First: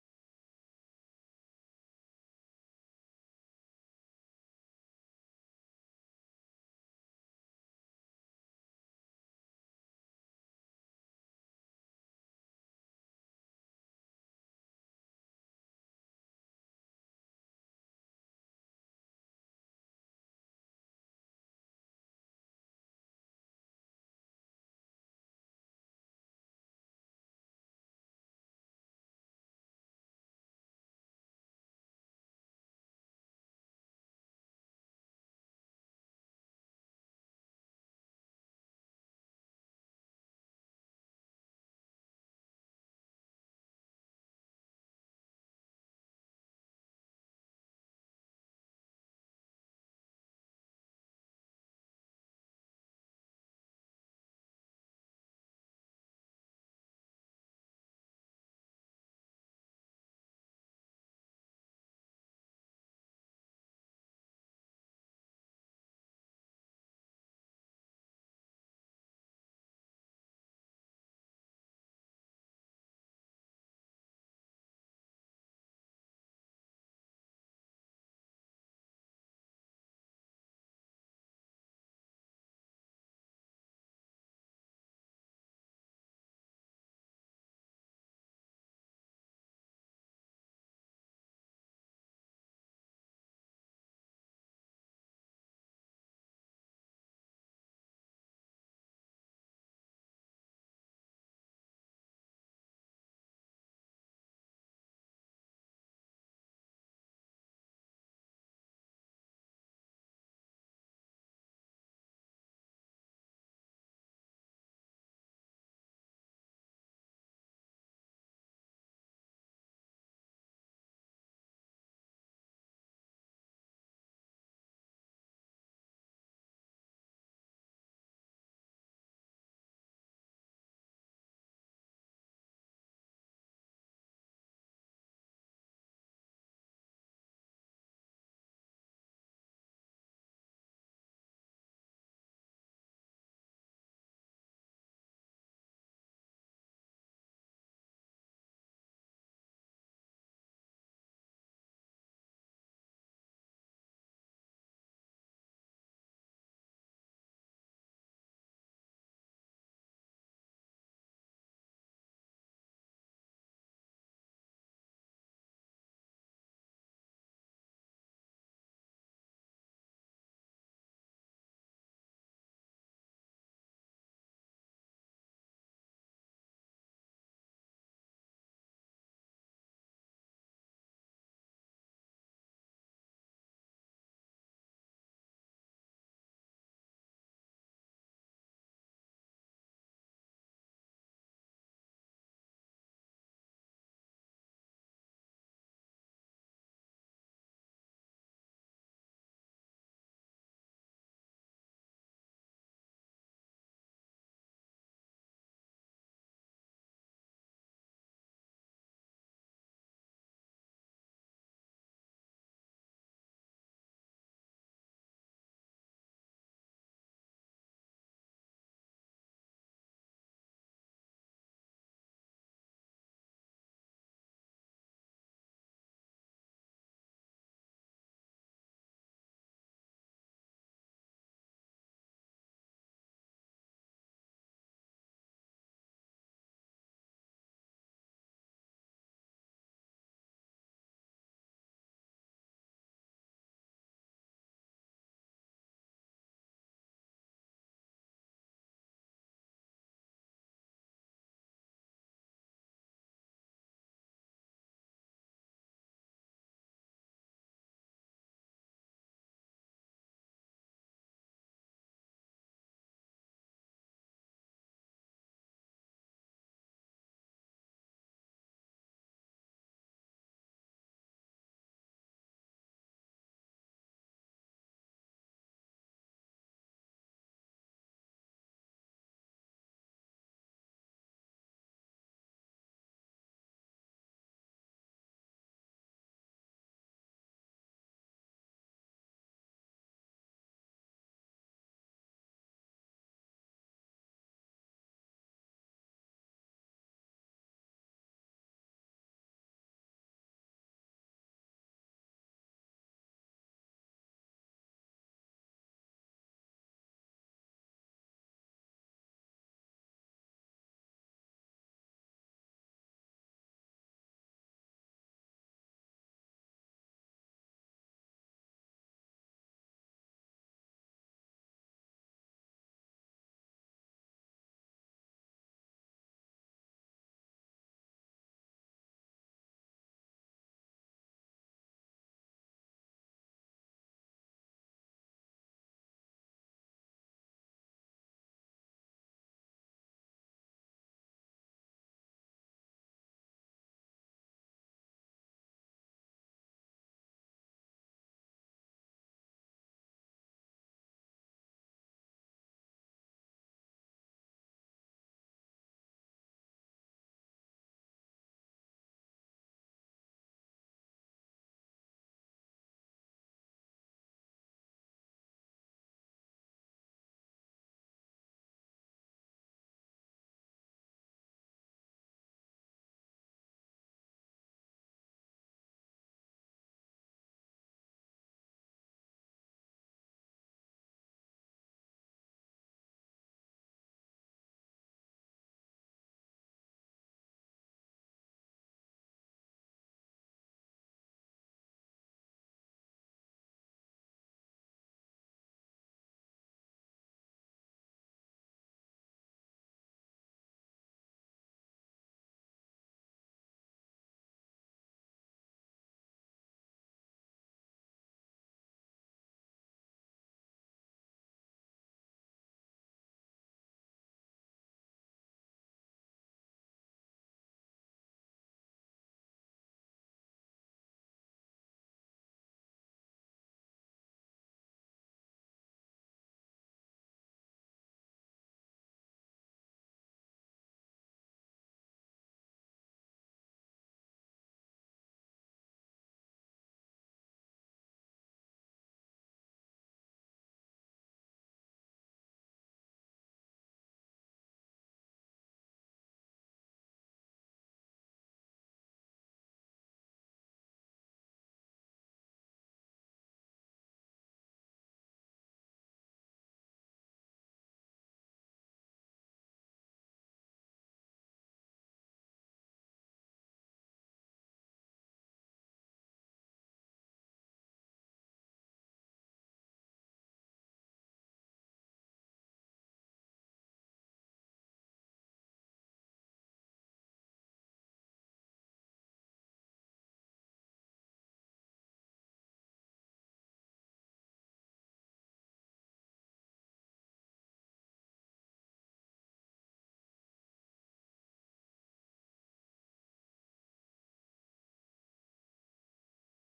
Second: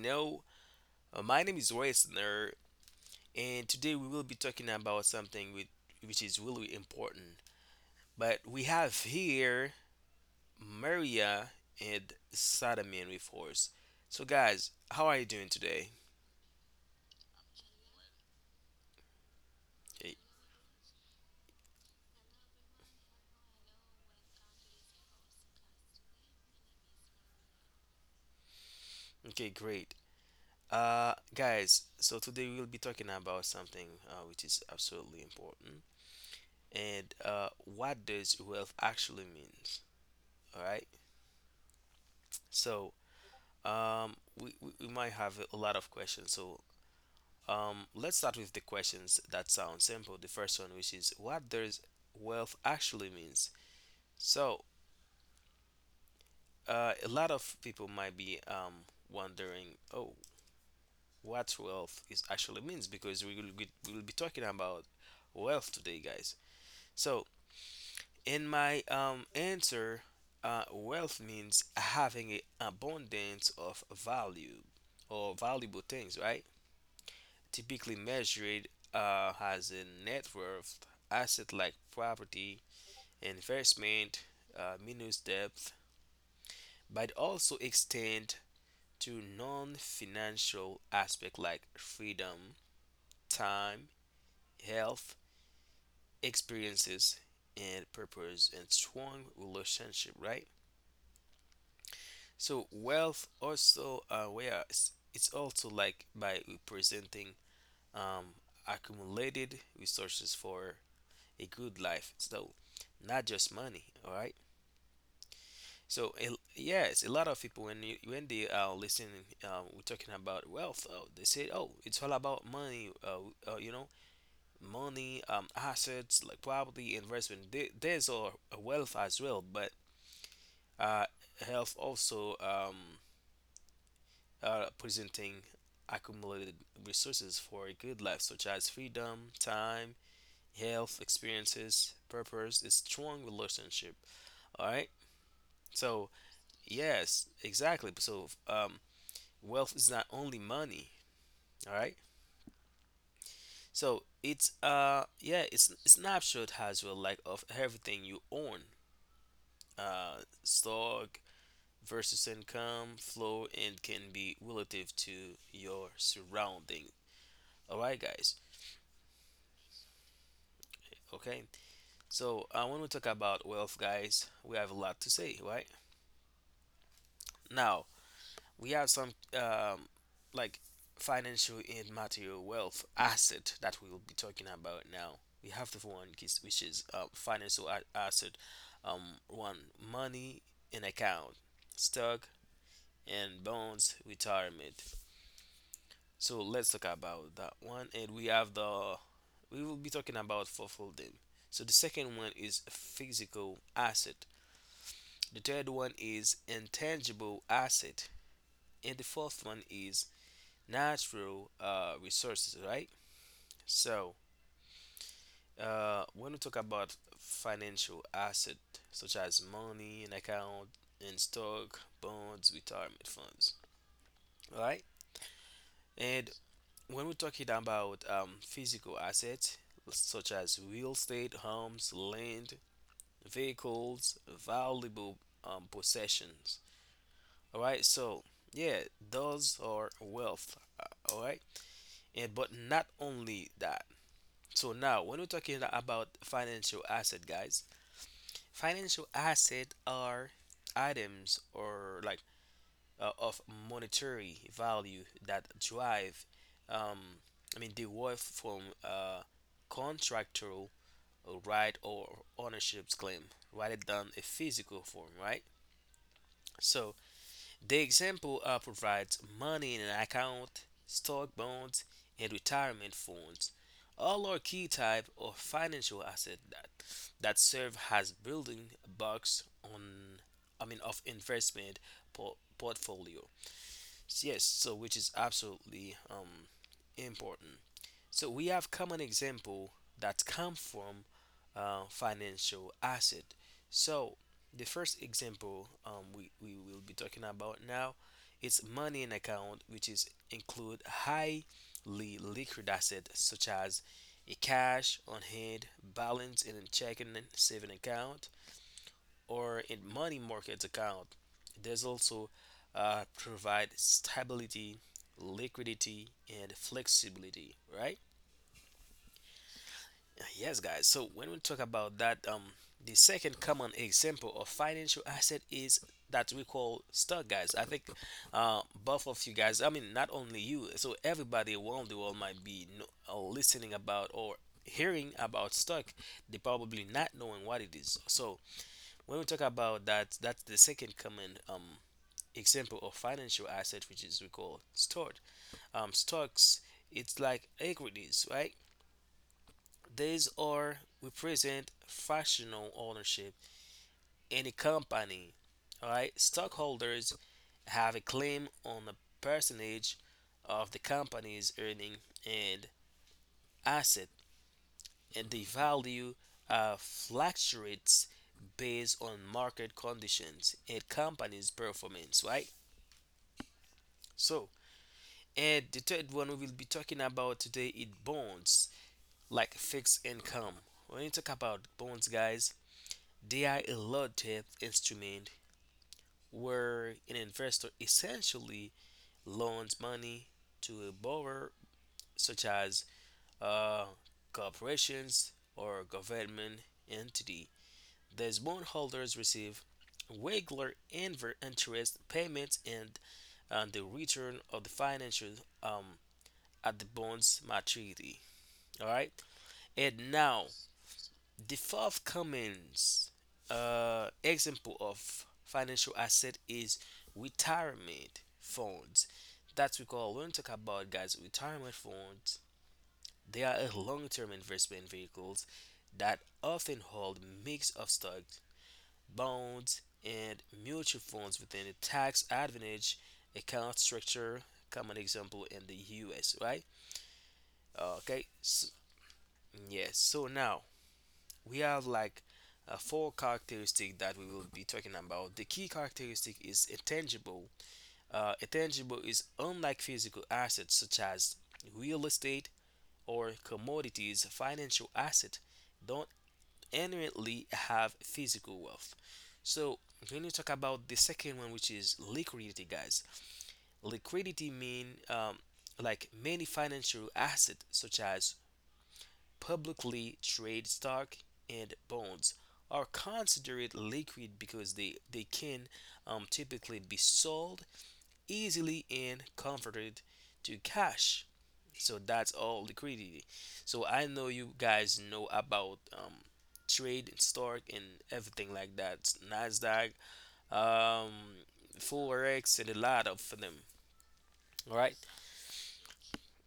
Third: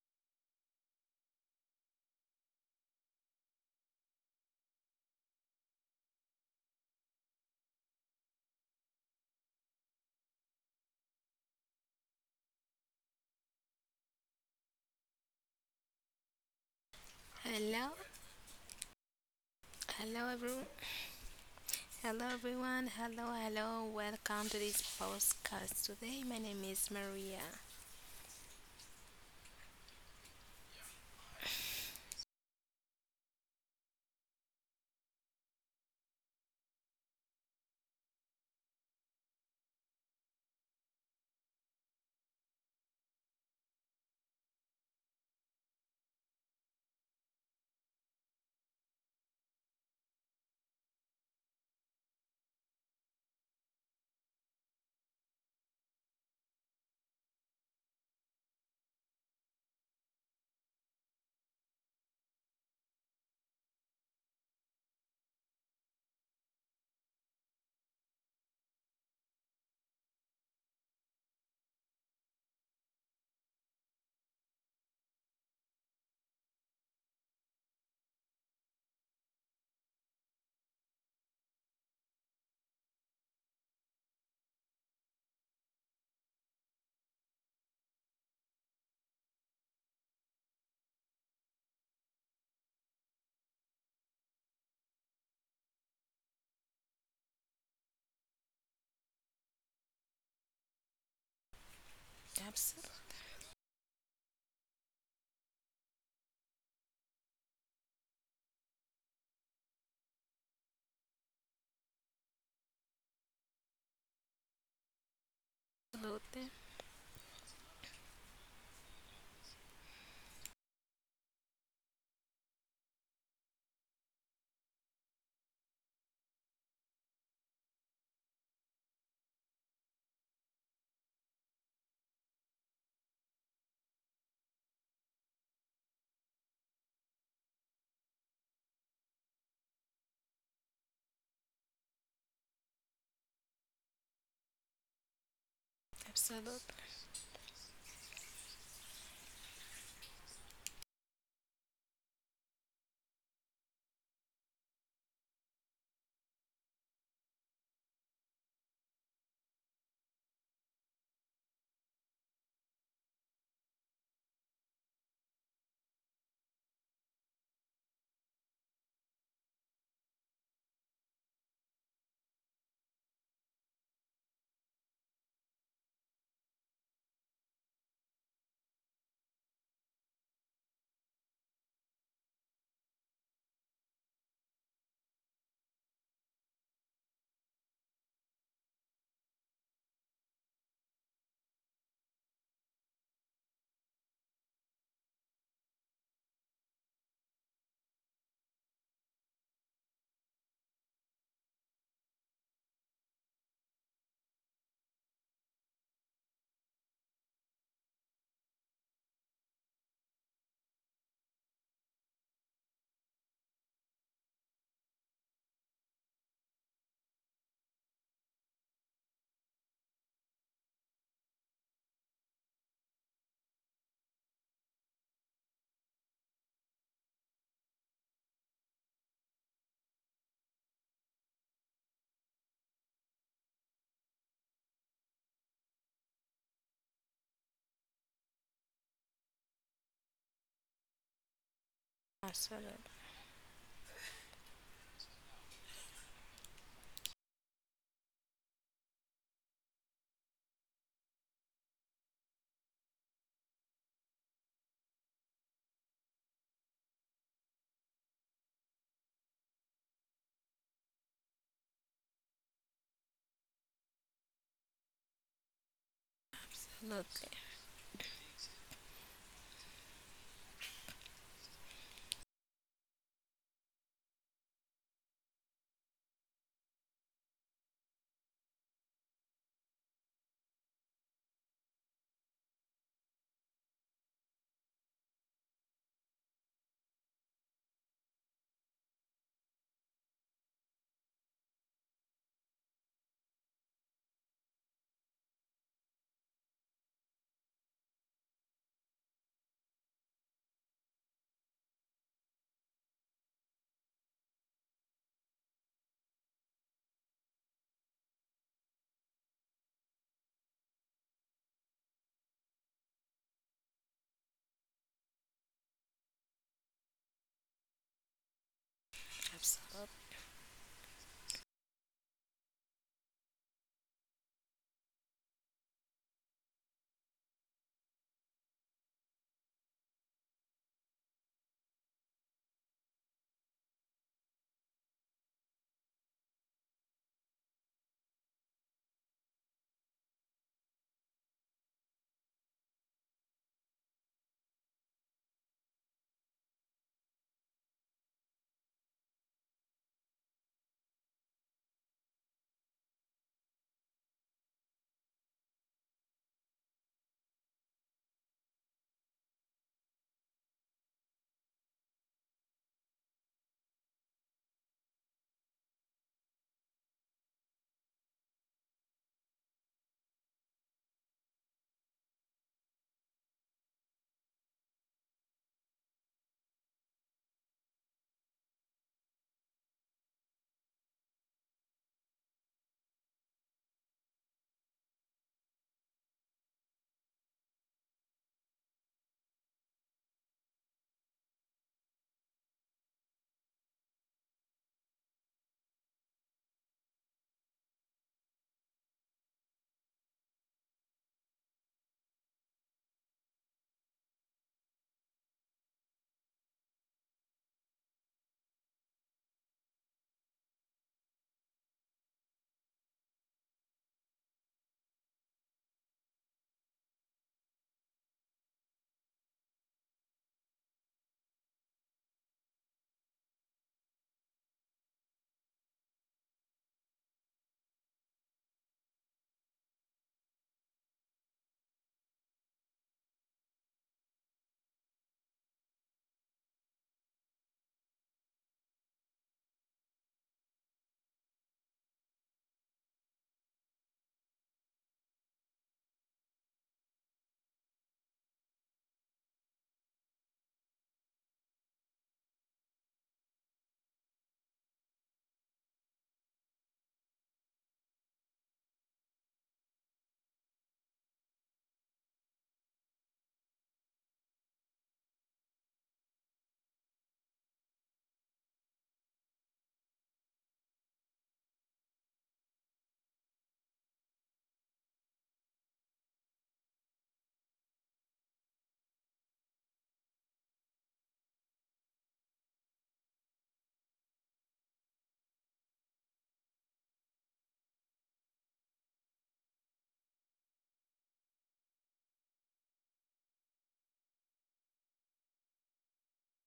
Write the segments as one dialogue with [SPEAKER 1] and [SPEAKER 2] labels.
[SPEAKER 1] know, my name is Reisner, and today we will be talking about something with, which is really important. But we have here Maria and Sadamin with us. So, guys, how are you doing today?
[SPEAKER 2] Hello,
[SPEAKER 1] Okay,
[SPEAKER 2] hello everyone, hello everyone, hello, hello, welcome to this podcast today. My name is Maria.
[SPEAKER 1] okay great. Guys, so today we'll be talking about something which is absolutely important, and what does wealth actually means. All right. So, Um, we might have a lot of questions. So, let's start with the questions that sound simple. The first one, which is what does wealth actually means? So, a lot of people might be wondering, oh, what wealth is actually means because we will be talking about wealth today, guys. So, in my answer, wealth means having an abundance of value or valuable things, right? Typically measured as a net worth asset like property, investment, minus debt, but also extend to non-financial aspects like freedom, time, health, experiences, and purpose and strong relationship, right? So
[SPEAKER 2] Absolutely,
[SPEAKER 1] wealth also where it's also like by representing um, accumulated resources for a good life. So not just money. All right. So yes, a lot of people when you, when they are listening, we're talking about wealth. They say, oh, it's all about money. Money, assets like property, investment. There's are wealth as well, but uh, health also presenting accumulated resources for a good life, such as freedom, time, health, experiences, purpose, a strong relationship. All right. So
[SPEAKER 2] absolutely,
[SPEAKER 1] yes, exactly. So, wealth is not only money, all right? So it's yeah, it's a snapshot as well, like of everything you own. Stock versus income flow and can be relative to your surrounding. All right, guys. Okay. So when we talk about wealth, guys, we have a lot to say, right? Now, we have some um, like financial and material wealth asset that we will be talking about now. We have the one which is financial asset, one money in account, stock and bonds, retirement. So let's talk about that one, and we have the we will be talking about fulfilling. So the second one is physical asset. The third one is intangible asset, and the fourth one is natural resources, right? So, when we talk about financial asset such as money, an account, and stock, bonds, retirement funds, right? And when we're talking about physical assets such as real estate, homes, land, vehicles, valuable possessions, all right? So, yeah, those are wealth, all right? And but
[SPEAKER 2] absolutely,
[SPEAKER 1] not only that, so now, when we're talking about financial asset, guys, financial asset are items or like of monetary value that um, derive from contractual right or ownership's claim rather than a physical form, right? So
[SPEAKER 2] absolutely,
[SPEAKER 1] the example provides money in an account, stock bonds, and retirement funds. All are key type of financial asset that serve as building blocks on I mean of investment portfolio. Yes, so which is absolutely important. So we have common example that come from financial asset. So the first example we will be talking about now is money in account, which is include highly liquid asset such as a cash on hand balance in a checking and saving account or in money market account. There's also provide stability, liquidity, and flexibility, right?
[SPEAKER 2] absolutely,
[SPEAKER 1] Yes, guys. So when we talk about that, the second common example of financial asset is that we call stock, guys. I think, both of you guys. I mean, not only you. So everybody around the world might be no, listening about or hearing about stock. They probably not knowing what it is. So when we talk about that, that's the second common example of financial asset, which is we call stored stocks, it's like equities, right? These are represent fractional ownership in a company. All right, stockholders have a claim on a percentage of the company's earning and asset, and the value fluctuates based on market conditions and company's performance. Right. So, and the third one we will be talking about today is bonds, like fixed income. When you talk about bonds, guys, they are a low debt instrument where an investor essentially loans money to a borrower, such as uh, corporations or government entity. These bondholders receive regular interest payments and the return of the financial um, at the bond's maturity. All right, and now the fourth common example of financial asset is retirement funds. That's we call when we talk about guys retirement funds. They are a long-term investment vehicles that often hold mix of stocks, bonds, and mutual funds within a tax advantage account structure. Common example in the U.S. Right? Okay. S yes. So now we have like four characteristic that we will be talking about. The key characteristic is intangible. Intangible is unlike physical assets such as real estate or commodities. Financial assets don't inherently have physical wealth. So when you talk about the second one, which is liquidity, guys, liquidity mean like many financial assets such as publicly traded stock and bonds are considered liquid because they can typically be sold easily and converted to cash. So that's all liquidity. So I know you guys know about trade and stock and everything like that. Nasdaq, um, Forex, and a lot of them. All right.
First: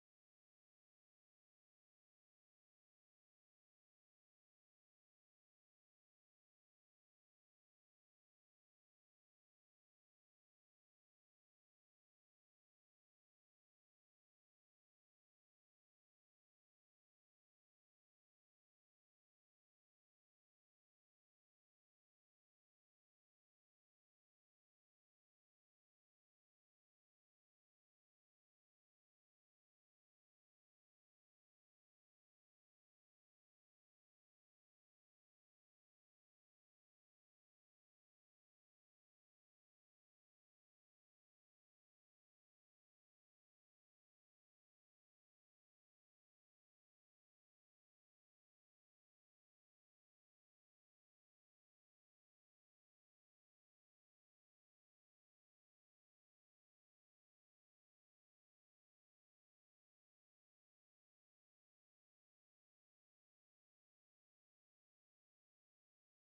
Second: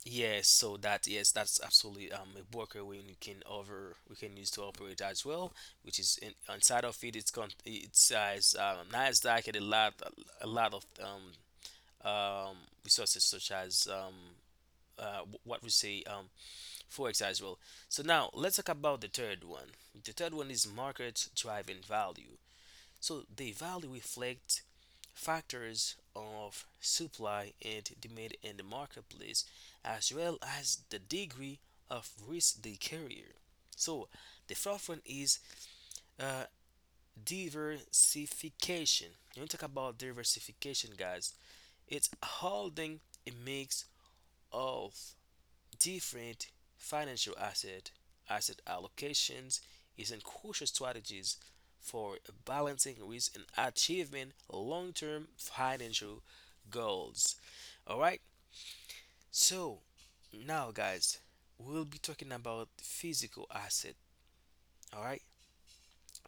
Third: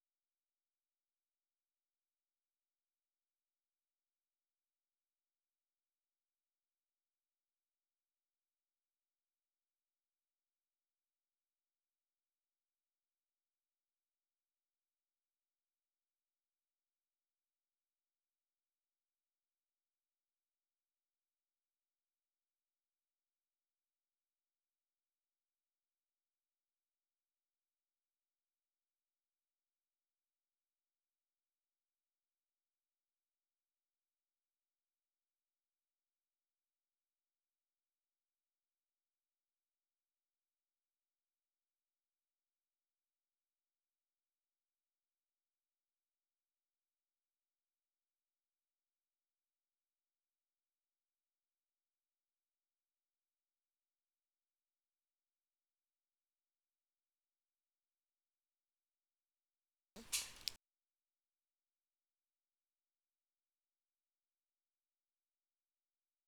[SPEAKER 1] Yes, so that yes, that's absolutely a worker we you can over we can use to operate as well, which is inside of it. It's con it's as Nasdaq and a lot of um resources such as wh- what we say forex as well. So now let's talk about the third one. The third one is market driving value. So the value reflects factors of supply and demand in the marketplace, as well as the degree of risk they carry. So, the fourth one is uh, diversification. When we talk about diversification, guys, it's holding a mix of different financial asset asset allocations is a crucial strategies for balancing risk and achieving long-term financial goals. All right. So now, guys, we'll be talking about physical asset. All right.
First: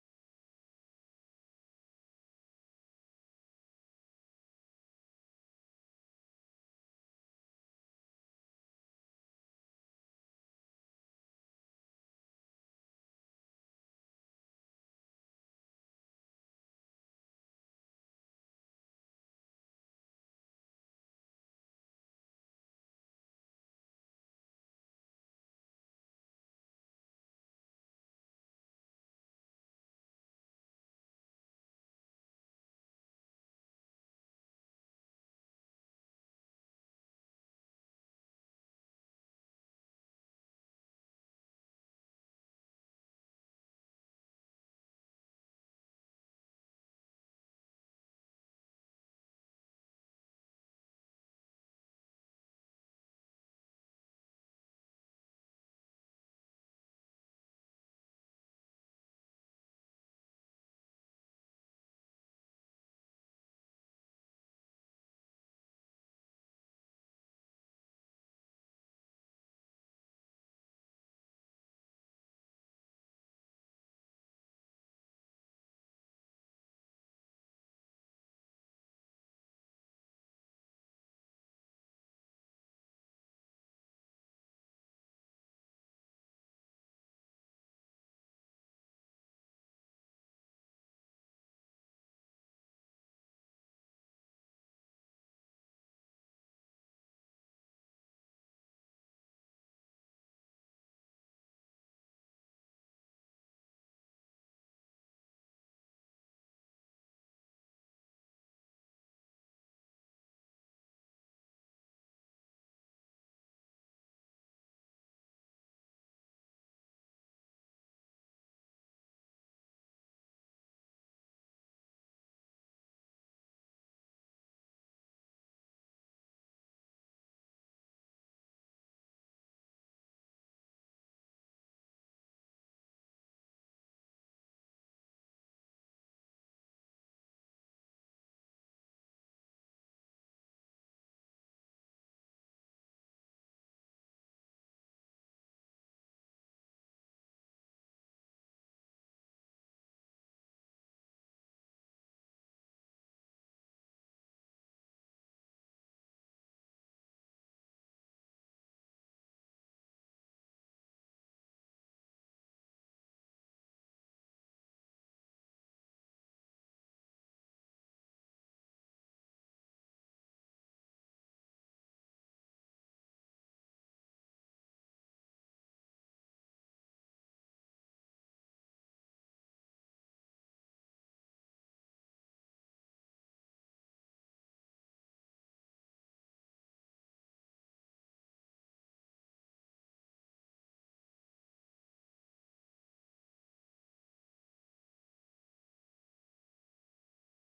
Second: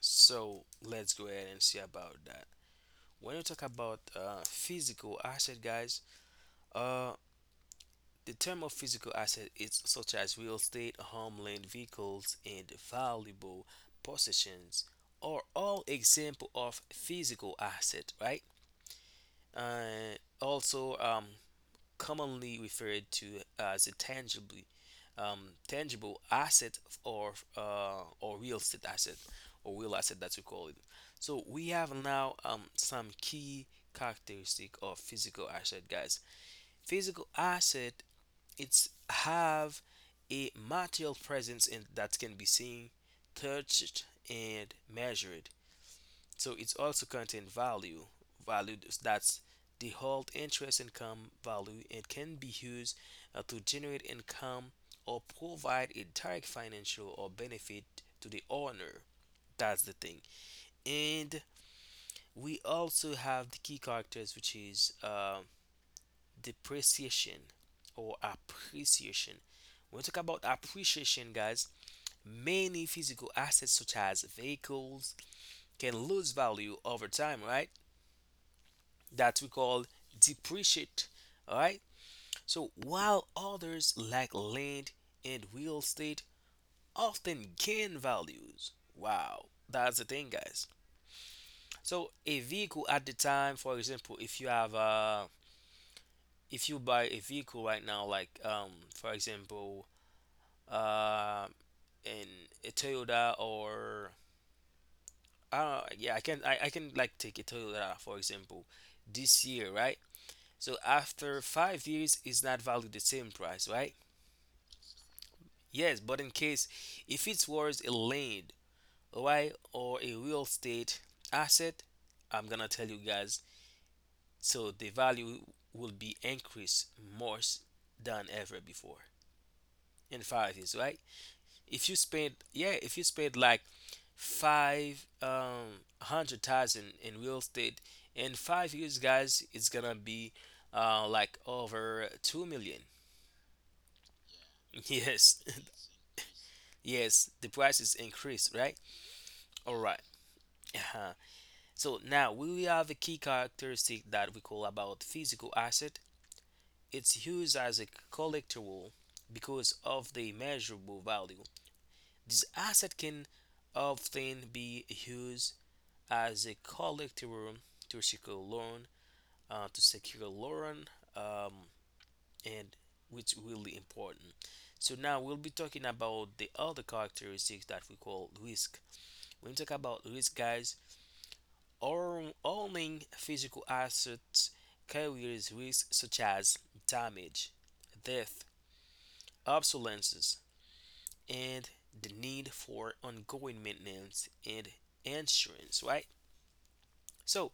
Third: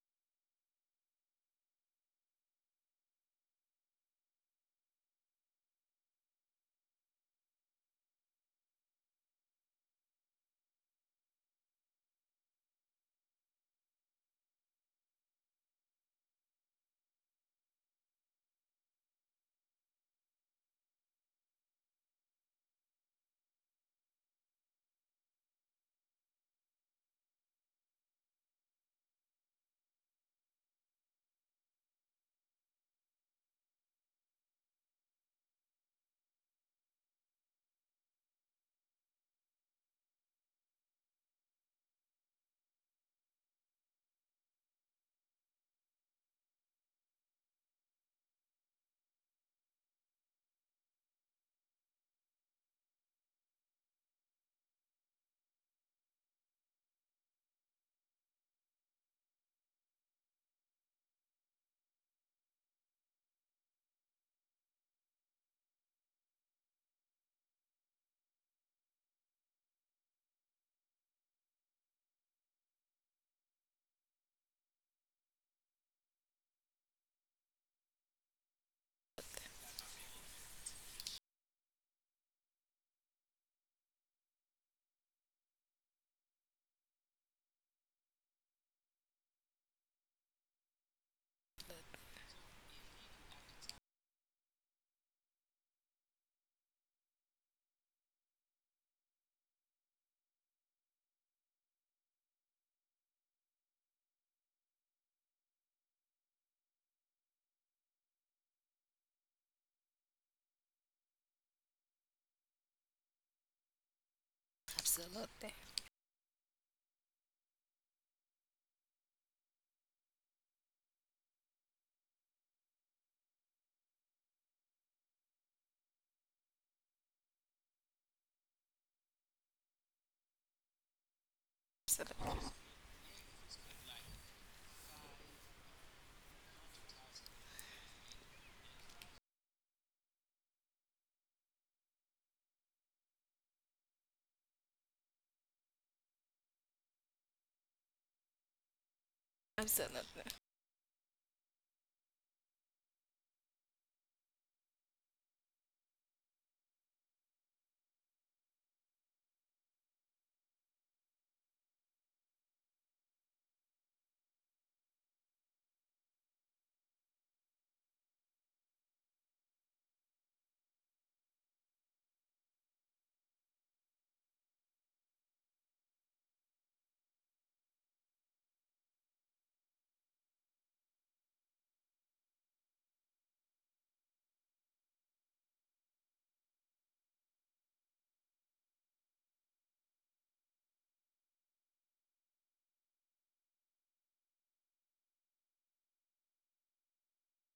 [SPEAKER 1] So let's go ahead and see about that. When you talk about physical asset, guys, uh, the term of physical asset is such as real estate, homeland, vehicles, and valuable possessions are all example of physical asset, right? Uh, also, um, commonly referred to as a tangibly tangible asset or real estate asset or real asset that we call it. So we have now some key characteristic of physical asset, guys. Physical asset it's have a material presence in that can be seen, touched, and measured. So it's also contain value, value that's the whole interest income value and can be used to generate income or provide a direct financial or benefit to the owner. That's the thing. And we also have the key characters, which is depreciation or appreciation. When we talk about appreciation, guys, many physical assets such as vehicles can lose value over time, right? That we call depreciate, all right? So while others like land and real estate often gain values. Wow, that's the thing, guys. So a vehicle at the time, for example, if you buy a vehicle right now, like for example uh, in a Toyota or yeah, I can like take a Toyota for example this year, right? So after 5 years, it's not valued the same price, right?
[SPEAKER 2] absolutely,
[SPEAKER 1] Yes, but in case if it's worth a land, right, or a real estate asset, I'm gonna tell you guys, so the value will be increased more than ever before in 5 years, right? If you spend
[SPEAKER 2] absolutely,
[SPEAKER 1] yeah if you spend like five hundred thousand in real estate in 5 years, guys, it's gonna be like over 2 million. Yes. Yes, the price is increased, right? All right.
[SPEAKER 2] absolutely,
[SPEAKER 1] Uh-huh. So now we have a key characteristic that we call about physical asset, it's used as a collectible because of the measurable value this asset can often be used as a collective to secure loan, to secure loan, um, and which will be important. So now we'll be talking about the other characteristics that we call risk. When we talk about risk, guys, owning physical assets carries risks such as damage, death, obsolescence, and the need for ongoing maintenance and insurance, right? So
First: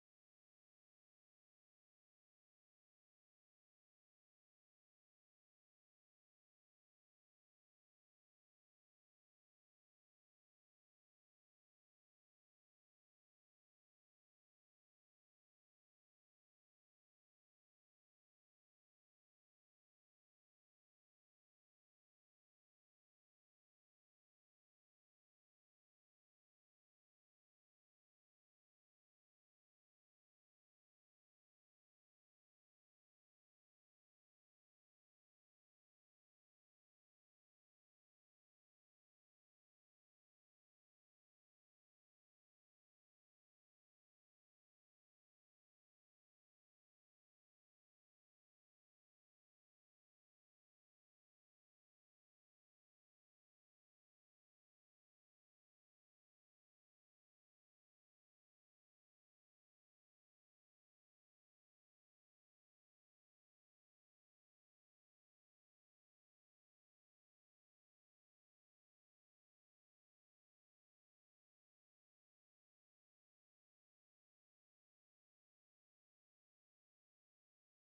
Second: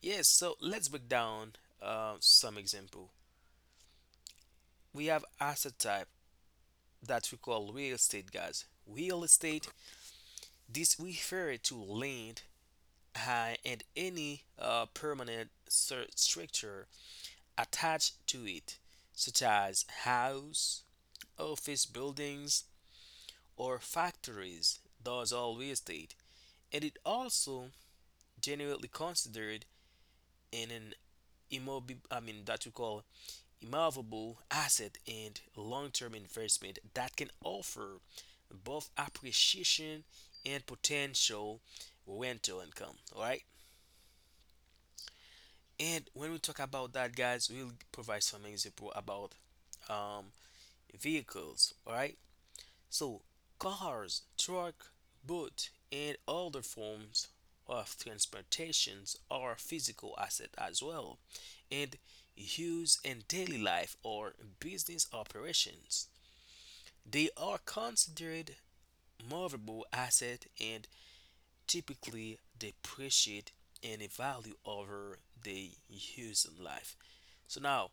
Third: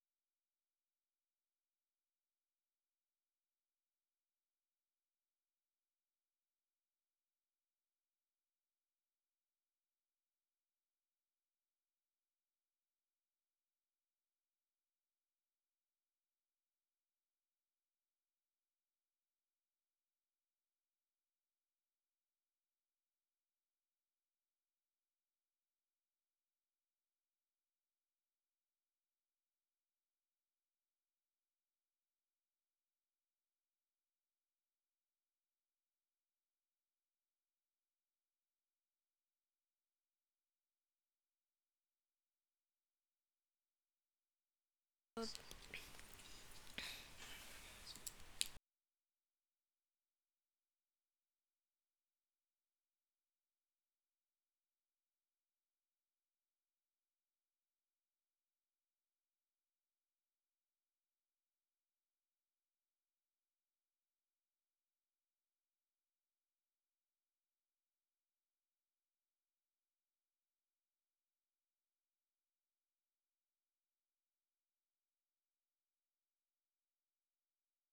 [SPEAKER 1] yes, so let's break down some example. We have asset type that we call real estate, guys. Real estate, this refer to land and any permanent structure attached to it, such as house, office buildings, or factories. Those are real estate, and it also generally considered in an immob I mean that we call immovable asset and long-term investment that can offer both appreciation and potential rental income. All right, and when we talk about that, guys, we'll provide some example about um, vehicles. All right, so cars, truck, boat, and other forms of transportations are physical asset as well, and use in daily life or business operations. They are considered movable asset and typically depreciate in a value over the use in life. So now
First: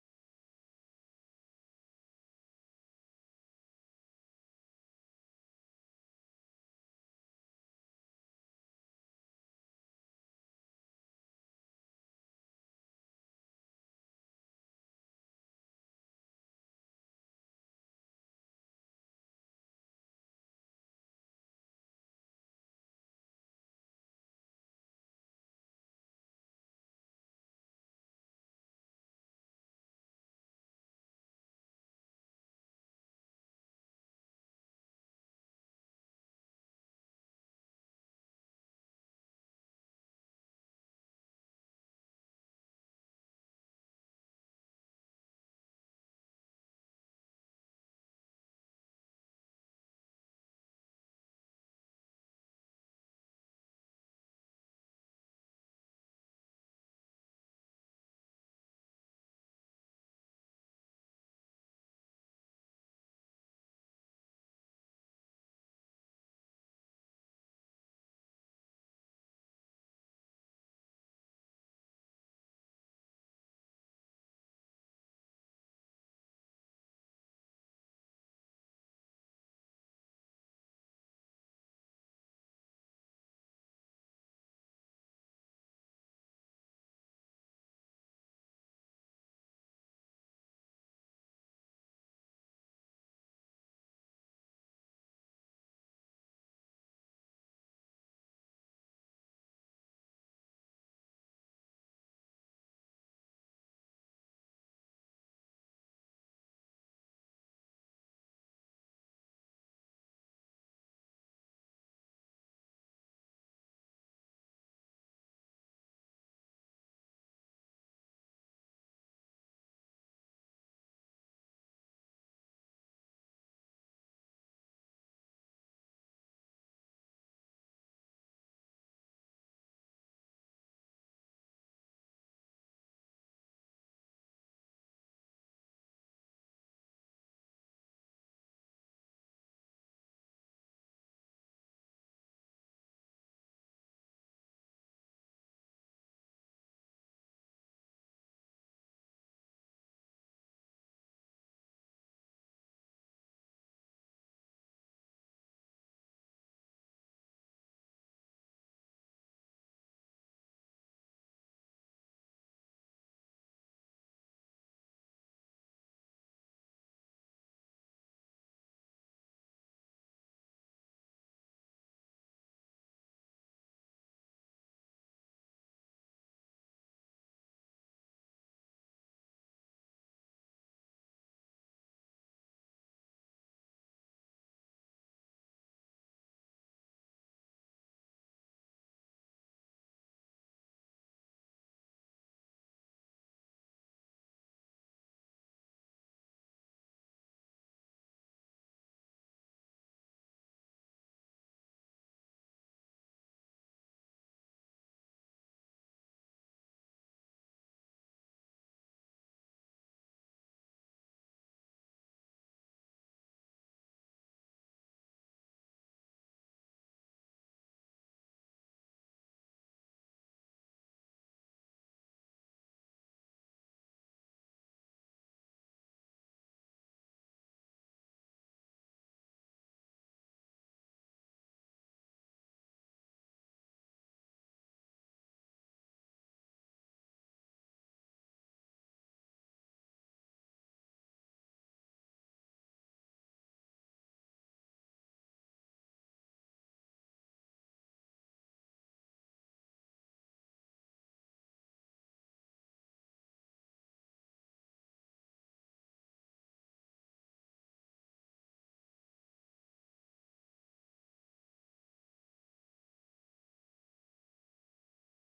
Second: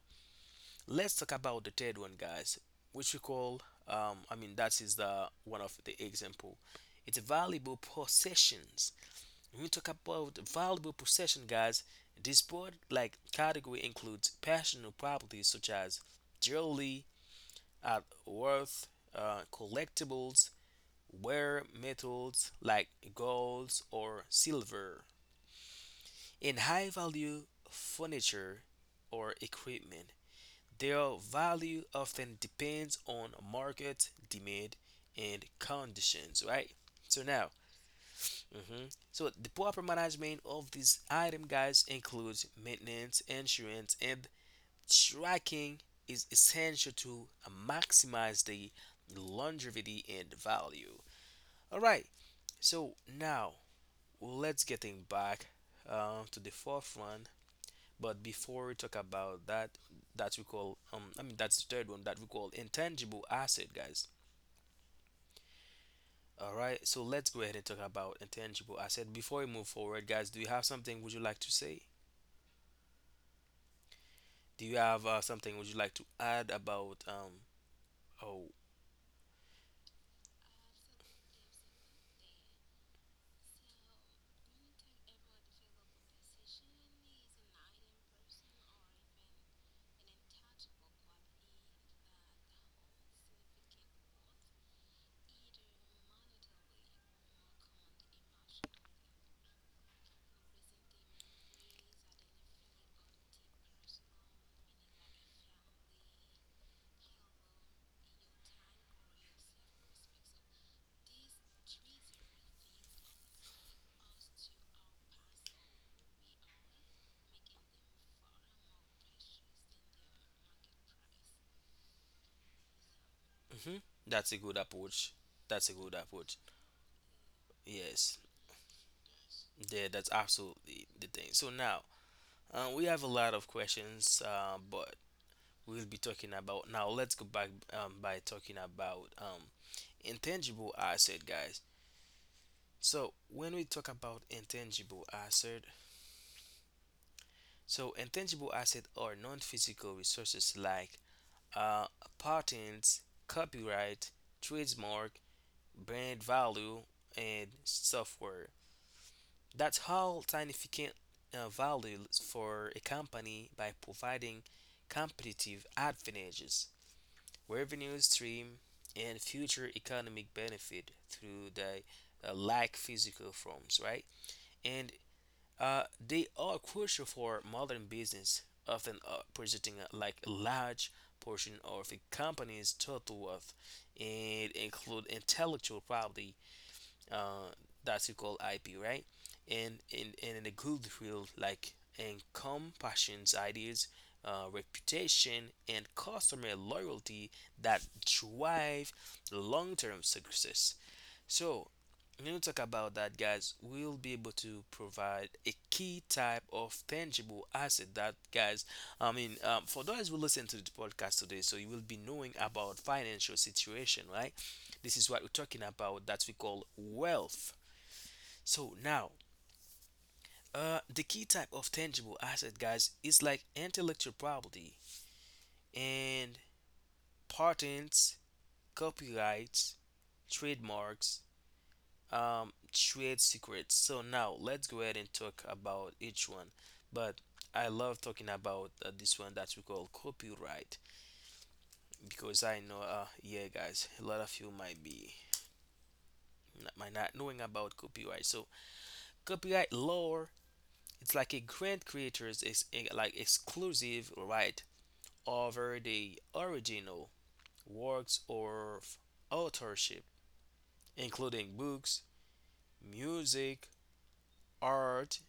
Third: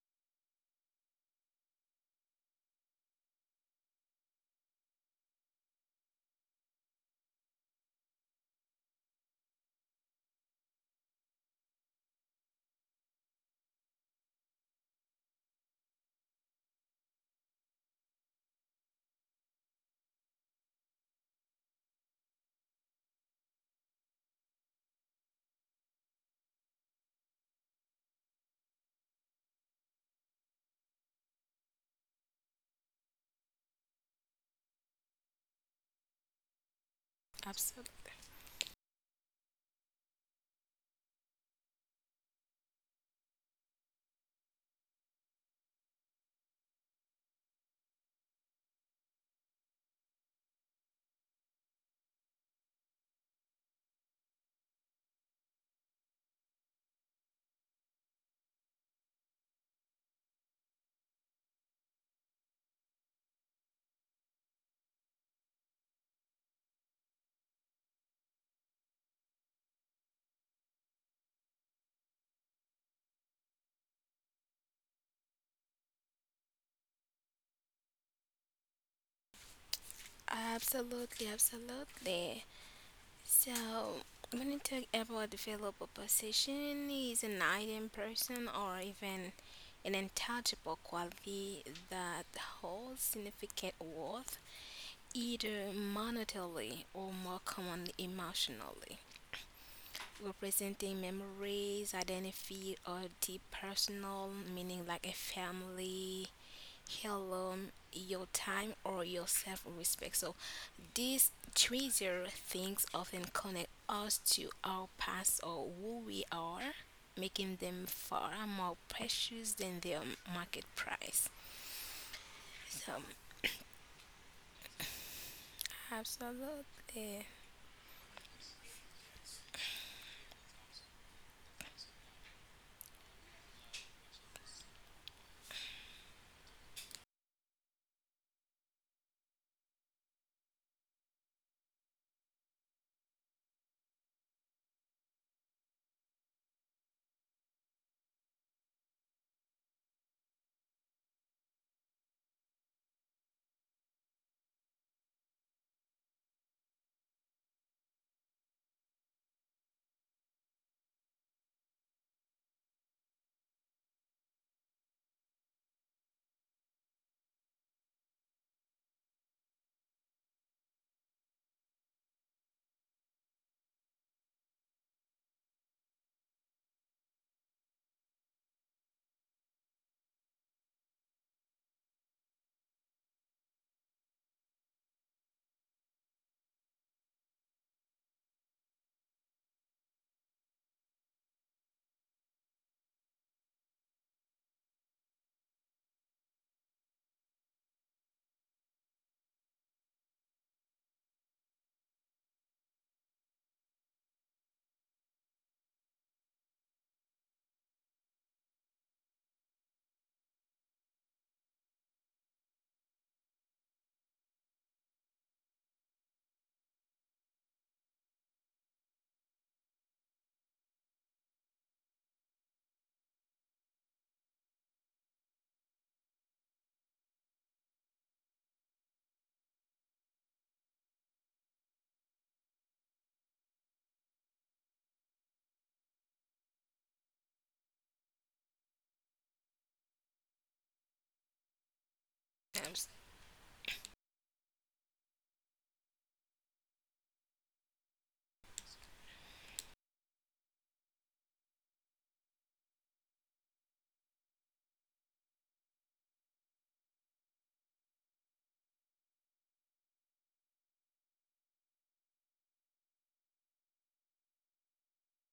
[SPEAKER 1] let's talk about the third one, guys, which we call that is the one of the example. It's valuable possessions. When we talk about valuable possession, guys, this broad like category includes personal properties such as jewelry, art worth, collectibles, rare metals like gold or silver, and high value furniture or equipment. Their value often depends on market demand and conditions, right? So now,
[SPEAKER 2] absolutely,
[SPEAKER 1] mhm, so the proper management of these items, guys, includes maintenance, insurance, and tracking is essential to maximize the longevity and value. All right. So now, well, let's getting back to the fourth one. But before we talk about that, that we call that's the third one that we call intangible asset, guys. All right, so let's go ahead and talk about intangible asset. Before we move forward, guys, do you have something would you like to say? Do you have something would you like to add about um? Oh,
[SPEAKER 2] absolutely, absolutely. So, when you talk about developer position, is an item person or even an intangible quality that holds significant worth, either monetarily or more commonly emotionally, representing memories, identity, or deep personal meaning like a family, heirloom, your time, or your self respect. So, these treasure things often connect us to our past or who we are, making them far more precious than their market price. So,
[SPEAKER 1] hmm, that's a good approach. That's a good approach.
[SPEAKER 2] absolutely.
[SPEAKER 1] Yes, yeah, that's absolutely the thing. So now, we have a lot of questions, but we'll be talking about. Now, let's go back by talking about intangible asset, guys. So, when we talk about intangible asset, so intangible asset are non-physical resources like uh, patents, copyright, trademark, brand value, and software. That's how significant value for a company by providing competitive advantages, revenue stream, and future economic benefit through the like physical forms, right? And they are crucial for modern business, often presenting a, like a large portion of a company's total worth, and include intellectual property, uh, that's called IP, right? And in the good field like income, passions, ideas, reputation, and customer loyalty that drive long-term success. So, when we talk about that, guys, we'll be able to provide a key type of tangible asset that, guys, for those who listen to the podcast today, so you will be knowing about financial situation, right? This is what we're talking about that we call wealth. So now, the key type of tangible asset, guys, is like intellectual property and patents, copyrights, trademarks, trade secrets. So now let's go ahead and talk about each one. But I love talking about this one that we call copyright, because I know,
[SPEAKER 2] Abs-
[SPEAKER 1] yeah, guys, a lot of you might be not, might not knowing about copyright. So copyright law, it's like a grant creator's like exclusive right over the original works or authorship, including books, music, art,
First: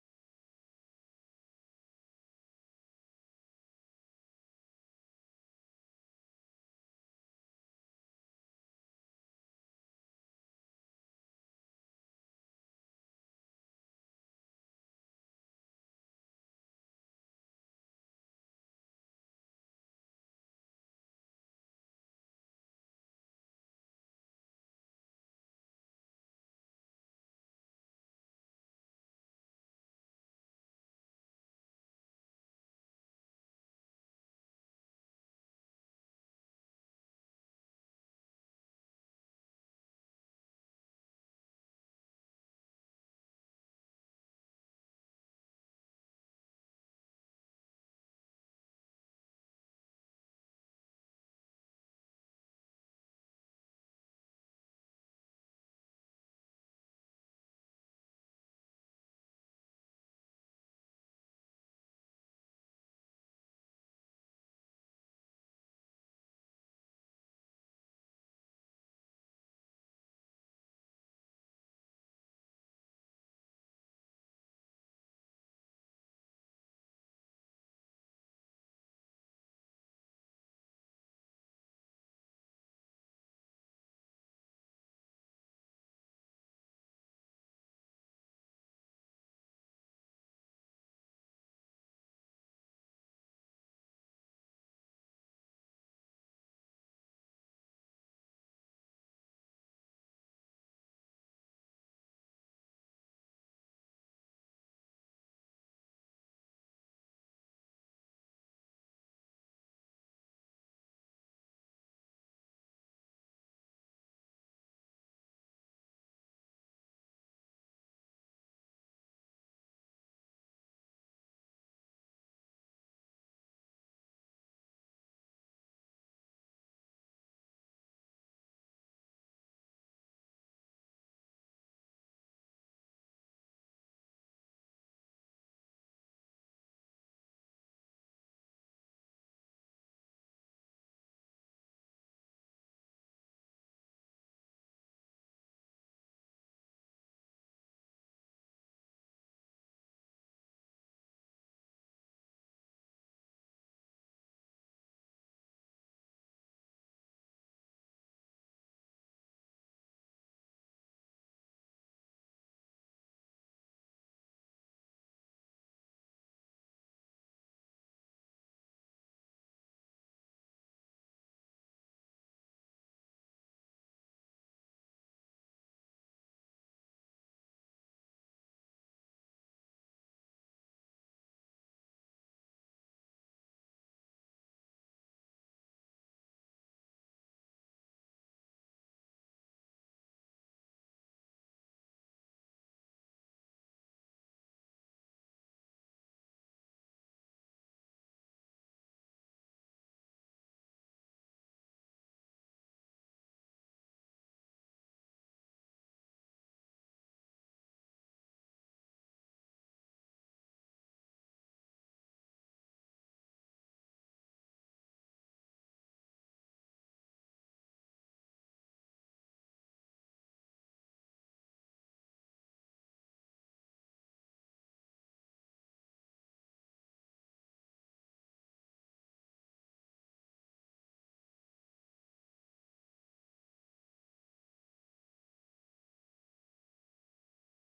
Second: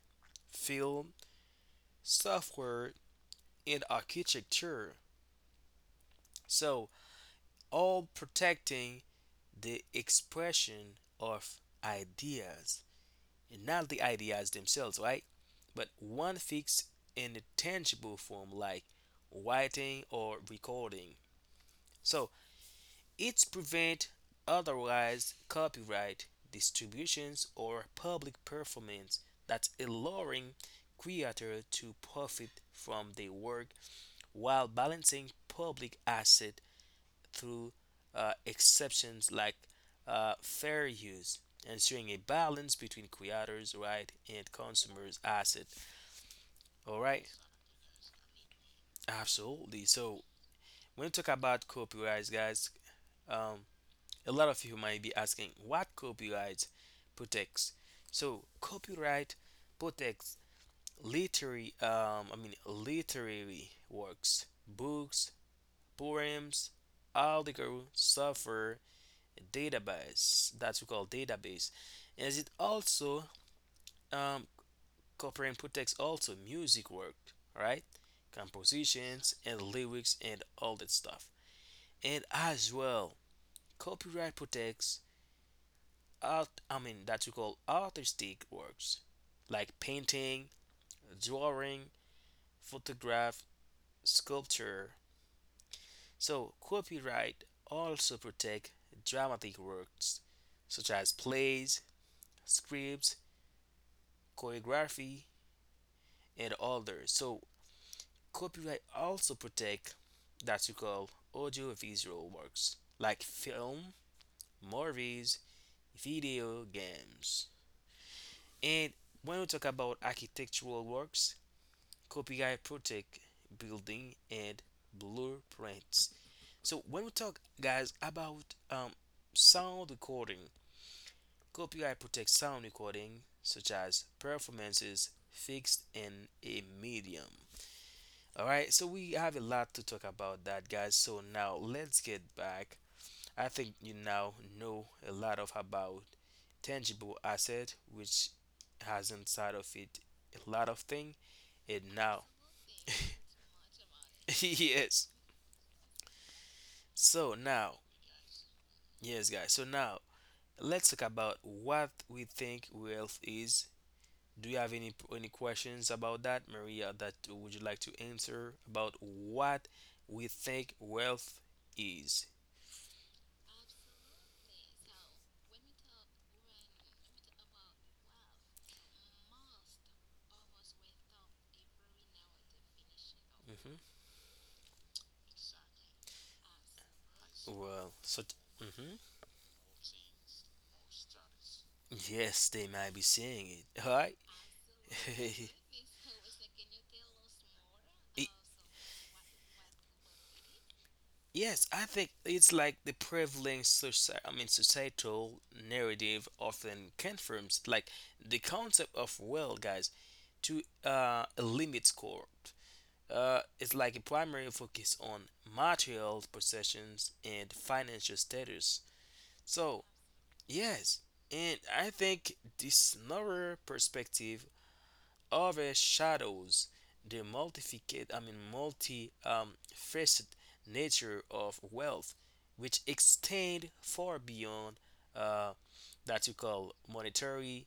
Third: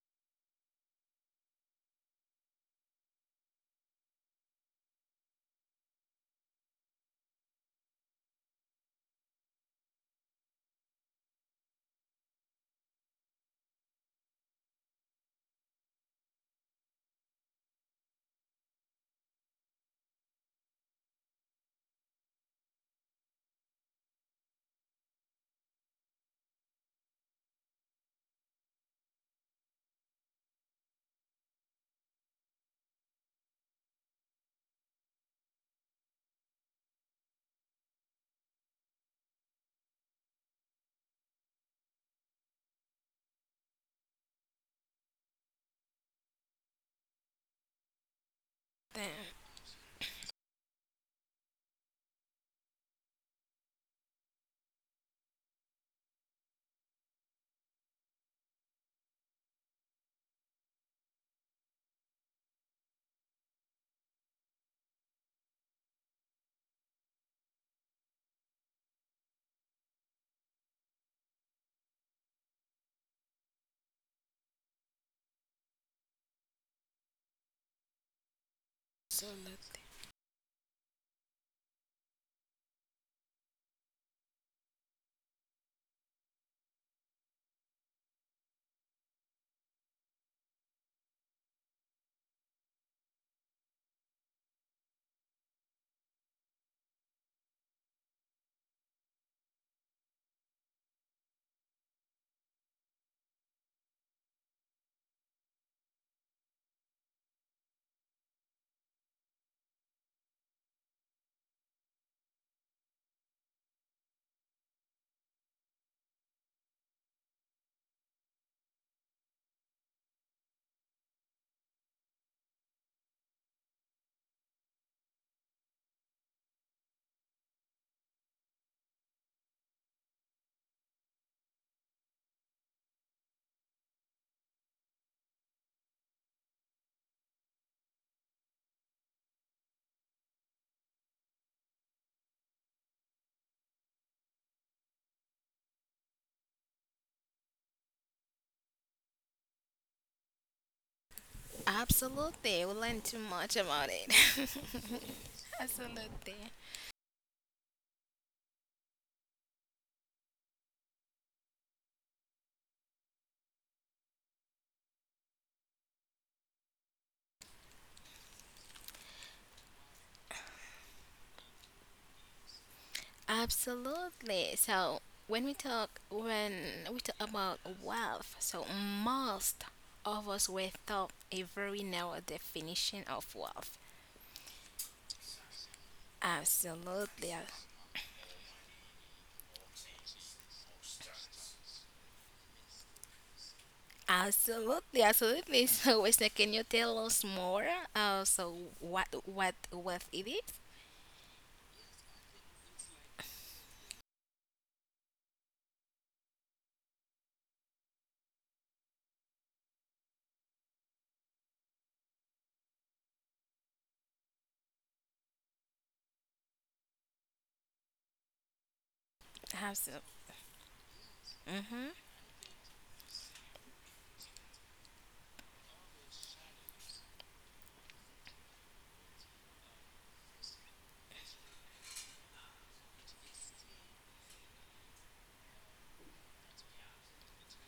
[SPEAKER 1] film, software, in architecture. So, all protecting the expression of ideas, and not the ideas themselves, right? But one fixed in a tangible form like writing or recording. So, it's prevent otherwise copyright distributions or public performance that's allowing creator to profit from their work while balancing public asset through exceptions like fair use, ensuring a balance between creators' right and consumers' asset. All right,
[SPEAKER 2] damn,
[SPEAKER 1] absolutely. So when you talk about copyrights, guys, um, a lot of you might be asking what copyright protects. So copyright protects literary, literary works, books, poems, articles, software, database that we call database, as it also um copyright protects also music work, right, compositions and
[SPEAKER 2] Absolutely.
[SPEAKER 1] lyrics and all that stuff. And as well, copyright protects art I mean that we call artistic works like painting, drawing, photograph, sculpture. So copyright also protect dramatic works such as plays, scripts, choreography, and others. So copyright also protect that you call audiovisual works like film, movies, video games. And when we talk about architectural works, copyright protect building and blueprints. So when we talk, guys, about sound recording, copyright protects sound recording such as performances fixed in a medium. All right, so we have a lot to talk about that, guys. So now let's get back. I think you now know a lot of about tangible asset, which has inside of it a lot of thing. And now,
[SPEAKER 2] Absolutely. We learned too much about it.
[SPEAKER 1] yes.
[SPEAKER 2] absolutely.
[SPEAKER 1] So now, yes, guys. So now let's talk about what we think wealth is. Do you have any questions about that, Maria? That would you like to answer about what we think wealth is?
[SPEAKER 2] Absolutely. So when we talk about wealth, so most of us were taught a very narrow definition of
[SPEAKER 1] Hmm.
[SPEAKER 2] wealth. Absolutely.
[SPEAKER 1] Well, so, hmm, yes, they might be seeing it. All right.
[SPEAKER 2] Absolutely, absolutely. So Wesley, can you tell us more? Uh,
[SPEAKER 1] It-
[SPEAKER 2] so what wealth it is?
[SPEAKER 1] Yes, I think it's like the prevailing societal narrative often confirms like the concept of well, guys, to a limit score. It's like a primary focus on material possessions and financial status. So,
[SPEAKER 2] Absolutely.
[SPEAKER 1] yes, and I think this narrow perspective overshadows the multificate, I mean, multi faceted nature of wealth, which extend far beyond uh, that you call monetary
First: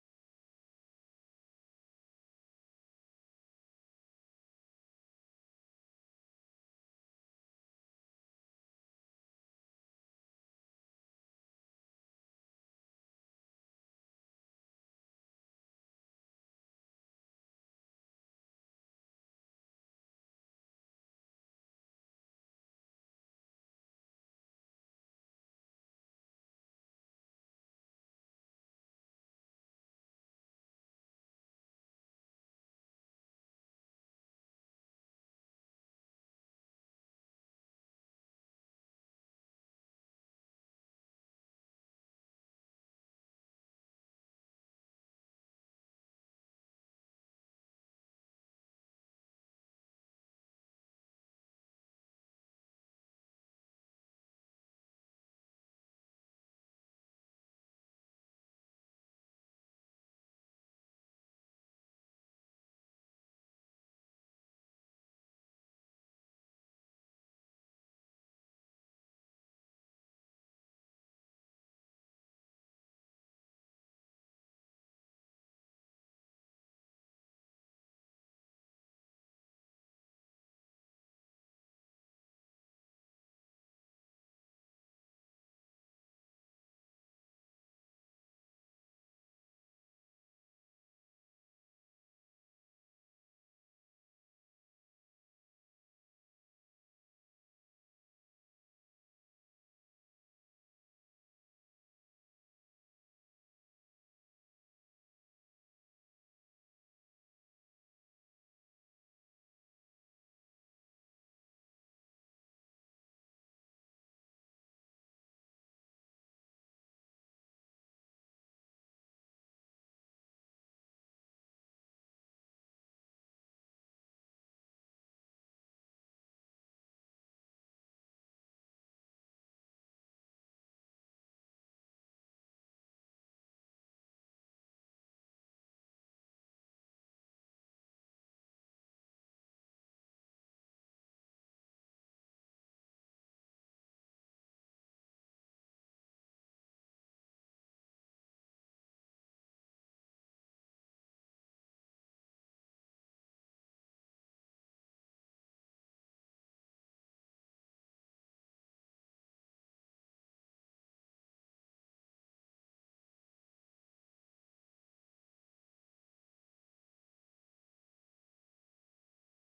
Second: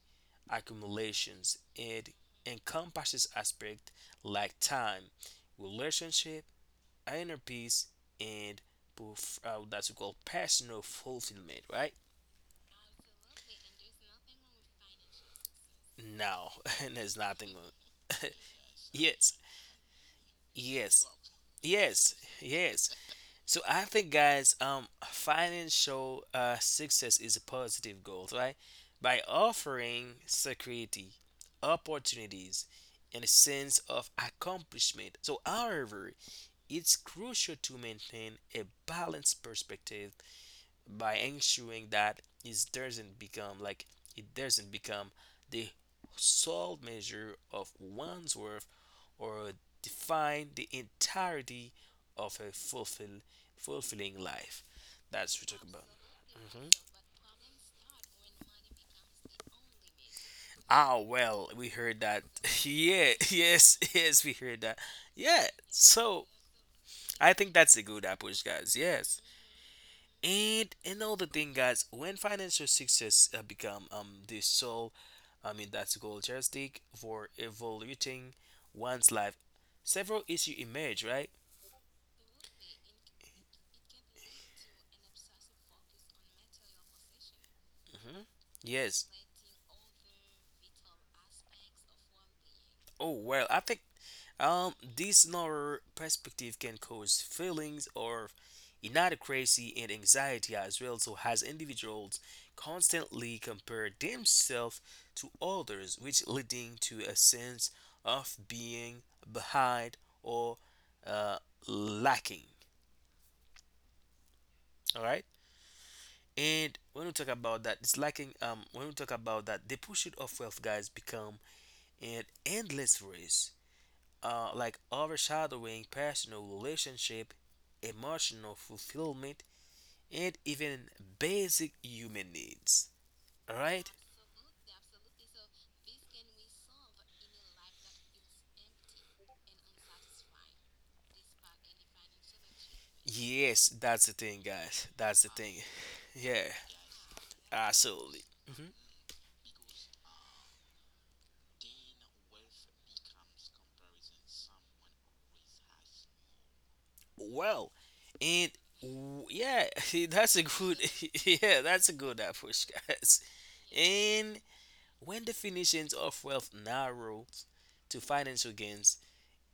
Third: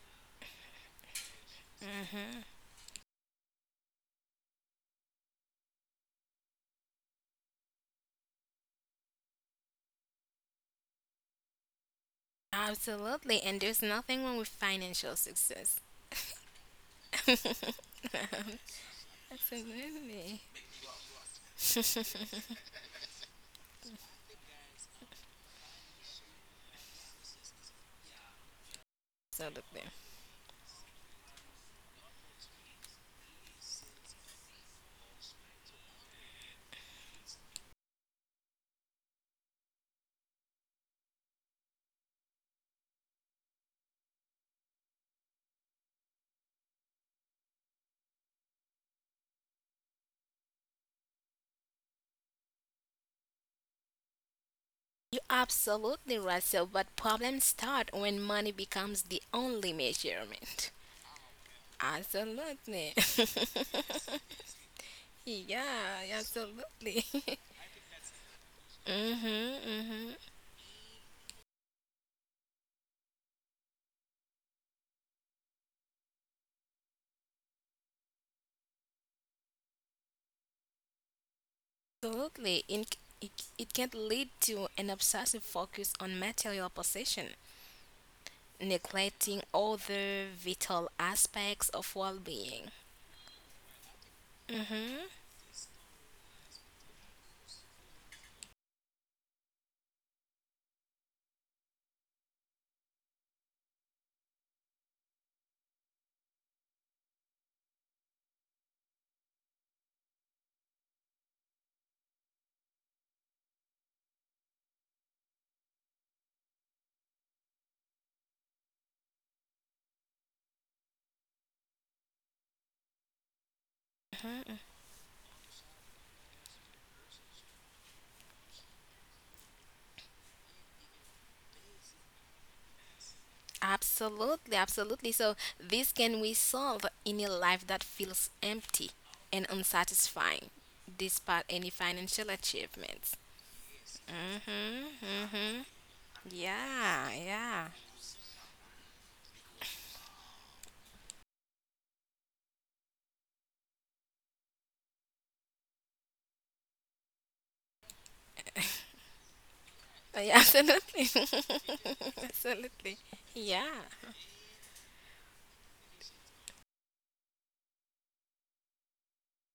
[SPEAKER 1] accumulations. It encompasses aspects like time, relationship, inner peace, and that you call personal fulfillment, right?
[SPEAKER 2] Absolutely, and there's nothing wrong with financial success.
[SPEAKER 1] No, and there's nothing. Yes,
[SPEAKER 2] Absolutely.
[SPEAKER 1] yes, yes, yes. So I think, guys, financial success is a positive goal, right? By
[SPEAKER 2] Absolutely.
[SPEAKER 1] offering security, opportunities, and a sense of accomplishment. So, however, it's crucial to maintain a balanced perspective by ensuring that it doesn't become the sole measure of one's worth, or define the entirety of a fulfilling life.
[SPEAKER 2] You're
[SPEAKER 1] That's what we're talking
[SPEAKER 2] absolutely right,
[SPEAKER 1] about.
[SPEAKER 2] so
[SPEAKER 1] Mhm.
[SPEAKER 2] but problems start when money becomes the only measurement.
[SPEAKER 1] Ah, well, we heard that.
[SPEAKER 2] Absolutely.
[SPEAKER 1] Yeah, yes, yes, we heard that. Yeah,
[SPEAKER 2] yeah,
[SPEAKER 1] so
[SPEAKER 2] absolutely.
[SPEAKER 1] I think that's a good approach, guys. Yes.
[SPEAKER 2] mhm, mhm.
[SPEAKER 1] And another thing, guys, when financial success become the sole, I mean that's goal joystick for evaluating one's life, several issues emerge, right?
[SPEAKER 2] Absolutely. It can lead to an obsessive focus on material possession,
[SPEAKER 1] Hmm. Yes,
[SPEAKER 2] neglecting other vital aspects of well being.
[SPEAKER 1] oh, well, I think this narrow perspective can cause feelings of inadequacy and anxiety as well. So, as individuals constantly compare themselves to others, which leading to a sense of being behind or uh, lacking. All right. And when we talk about that, it's lacking. When we talk about that, the pursuit of wealth, guys, become an endless race like overshadowing personal relationship, emotional fulfillment, and even basic human needs. Alright?
[SPEAKER 2] Absolutely, absolutely. So this can resolve any life that feels empty and unsatisfying, despite any financial achievements.
[SPEAKER 1] Yes, that's the thing, guys.
[SPEAKER 2] Mhm,
[SPEAKER 1] That's the thing.
[SPEAKER 2] mhm.
[SPEAKER 1] Yeah,
[SPEAKER 2] Yeah, yeah,
[SPEAKER 1] absolutely. Hmm. Well, and yeah, that's
[SPEAKER 2] yeah.
[SPEAKER 1] a good,
[SPEAKER 2] Absolutely,
[SPEAKER 1] yeah, that's a good approach,
[SPEAKER 2] absolutely.
[SPEAKER 1] guys.
[SPEAKER 2] Yeah,
[SPEAKER 1] And when definitions of wealth narrow to financial gains,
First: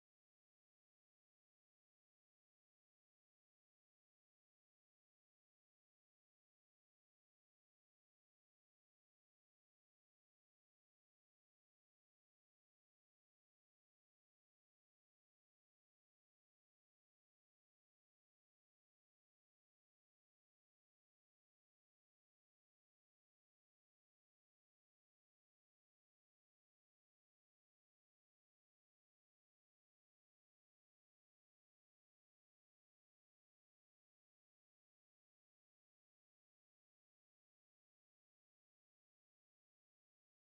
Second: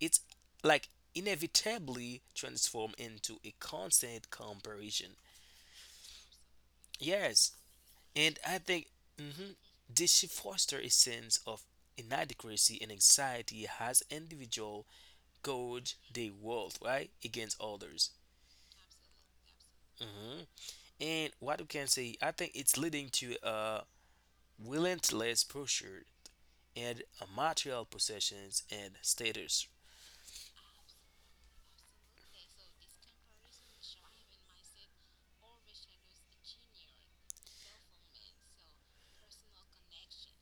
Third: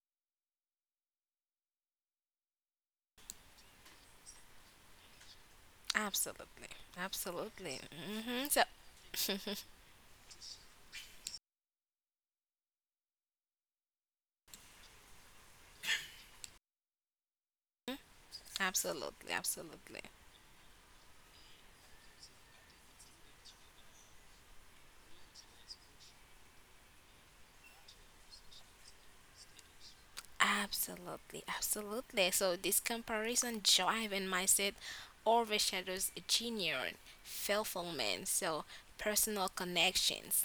[SPEAKER 1] it's like inevitably transform into a constant comparison.
[SPEAKER 2] absolutely,
[SPEAKER 1] Yes,
[SPEAKER 2] absolutely.
[SPEAKER 1] and
[SPEAKER 2] Mhm.
[SPEAKER 1] I
[SPEAKER 2] So
[SPEAKER 1] think, mhm, this should foster a sense of inadequacy and anxiety as individual gauge their worth right against others.
[SPEAKER 2] absolutely, absolutely.
[SPEAKER 1] Hmm. And what we can say, I think it's leading to a relentless pursuit and a material possessions and status,
[SPEAKER 2] Absolutely, absolutely. So this comparison drive and mindset overshadows genuine fulfillment, so personal connections.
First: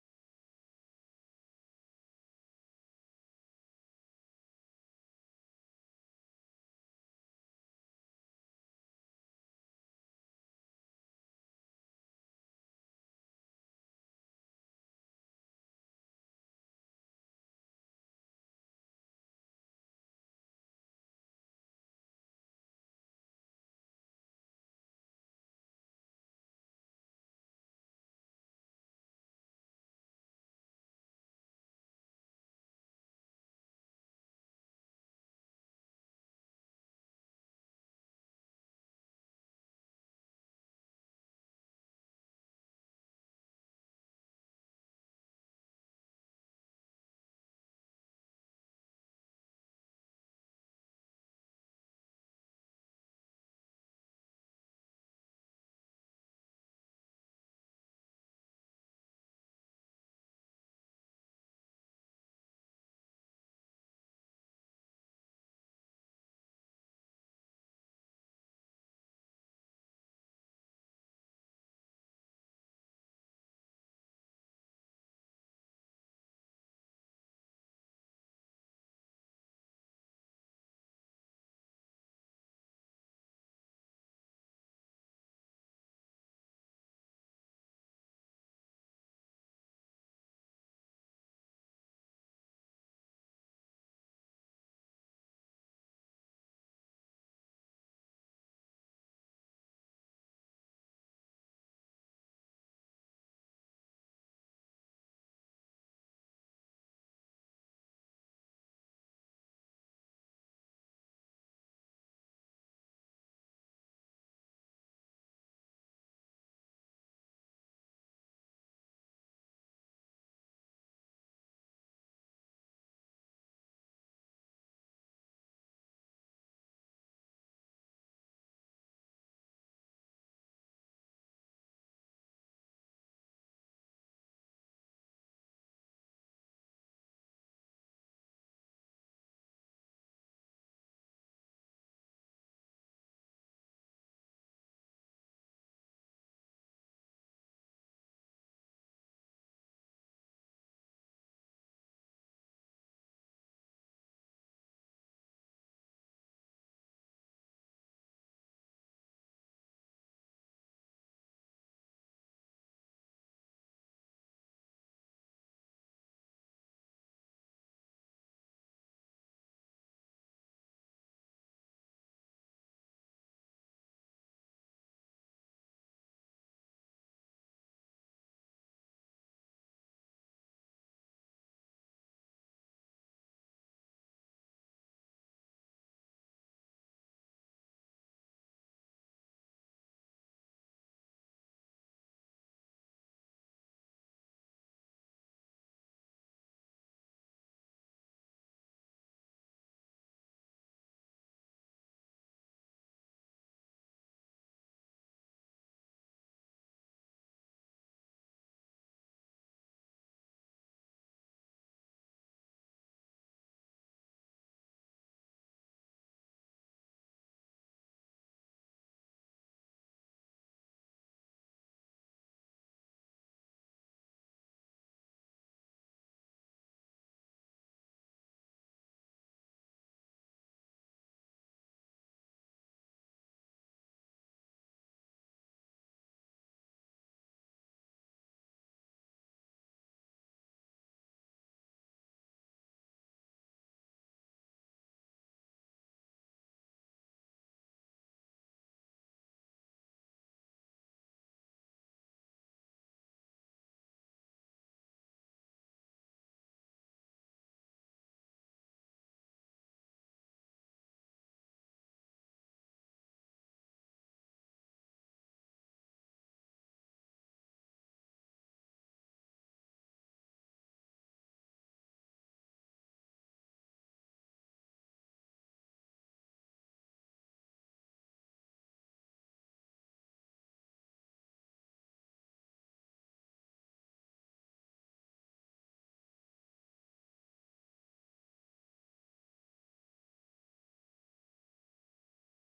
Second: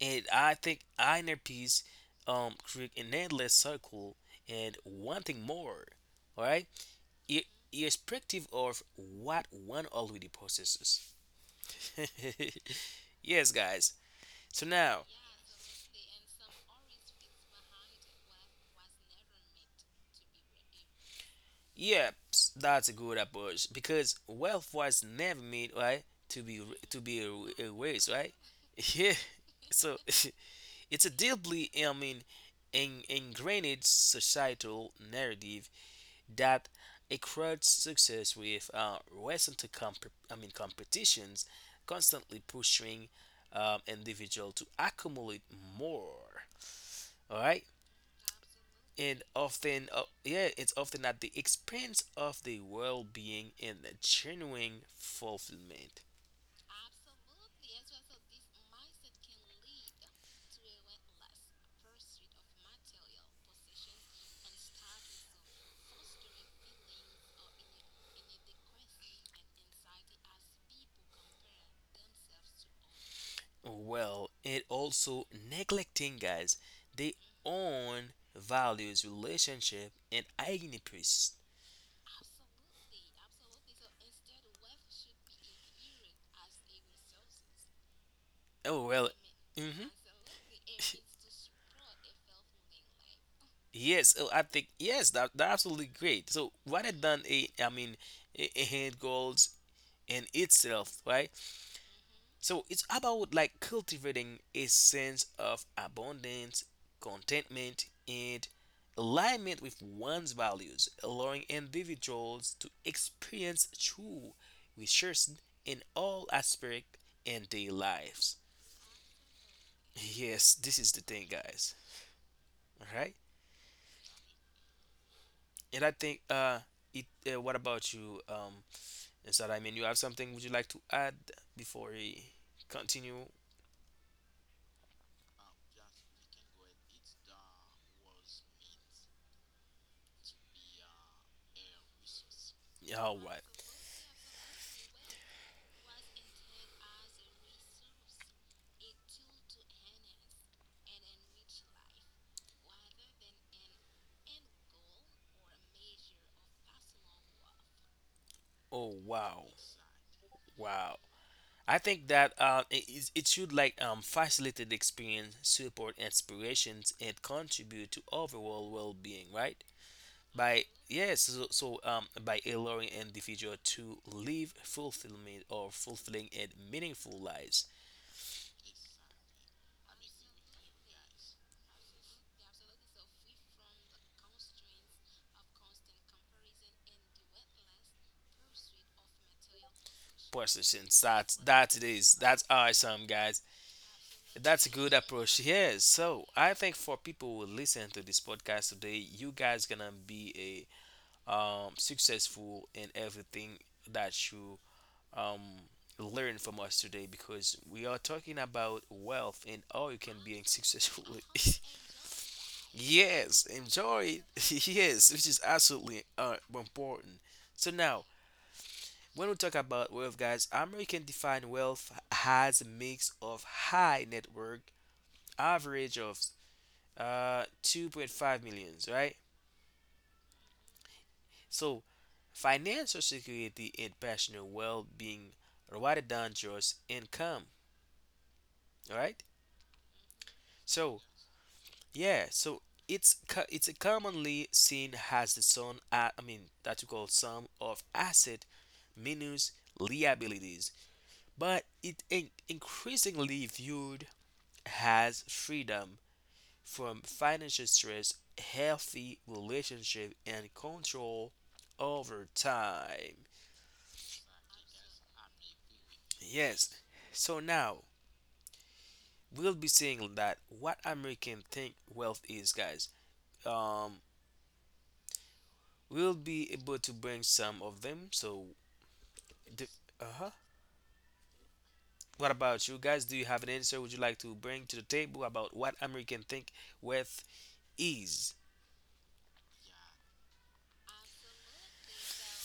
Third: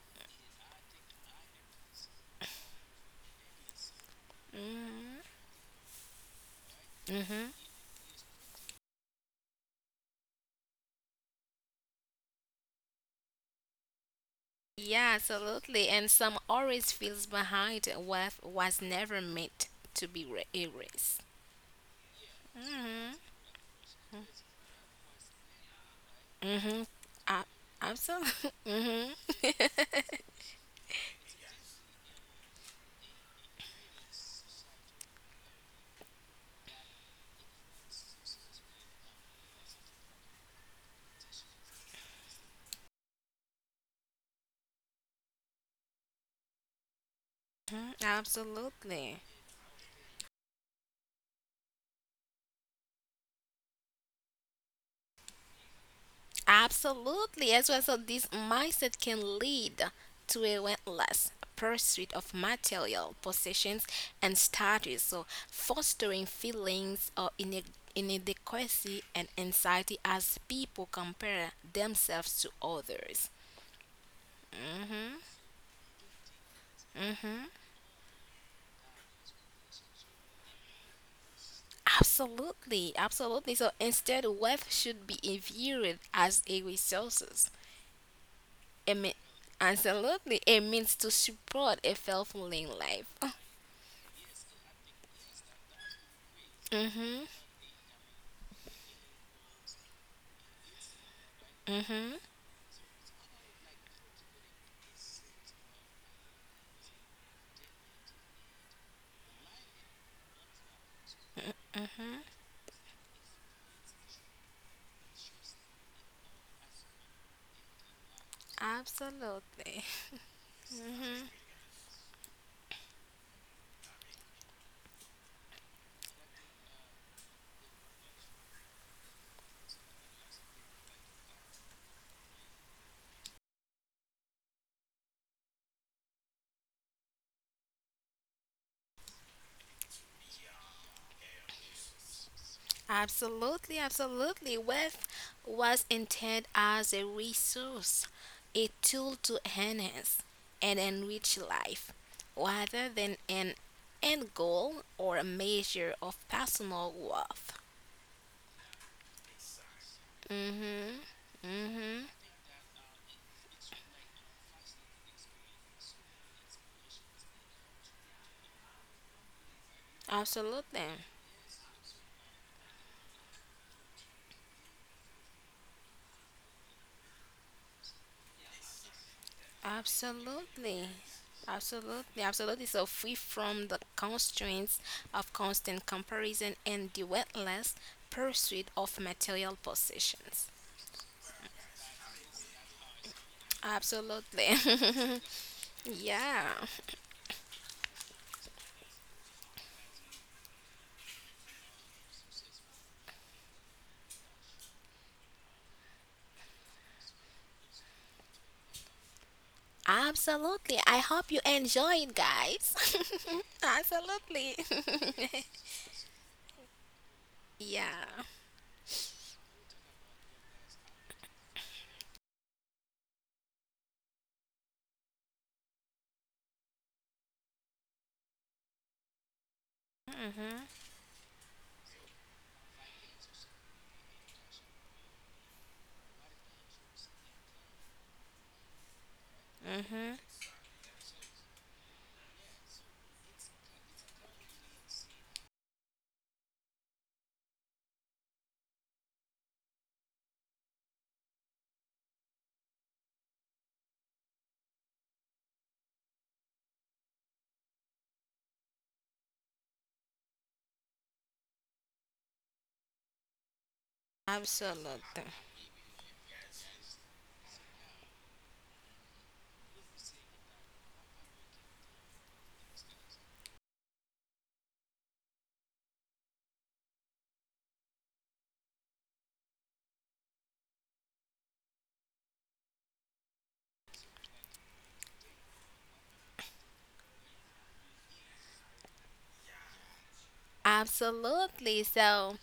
[SPEAKER 1] and I think inner peace create an endless circle and wanting more. All right, I- irrespective of what one already possesses. Yes, guys. So now,
[SPEAKER 2] Yeah, absolutely. And some always feels behind what was never meant to be erased.
[SPEAKER 1] yep, that's a
[SPEAKER 2] Mhm.
[SPEAKER 1] good approach because wealth was never made right to be
[SPEAKER 2] Mhm.
[SPEAKER 1] to be
[SPEAKER 2] Uh,
[SPEAKER 1] a waste, right?
[SPEAKER 2] absolutely. Mhm.
[SPEAKER 1] Yeah. So it's a deeply, I mean, ingrained societal narrative that accrued success with recent competitions constantly pushing individual to accumulate more. All right,
[SPEAKER 2] Mhm.
[SPEAKER 1] and
[SPEAKER 2] Absolutely.
[SPEAKER 1] often, yeah, it's often at the expense of the well-being and the genuine fulfillment.
[SPEAKER 2] Absolutely, as well. So this mindset can lead to a relentless pursuit of material possessions and status, so fostering feelings of inadequacy and anxiety as people compare themselves to others.
[SPEAKER 1] Well, and
[SPEAKER 2] Hmm.
[SPEAKER 1] also neglecting, guys, they
[SPEAKER 2] Hmm.
[SPEAKER 1] own values, relationship, and identities.
[SPEAKER 2] Absolutely, absolutely. So instead, wealth should be viewed as a resources.
[SPEAKER 1] Oh
[SPEAKER 2] I
[SPEAKER 1] well.
[SPEAKER 2] mean,
[SPEAKER 1] Hmm.
[SPEAKER 2] absolutely, it means to support a fulfilling life.
[SPEAKER 1] Yes, oh, I think yes, that that's absolutely great. So rather than
[SPEAKER 2] hmm.
[SPEAKER 1] a hand goals in itself, right?
[SPEAKER 2] Mm-hmm.
[SPEAKER 1] So it's about like cultivating a sense of abundance, contentment, and alignment with one's values, allowing individuals to experience true resources in all aspects in their lives.
[SPEAKER 2] Absolutely.
[SPEAKER 1] Yes, this is the
[SPEAKER 2] Mm-hmm.
[SPEAKER 1] thing, guys. All right, and I think it. What about you, instead, I mean, you have something would you like to add before we continue? Yeah, all right.
[SPEAKER 2] Absolutely, absolutely. Wealth was intended as a resource, a tool to enhance and enrich life, rather than an end goal or a measure of personal worth.
[SPEAKER 1] Oh, wow. Wow.
[SPEAKER 2] Mm-hmm.
[SPEAKER 1] I think
[SPEAKER 2] Mm-hmm.
[SPEAKER 1] that it should like facilitate the experience, support inspirations, and contribute to overall well-being, right? By
[SPEAKER 2] Absolutely.
[SPEAKER 1] yes, so, so by allowing an individual to live fulfillment or fulfilling and meaningful lives.
[SPEAKER 2] Absolutely. Absolutely, absolutely. So free from the constraints of constant comparison and the relentless pursuit of material possessions.
[SPEAKER 1] Processing that's that it is. That's awesome, guys. That's a good
[SPEAKER 2] Absolutely.
[SPEAKER 1] approach. Yes. So
[SPEAKER 2] yeah.
[SPEAKER 1] I think for people who listen to this podcast today, you guys gonna be a successful in everything that you um learn from us today because we are talking about wealth and how you can be
[SPEAKER 2] Absolutely. I
[SPEAKER 1] successful.
[SPEAKER 2] hope you enjoy it, guys.
[SPEAKER 1] Yes, enjoy it.
[SPEAKER 2] absolutely.
[SPEAKER 1] Yes, which is absolutely important. So
[SPEAKER 2] yeah.
[SPEAKER 1] now. When we talk about wealth, guys, American defined wealth has a mix of high net worth, average of 2.5 millions, right?
[SPEAKER 2] Mhm.
[SPEAKER 1] So financial security and personal well-being rather than just income, all right.
[SPEAKER 2] Mhm.
[SPEAKER 1] So yeah so it's commonly seen as the sum, that we call sum of asset minus liabilities, but it increasingly viewed as freedom from financial stress, healthy relationship, and control over time.
[SPEAKER 2] Absolutely.
[SPEAKER 1] Yes. So now we'll be seeing that what American think wealth is, guys. Um, we'll be able to bring some of them. So, the, uh huh. what about you guys? Do you have an answer? Would you like to bring to the table about what American think wealth is?
[SPEAKER 2] Absolutely. So,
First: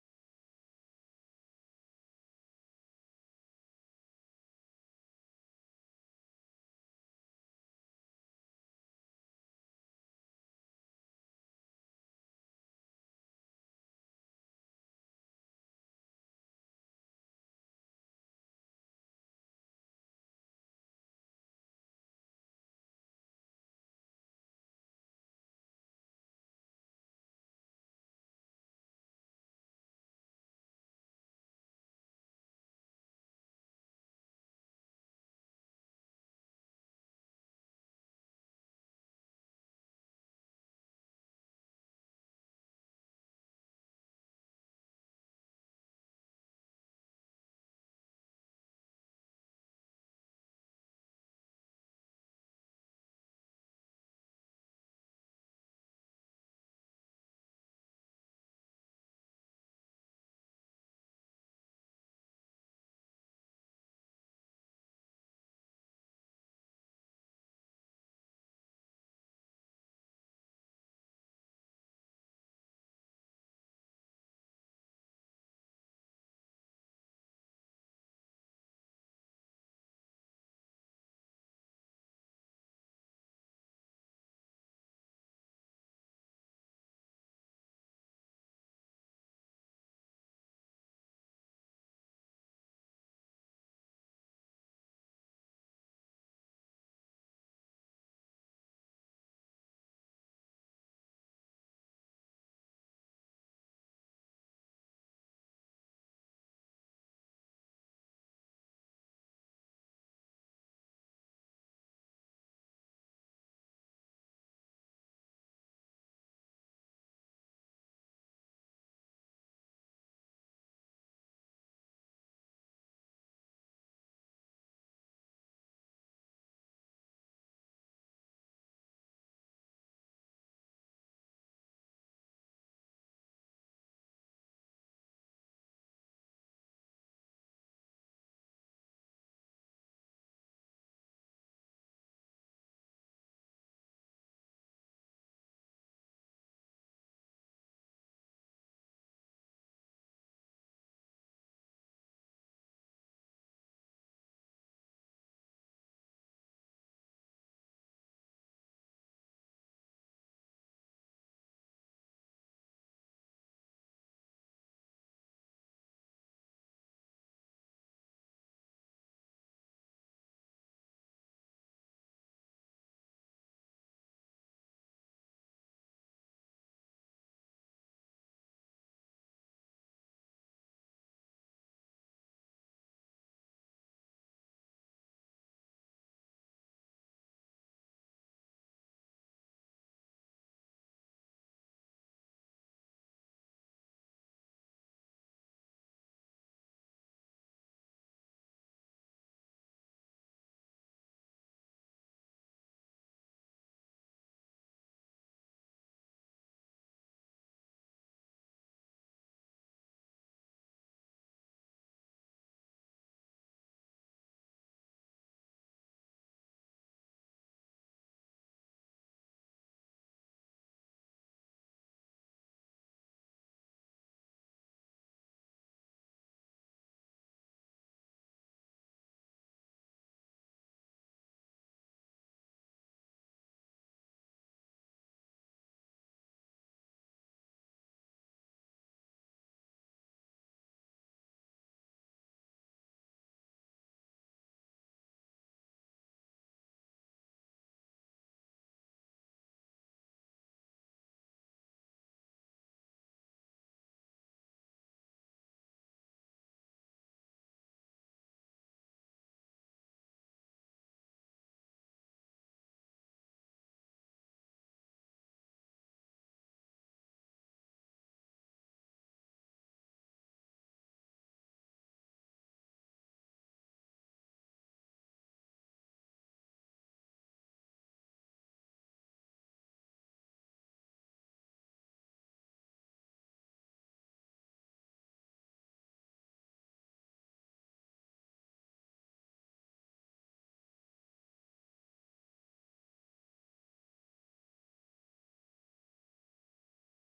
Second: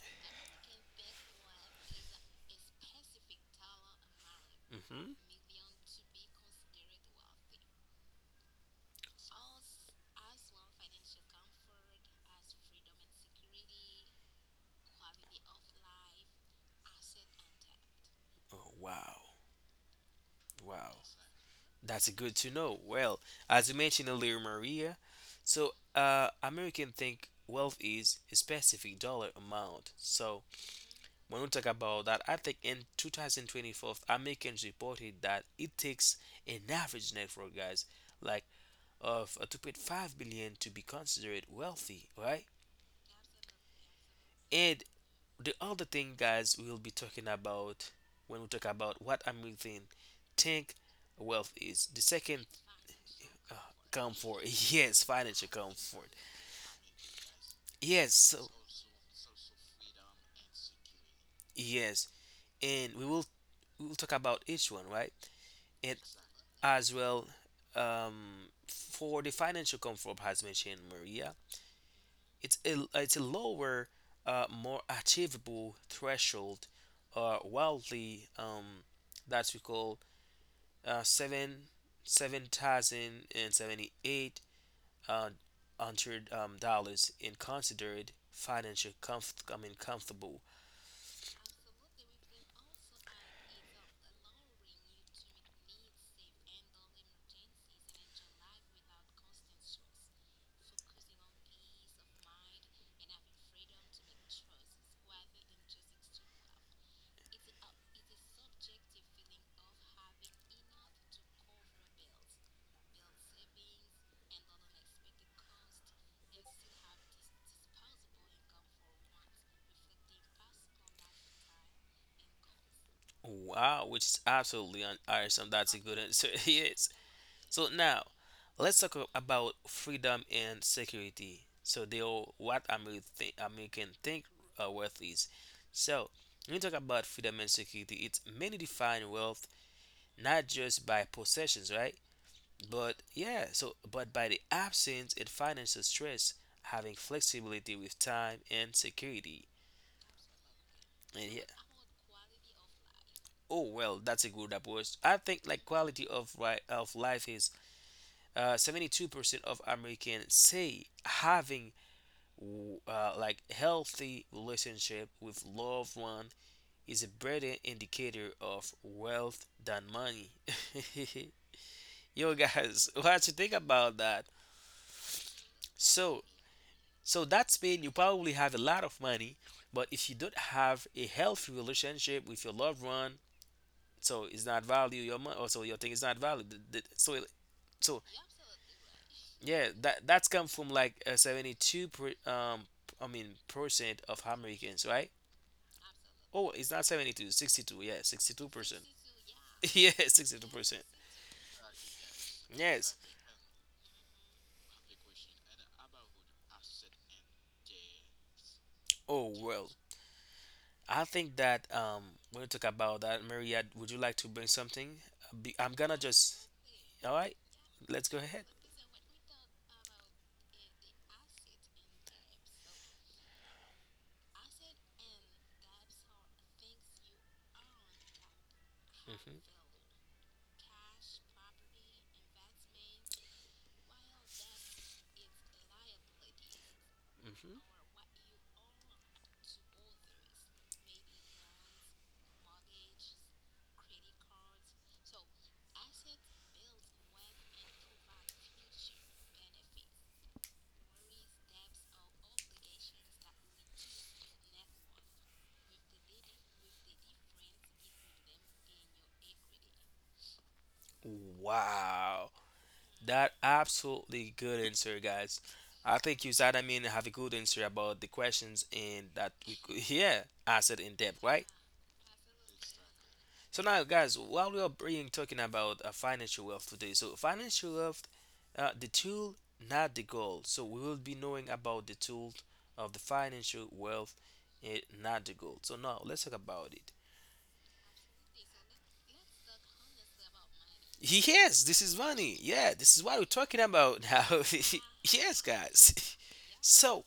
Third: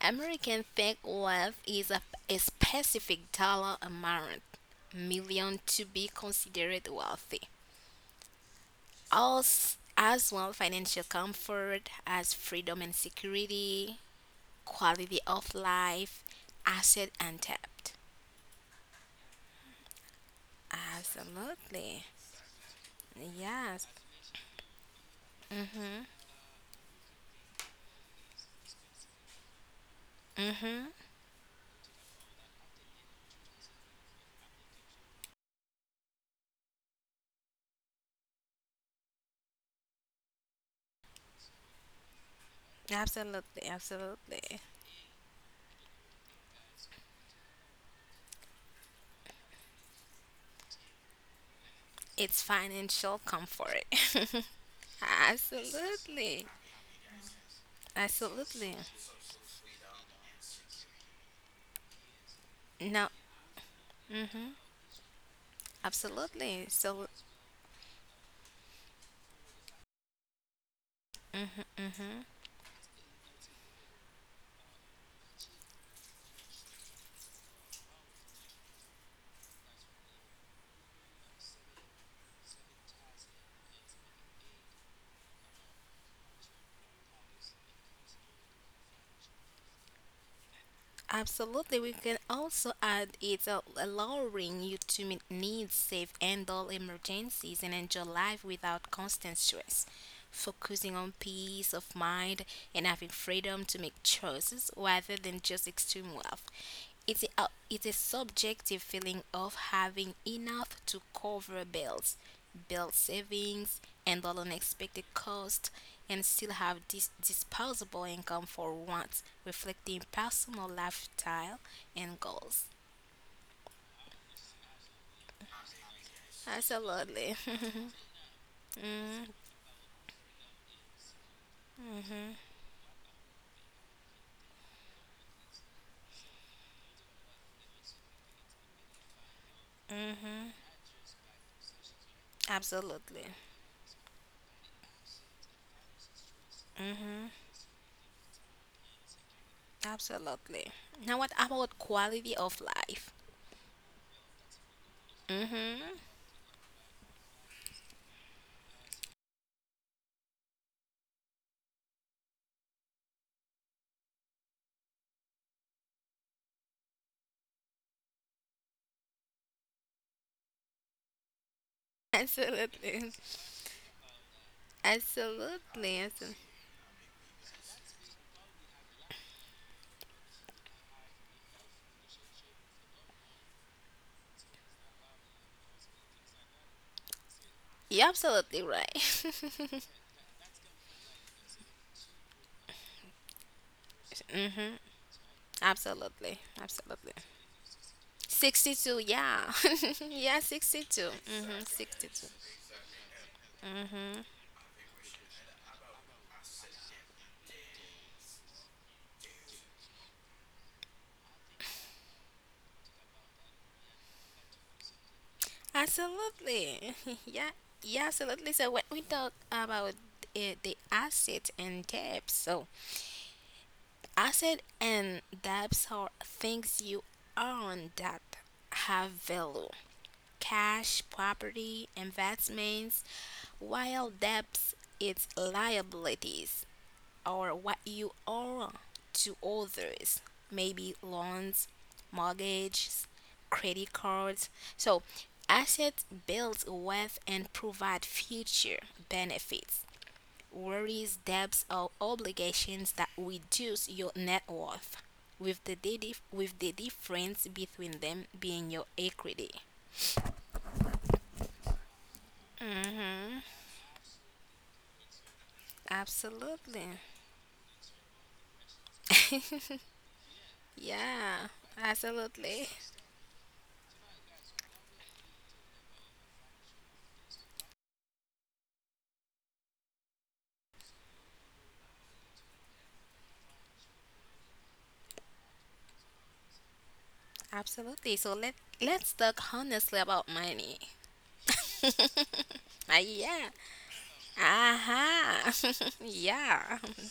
[SPEAKER 2] American fake wealth is a specific dollar amount,
[SPEAKER 1] Mm-hmm.
[SPEAKER 2] million to be considered wealthy. Also, as well, financial comfort as freedom and security, quality of life, asset untapped.
[SPEAKER 1] Oh wow, wow.
[SPEAKER 2] Absolutely.
[SPEAKER 1] That's good to know. Well, as you
[SPEAKER 2] Yes.
[SPEAKER 1] mentioned earlier, Maria. So, American think wealth is a specific dollar amount. So
[SPEAKER 2] Mm-hmm.
[SPEAKER 1] when we talk about that, I think in 2024, Americans reported that it takes an average network, guys, like of 2.5 billion to be considered wealthy, right?
[SPEAKER 2] Absolutely. Absolutely.
[SPEAKER 1] And the other thing, guys, we'll be talking about when we talk about what Americans think wealth is. The
[SPEAKER 2] It's
[SPEAKER 1] second
[SPEAKER 2] financial
[SPEAKER 1] uh,
[SPEAKER 2] comfort.
[SPEAKER 1] comfort, yes, financial comfort,
[SPEAKER 2] Absolutely.
[SPEAKER 1] yes, so
[SPEAKER 2] Absolutely.
[SPEAKER 1] yes, and we
[SPEAKER 2] No,
[SPEAKER 1] will we will talk about each one, right? And
[SPEAKER 2] absolutely.
[SPEAKER 1] as
[SPEAKER 2] So,
[SPEAKER 1] well, for the financial comfort, as mentioned Maria, it's a lower, more achievable threshold, wildly, that we call seven seven thousand and seventy eight uh, hundred dollars in considered financial comfort. I mean comfortable.
[SPEAKER 2] absolutely, we can also add it, allowing you to meet needs, save, handle emergencies, and enjoy life without constant stress. Focusing on peace of mind and having freedom to make choices rather than just extreme wealth. It's a subjective feeling of having enough to cover bills, build savings, handle unexpected costs, and still have disposable income for once, reflecting personal lifestyle and goals.
[SPEAKER 1] Wow, which is absolutely awesome. That's a good answer. yes.
[SPEAKER 2] Absolutely.
[SPEAKER 1] So now let's about freedom and security. So they are what American think wealth is. So when you talk about freedom and security, it's many define wealth not
[SPEAKER 2] hmm.
[SPEAKER 1] just by possessions, right? But
[SPEAKER 2] Absolutely.
[SPEAKER 1] yeah, so but by the absence and financial stress, having
[SPEAKER 2] Hmm.
[SPEAKER 1] flexibility with time and security.
[SPEAKER 2] Absolutely. Now, what
[SPEAKER 1] And yeah,
[SPEAKER 2] about quality of life?
[SPEAKER 1] oh well, that's a good approach. I think like
[SPEAKER 2] Hmm.
[SPEAKER 1] quality of right of life is 72% of Americans say having like healthy relationship with loved one is a better indicator of wealth than money. Yo guys,
[SPEAKER 2] Absolutely.
[SPEAKER 1] what you think about that?
[SPEAKER 2] Absolutely.
[SPEAKER 1] So,
[SPEAKER 2] Absolutely.
[SPEAKER 1] so that's mean you probably have a lot of money, but if you don't have a healthy relationship with your loved one, so it's not value your money. Also, your thing is not value. So, so
[SPEAKER 2] You're absolutely
[SPEAKER 1] yeah,
[SPEAKER 2] right.
[SPEAKER 1] that that's come from like 72 percent of
[SPEAKER 2] hmm.
[SPEAKER 1] Americans, right?
[SPEAKER 2] Absolutely.
[SPEAKER 1] Oh, it's not
[SPEAKER 2] Absolutely.
[SPEAKER 1] 72, 62. Yeah, 62%.
[SPEAKER 2] 62, yeah.
[SPEAKER 1] Yeah,
[SPEAKER 2] yeah,
[SPEAKER 1] 62%.
[SPEAKER 2] 62. Mm-hmm, 62.
[SPEAKER 1] Yes. Oh, well, I think that we'll talk about that, Maria, would you like to bring something? I'm gonna just,
[SPEAKER 2] Absolutely.
[SPEAKER 1] all right,
[SPEAKER 2] Yeah, yeah,
[SPEAKER 1] let's go ahead.
[SPEAKER 2] absolutely. So when we talk about it, the asset and debts, so asset and debts are things you own that have
[SPEAKER 1] Mhm,
[SPEAKER 2] value. Cash, property, investments, while debts it's liabilities or
[SPEAKER 1] mhm.
[SPEAKER 2] what you owe to others, maybe loans, mortgages, credit cards. So, assets build wealth and provide future benefits. Worries, debts, or obligations that reduce your net worth, with the difference between them being your equity.
[SPEAKER 1] Wow, that
[SPEAKER 2] Mhm.
[SPEAKER 1] absolutely good answer, guys. I think you said, I mean, have
[SPEAKER 2] Absolutely.
[SPEAKER 1] a good answer about the questions and that we could, yeah, asset in depth, right?
[SPEAKER 2] yeah. Absolutely.
[SPEAKER 1] So now, guys, while we are being talking about financial wealth today, so financial wealth, the tool, not the goal. So we will be knowing about the tool of the financial wealth, not the goal. So now let's talk about it.
[SPEAKER 2] Absolutely. So let's talk honestly about money.
[SPEAKER 1] Yes, this is money. Yeah, this is what we're
[SPEAKER 2] Yeah.
[SPEAKER 1] talking about now. yes,
[SPEAKER 2] Aha.
[SPEAKER 1] guys.
[SPEAKER 2] yeah.
[SPEAKER 1] So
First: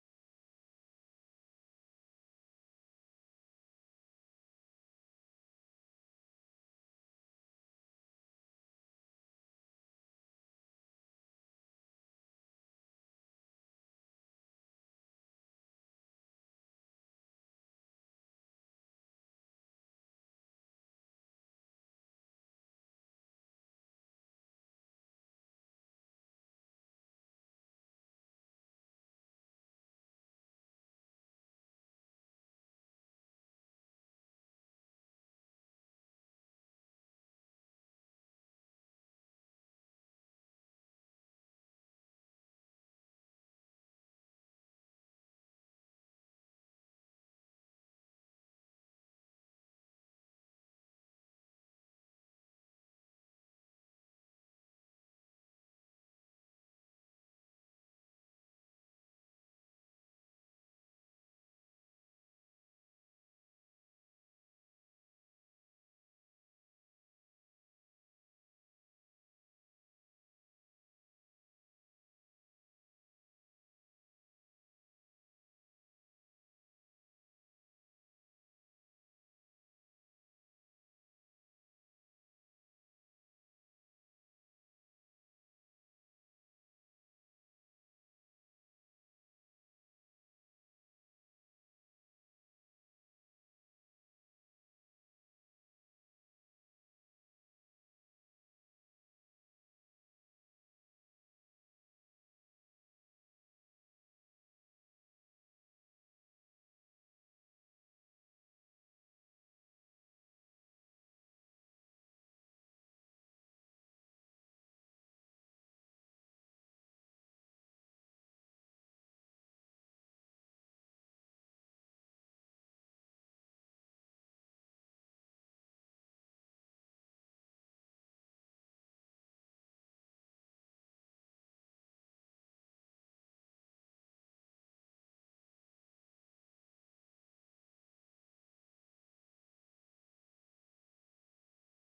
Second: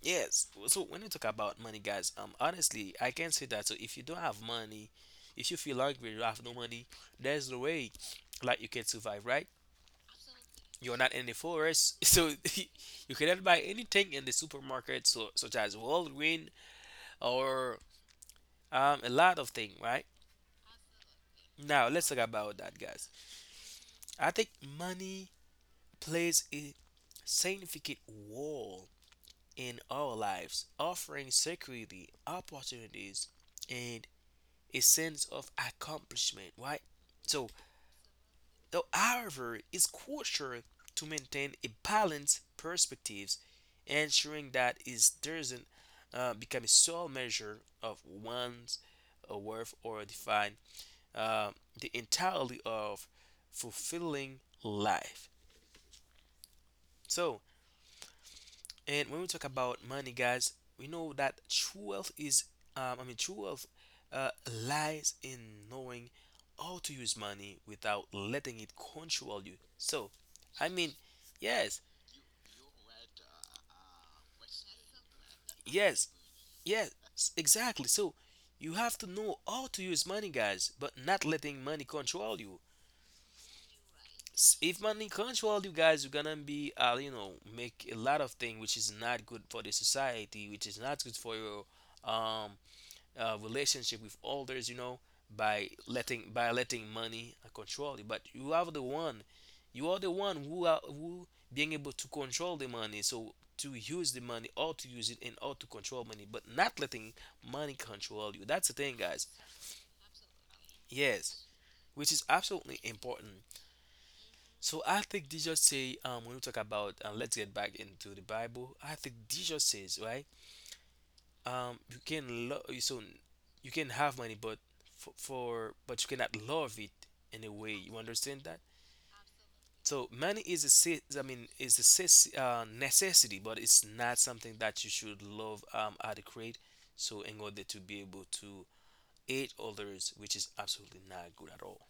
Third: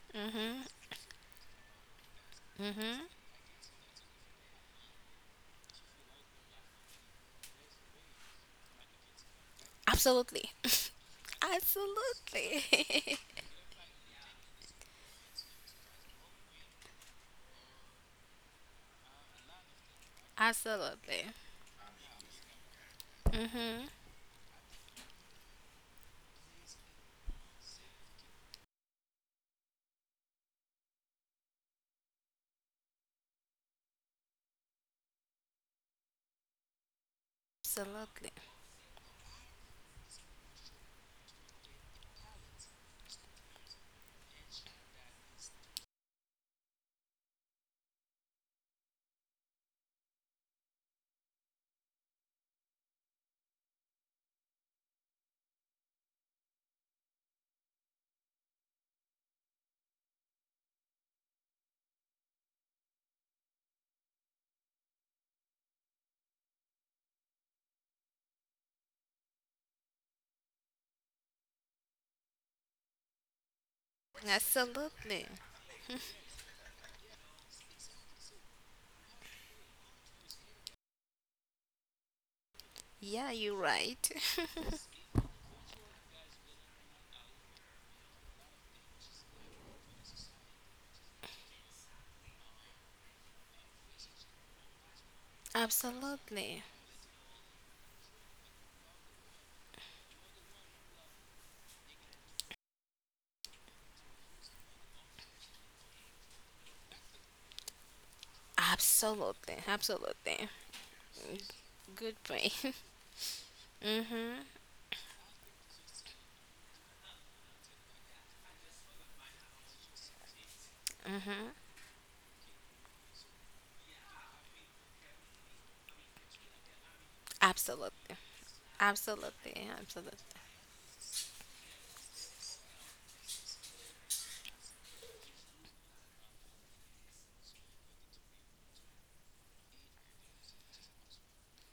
[SPEAKER 1] yes,
[SPEAKER 2] Mhm.
[SPEAKER 1] so when you talk about money, guys, honestly,
[SPEAKER 2] Mhm.
[SPEAKER 1] I can say that. So if you don't have money, if you feel hungry, you have no money, there's no way, like you can survive, right?
[SPEAKER 2] Absolutely.
[SPEAKER 1] You're not in the forest, so you
[SPEAKER 2] Absolutely.
[SPEAKER 1] cannot buy anything in the supermarket, so such as Walgreens or a lot of things, right?
[SPEAKER 2] Absolutely.
[SPEAKER 1] Now let's talk about that, guys.
[SPEAKER 2] Mhm.
[SPEAKER 1] I think money plays a significant role in our lives, offering security, opportunities, and a sense of accomplishment, right? So
[SPEAKER 2] Absolutely.
[SPEAKER 1] however, it's crucial to maintain a balanced perspective, ensuring that it doesn't become a sole measure of one's worth or define uh, the entirety of fulfilling life. So, and when we talk about money, guys, we know that true wealth is, true wealth lies in knowing how to use money without letting it control you. So, I mean, yes,
[SPEAKER 2] Absolutely.
[SPEAKER 1] yes, yes, exactly. So, you have to know how to use money, guys, but not letting money control you.
[SPEAKER 2] Yeah, you're right.
[SPEAKER 1] If money control you guys, you're gonna be, you know, make a lot of things which is not good for the society, which is not good for your, um, relationship with others by letting by
[SPEAKER 2] Absolutely.
[SPEAKER 1] letting money control you, but you are the one, who are who being able to control the money, so to use the money or to use it and or to control money, but not letting money control you. That's the thing, guys,
[SPEAKER 2] Absolutely. Absolutely.
[SPEAKER 1] yes, which is
[SPEAKER 2] Good
[SPEAKER 1] absolutely
[SPEAKER 2] point.
[SPEAKER 1] important.
[SPEAKER 2] mhm.
[SPEAKER 1] So I think Jesus say, when we talk about, let's get back into the Bible. I think Jesus says, right, you can love, so you can have money, but for but you cannot love it in a way, you
[SPEAKER 2] Absolutely.
[SPEAKER 1] understand that.
[SPEAKER 2] Absolutely.
[SPEAKER 1] So
[SPEAKER 2] Absolutely.
[SPEAKER 1] money is a se- I mean is a ses- necessity, but it's not something that you should love adequate, so in order to be able to aid others, which is absolutely not good at all,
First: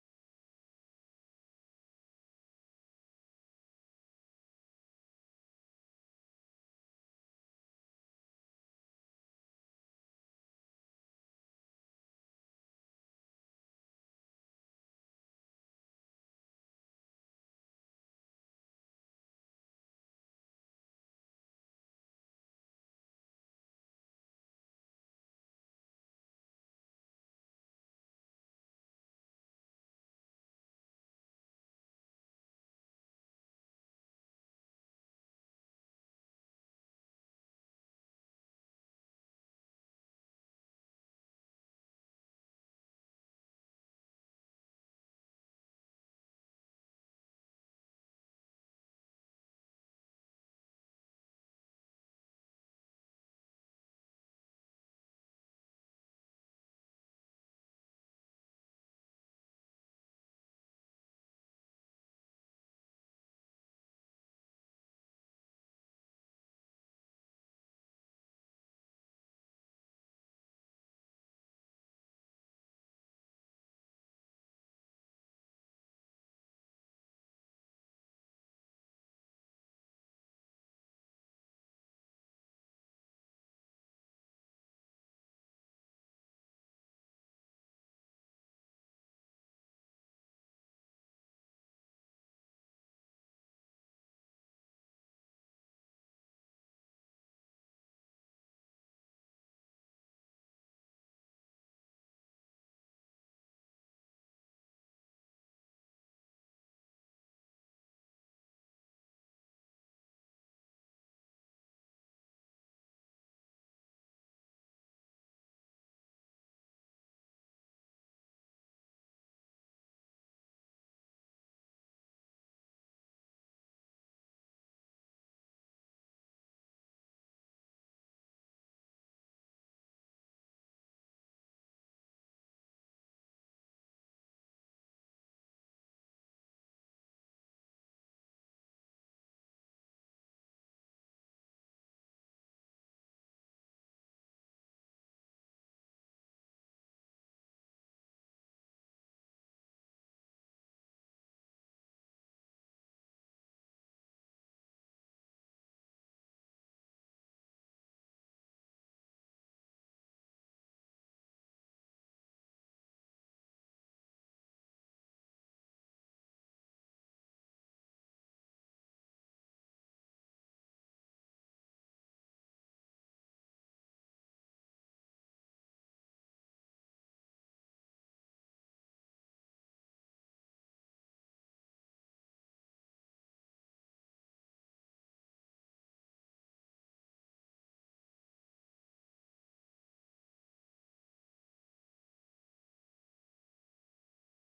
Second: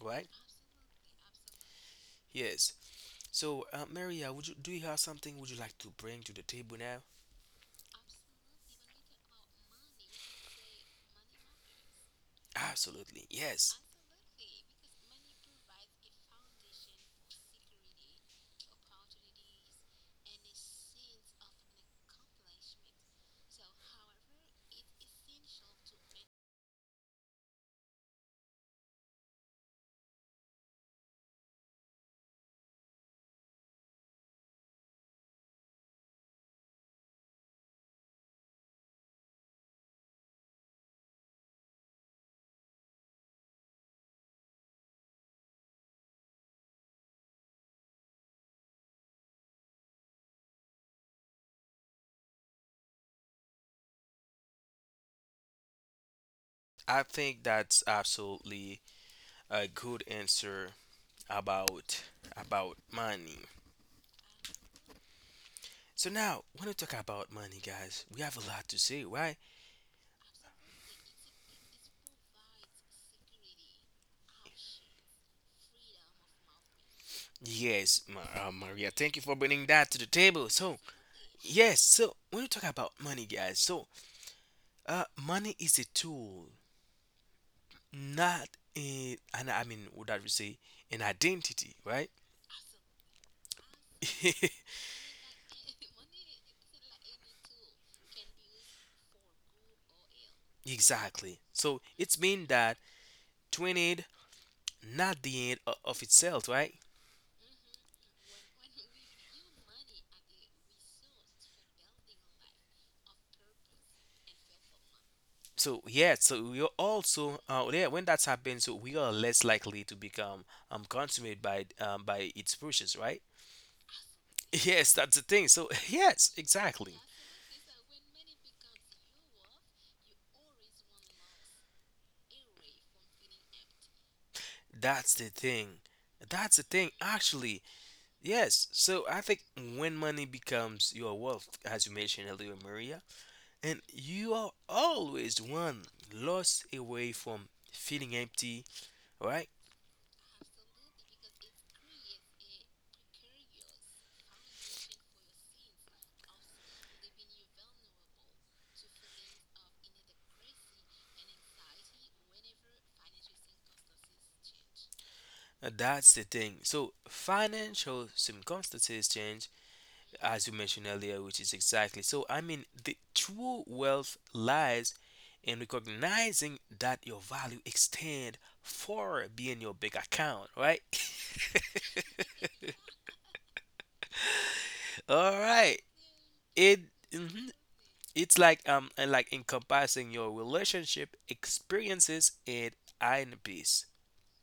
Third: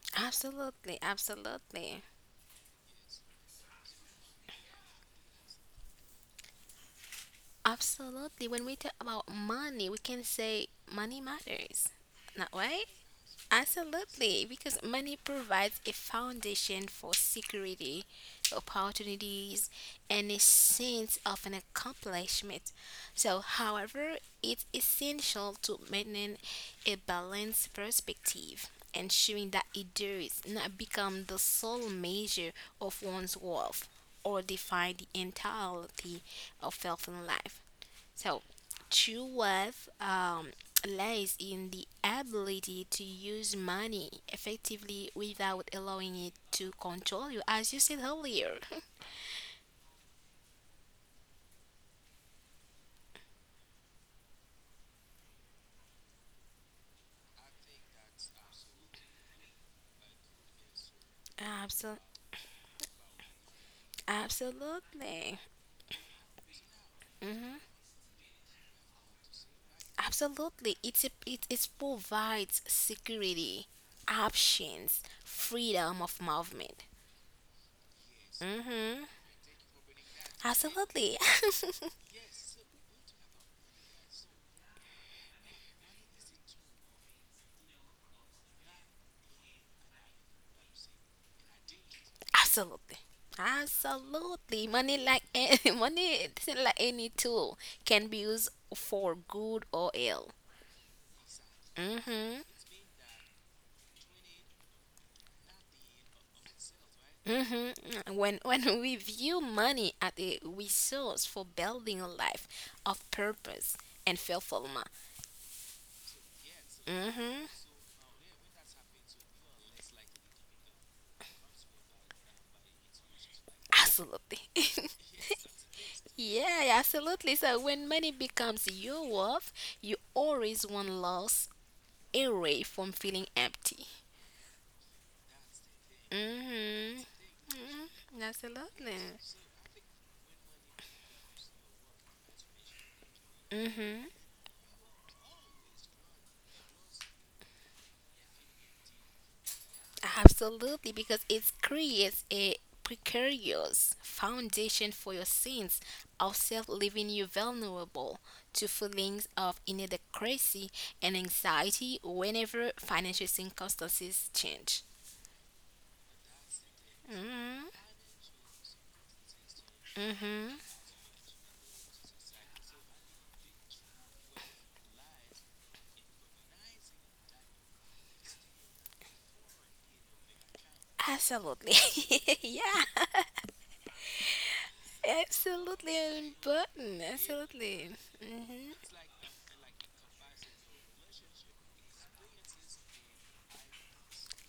[SPEAKER 1] right?
[SPEAKER 2] Absolutely. Absolutely.
[SPEAKER 1] Yes. So Maria, would you do you have something would you like to bring to the table now?
[SPEAKER 2] Absolutely. When we talk about money, we can say money matters. Not right?
[SPEAKER 1] Absolutely. Yes.
[SPEAKER 2] Absolutely. Because money provides a foundation for security, opportunities, and a sense of an accomplishment. So, however, it's essential to maintain a balanced perspective, ensuring that it does not become the sole measure of one's worth or define the entirety of health and life. So, true wealth lies in the ability to use money effectively without allowing it to control you, as you said earlier.
[SPEAKER 1] I think that's absolutely a good answer
[SPEAKER 2] Absolutely.
[SPEAKER 1] about money.
[SPEAKER 2] Absolutely.
[SPEAKER 1] So now, when we talk about
[SPEAKER 2] Hmm.
[SPEAKER 1] money, guys, we have a lot to say, right?
[SPEAKER 2] Absolutely. It provides security, options, freedom of movement.
[SPEAKER 1] Yes, Maria,
[SPEAKER 2] Hmm.
[SPEAKER 1] thank you for bringing that to the table. So,
[SPEAKER 2] Absolutely.
[SPEAKER 1] yes, so when we talk about money, guys, so money is a tool, not in and I mean would I would say an identity, right?
[SPEAKER 2] Absolutely. Absolutely. Money like a- money like any tool can be used for good or ill.
[SPEAKER 1] Exactly. So it's
[SPEAKER 2] Mhm.
[SPEAKER 1] mean that to an end, not the of itself, right?
[SPEAKER 2] Mhm. When we view money as a resource for building a life of purpose and fulfillment.
[SPEAKER 1] So yeah, so we are also
[SPEAKER 2] Mhm.
[SPEAKER 1] yeah, when that happens, so we are less likely to become consumed by its pushes, right?
[SPEAKER 2] Absolutely.
[SPEAKER 1] Yes, that's the thing. So yes,
[SPEAKER 2] yeah,
[SPEAKER 1] exactly.
[SPEAKER 2] absolutely. So when money becomes your wealth, you always want loss away from feeling empty.
[SPEAKER 1] That's the thing. That's the thing,
[SPEAKER 2] Mhm.
[SPEAKER 1] actually.
[SPEAKER 2] Mhm.
[SPEAKER 1] Yes.
[SPEAKER 2] Absolutely.
[SPEAKER 1] So I think when money becomes your wealth, as you mentioned earlier, Maria, and
[SPEAKER 2] Mm-hmm.
[SPEAKER 1] you are always one loss away from feeling empty, right?
[SPEAKER 2] Absolutely, because it creates a precarious foundation for your sins of self, leaving you vulnerable to feelings of inadequacy and anxiety whenever financial circumstances change.
[SPEAKER 1] That's the thing. So
[SPEAKER 2] Mm-hmm.
[SPEAKER 1] financial circumstances change, as
[SPEAKER 2] Mm-hmm.
[SPEAKER 1] you mentioned earlier, which is exactly so. I mean, the true wealth lies in recognizing that your value extend far beyond your bank account, right?
[SPEAKER 2] Absolutely. yeah.
[SPEAKER 1] All right.
[SPEAKER 2] Absolutely
[SPEAKER 1] It
[SPEAKER 2] important.
[SPEAKER 1] mhm.
[SPEAKER 2] Absolutely.
[SPEAKER 1] It's
[SPEAKER 2] Mm-hmm.
[SPEAKER 1] like encompassing your relationship experiences and peace.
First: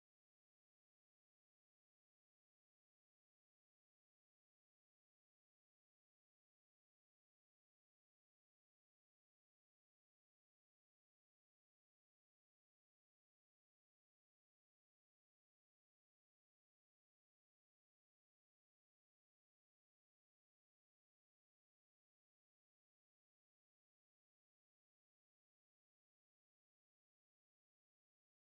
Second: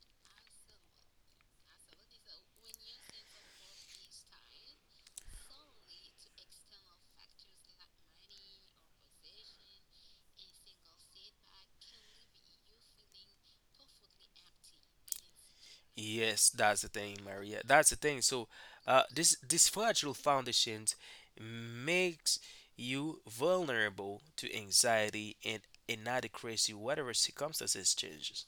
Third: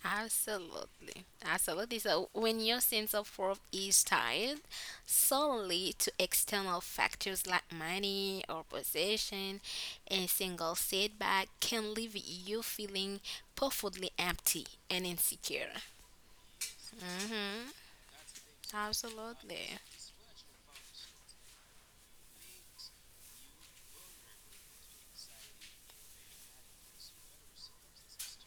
[SPEAKER 2] Absolutely. Absolutely. So when your sense of worth is tied solely to external factors like money or possession, a single setback can leave you feeling profoundly empty and insecure.
[SPEAKER 1] Yes, that's the thing, Maria,
[SPEAKER 2] Hmm.
[SPEAKER 1] that's the thing. So this
[SPEAKER 2] Absolutely.
[SPEAKER 1] this fragile foundations makes you vulnerable to anxiety and inadequacy whatever circumstances changes,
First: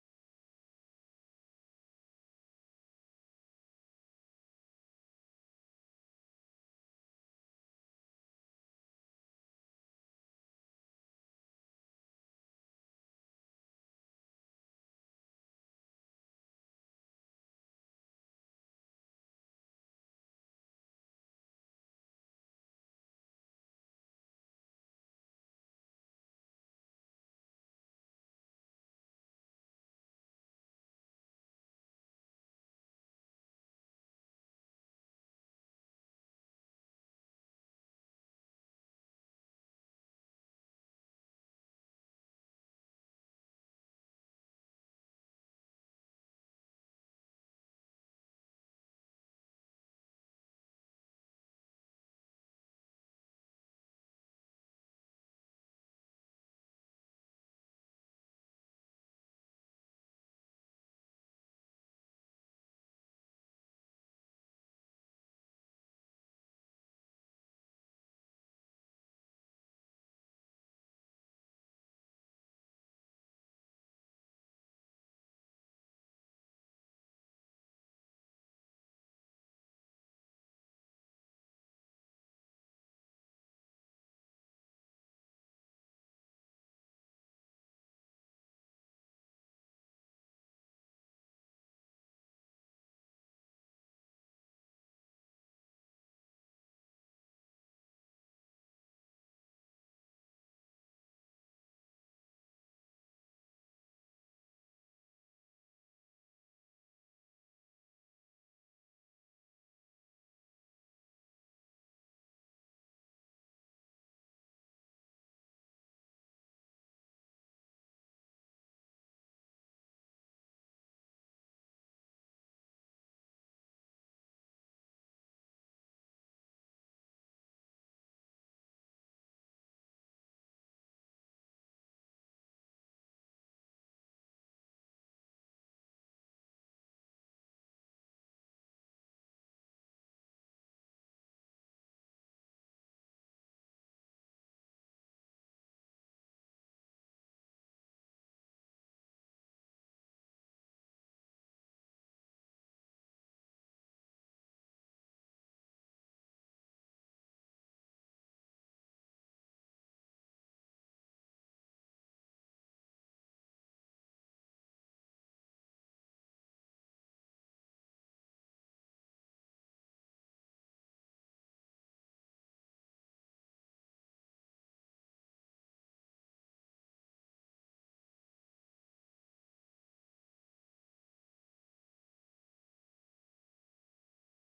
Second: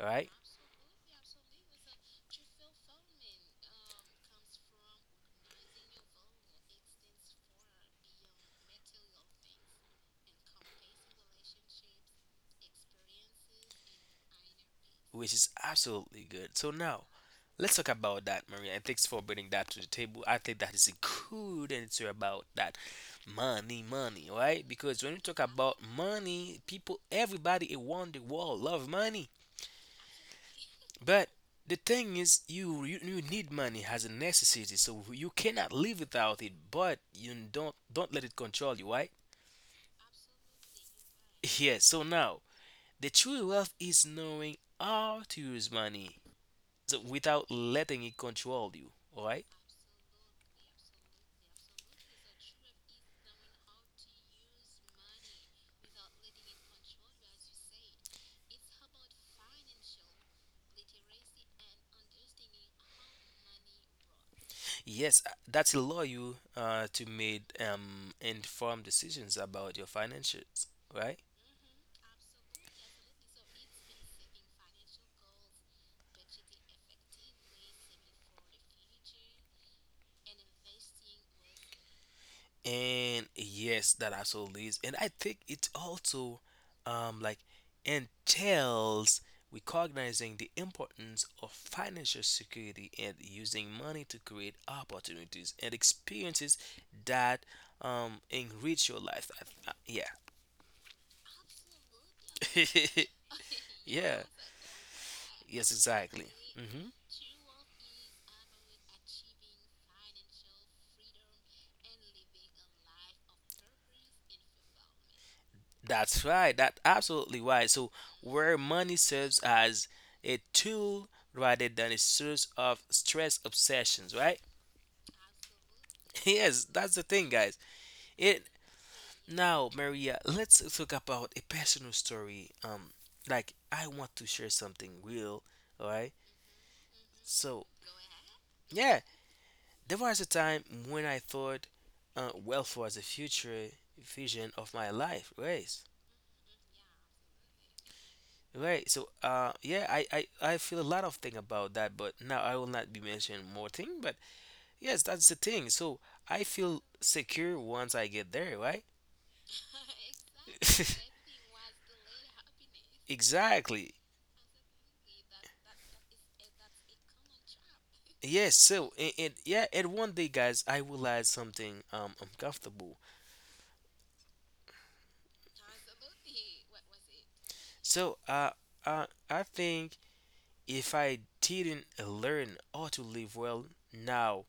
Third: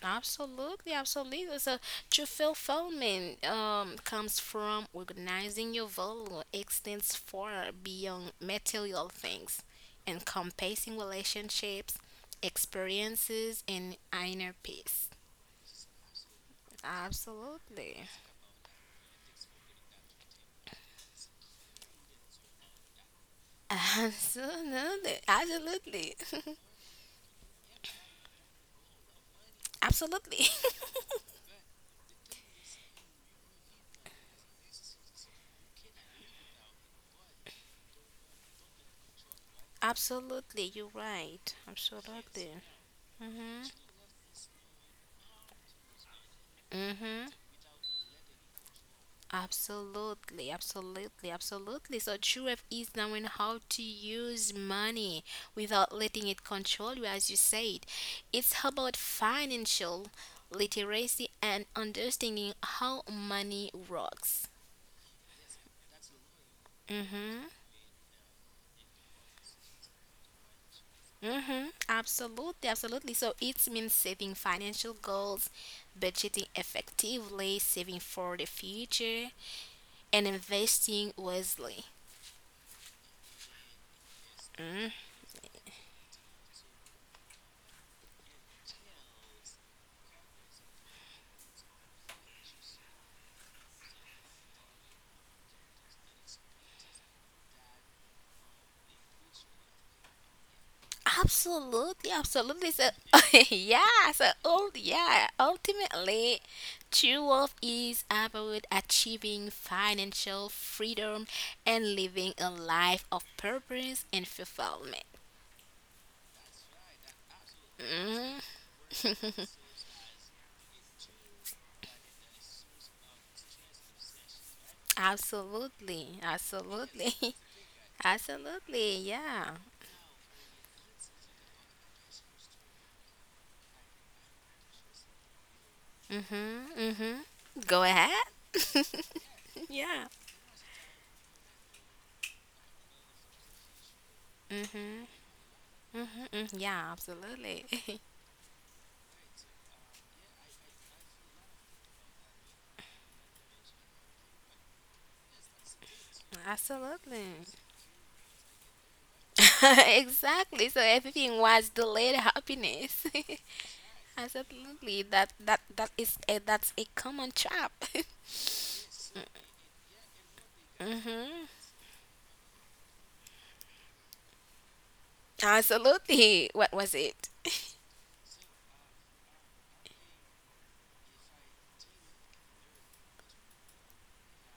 [SPEAKER 1] right?
[SPEAKER 2] Absolutely, absolutely. So, true fulfillment comes from recognizing your value extends far beyond material things, encompassing relationships, experiences, and inner peace.
[SPEAKER 1] Which is absolutely good. So now, let's talk
[SPEAKER 2] Absolutely.
[SPEAKER 1] about that, Maria. And thanks for bringing that to the table. I think that is a good answer about that money, money, right? Because when you
[SPEAKER 2] Absolutely.
[SPEAKER 1] talk about
[SPEAKER 2] Absolutely.
[SPEAKER 1] money, people, everybody around the world love money,
[SPEAKER 2] Absolutely.
[SPEAKER 1] but the thing is, you need money as a necessity, so you cannot live without it. But you don't let it control you, right?
[SPEAKER 2] Absolutely. You're right.
[SPEAKER 1] Yeah. So now,
[SPEAKER 2] Absolutely.
[SPEAKER 1] the true
[SPEAKER 2] Mm-hmm.
[SPEAKER 1] wealth is knowing how to use money so
[SPEAKER 2] Mm-hmm.
[SPEAKER 1] without letting it control you, all right.
[SPEAKER 2] Absolutely, absolutely, absolutely. So true wealth is knowing how to use money without letting it control you, as you said. It's about financial literacy and understanding how money works.
[SPEAKER 1] Yes, that's allow you to
[SPEAKER 2] Mm-hmm.
[SPEAKER 1] make informed decisions about your finances, right?
[SPEAKER 2] Mm-hmm. Absolutely, absolutely. So it means setting financial goals, budgeting effectively, saving for the future, and investing wisely.
[SPEAKER 1] And yes, that absolutely is,
[SPEAKER 2] Mm.
[SPEAKER 1] and I think it also like entails recognizing the importance of financial security and using money to create opportunities and experiences that enrich your life. Yeah.
[SPEAKER 2] Absolutely, absolutely. So, yeah,
[SPEAKER 1] Yeah. Yes, exactly.
[SPEAKER 2] ultimately,
[SPEAKER 1] Hmm.
[SPEAKER 2] true wealth is about achieving financial freedom and living a life of purpose and fulfillment.
[SPEAKER 1] That's right. That's absolutely right. So,
[SPEAKER 2] Mhm.
[SPEAKER 1] where money serves as a tool rather than a source of stress obsessions, right?
[SPEAKER 2] absolutely,
[SPEAKER 1] Yes, that's the thing,
[SPEAKER 2] absolutely,
[SPEAKER 1] guys. It
[SPEAKER 2] absolutely. Yeah.
[SPEAKER 1] Now, Maria, let's talk about a personal story. Like I want to share something real, all right?
[SPEAKER 2] Mhm. Mhm.
[SPEAKER 1] So,
[SPEAKER 2] Go ahead.
[SPEAKER 1] yeah, there
[SPEAKER 2] yeah.
[SPEAKER 1] was a time when I thought wealth was a future vision of my
[SPEAKER 2] Mhm.
[SPEAKER 1] life, right?
[SPEAKER 2] Mhm. Mhm. Yeah. Absolutely.
[SPEAKER 1] Right. So, yeah, I feel a lot of thing about that, but now I will not be mentioning more thing. But yes, that's the thing. So I feel
[SPEAKER 2] absolutely.
[SPEAKER 1] secure once I get there, right?
[SPEAKER 2] exactly. So everything was delayed happiness.
[SPEAKER 1] Exactly.
[SPEAKER 2] Absolutely. That's a common trap.
[SPEAKER 1] Yes. So and yeah, and one day, guys, I will add
[SPEAKER 2] hmm.
[SPEAKER 1] something uncomfortable.
[SPEAKER 2] Absolutely. What was it?
[SPEAKER 1] So I think if I didn't learn how to live well now,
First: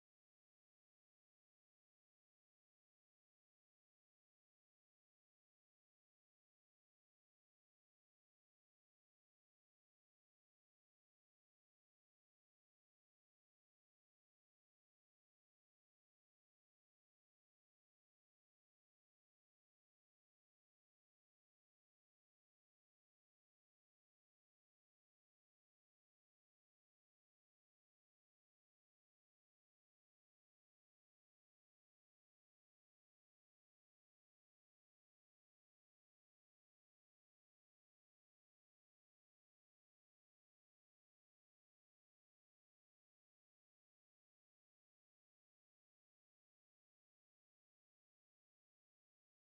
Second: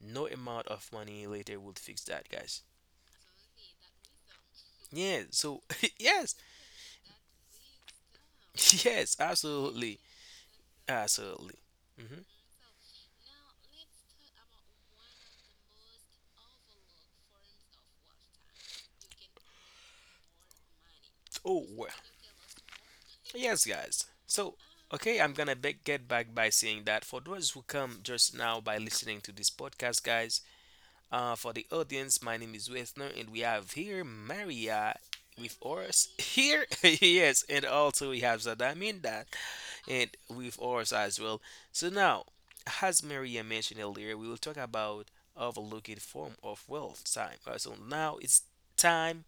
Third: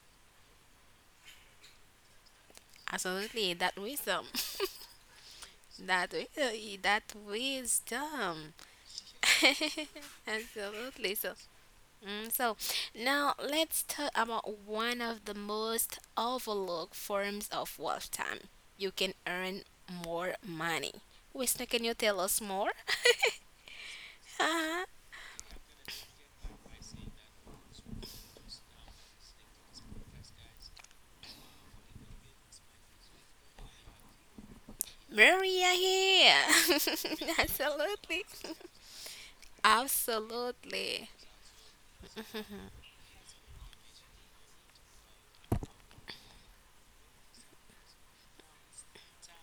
[SPEAKER 1] no amount of money later would fix that, guys.
[SPEAKER 2] Absolutely. That wisdom.
[SPEAKER 1] Yeah, so yes,
[SPEAKER 2] That wisdom.
[SPEAKER 1] yes, absolutely,
[SPEAKER 2] Absolutely. So
[SPEAKER 1] absolutely. Hmm.
[SPEAKER 2] so now let's talk about one of the most overlooked forms of wealth time. You can earn more money.
[SPEAKER 1] Oh
[SPEAKER 2] Wisna, can
[SPEAKER 1] well,
[SPEAKER 2] you tell us more?
[SPEAKER 1] yes, guys. So
[SPEAKER 2] Uh,
[SPEAKER 1] okay, I'm gonna get back by saying that for those who come just now by listening to this podcast, guys. For the audience, my name is Wethner, and we have here Maria with
[SPEAKER 2] Maria
[SPEAKER 1] us
[SPEAKER 2] here.
[SPEAKER 1] here. Yes, and also we
[SPEAKER 2] Absolutely.
[SPEAKER 1] have Zadaminda and with ours
[SPEAKER 2] Absolutely.
[SPEAKER 1] as well. So now, as Maria mentioned earlier, we will talk about overlooking form of wealth time. So now it's time,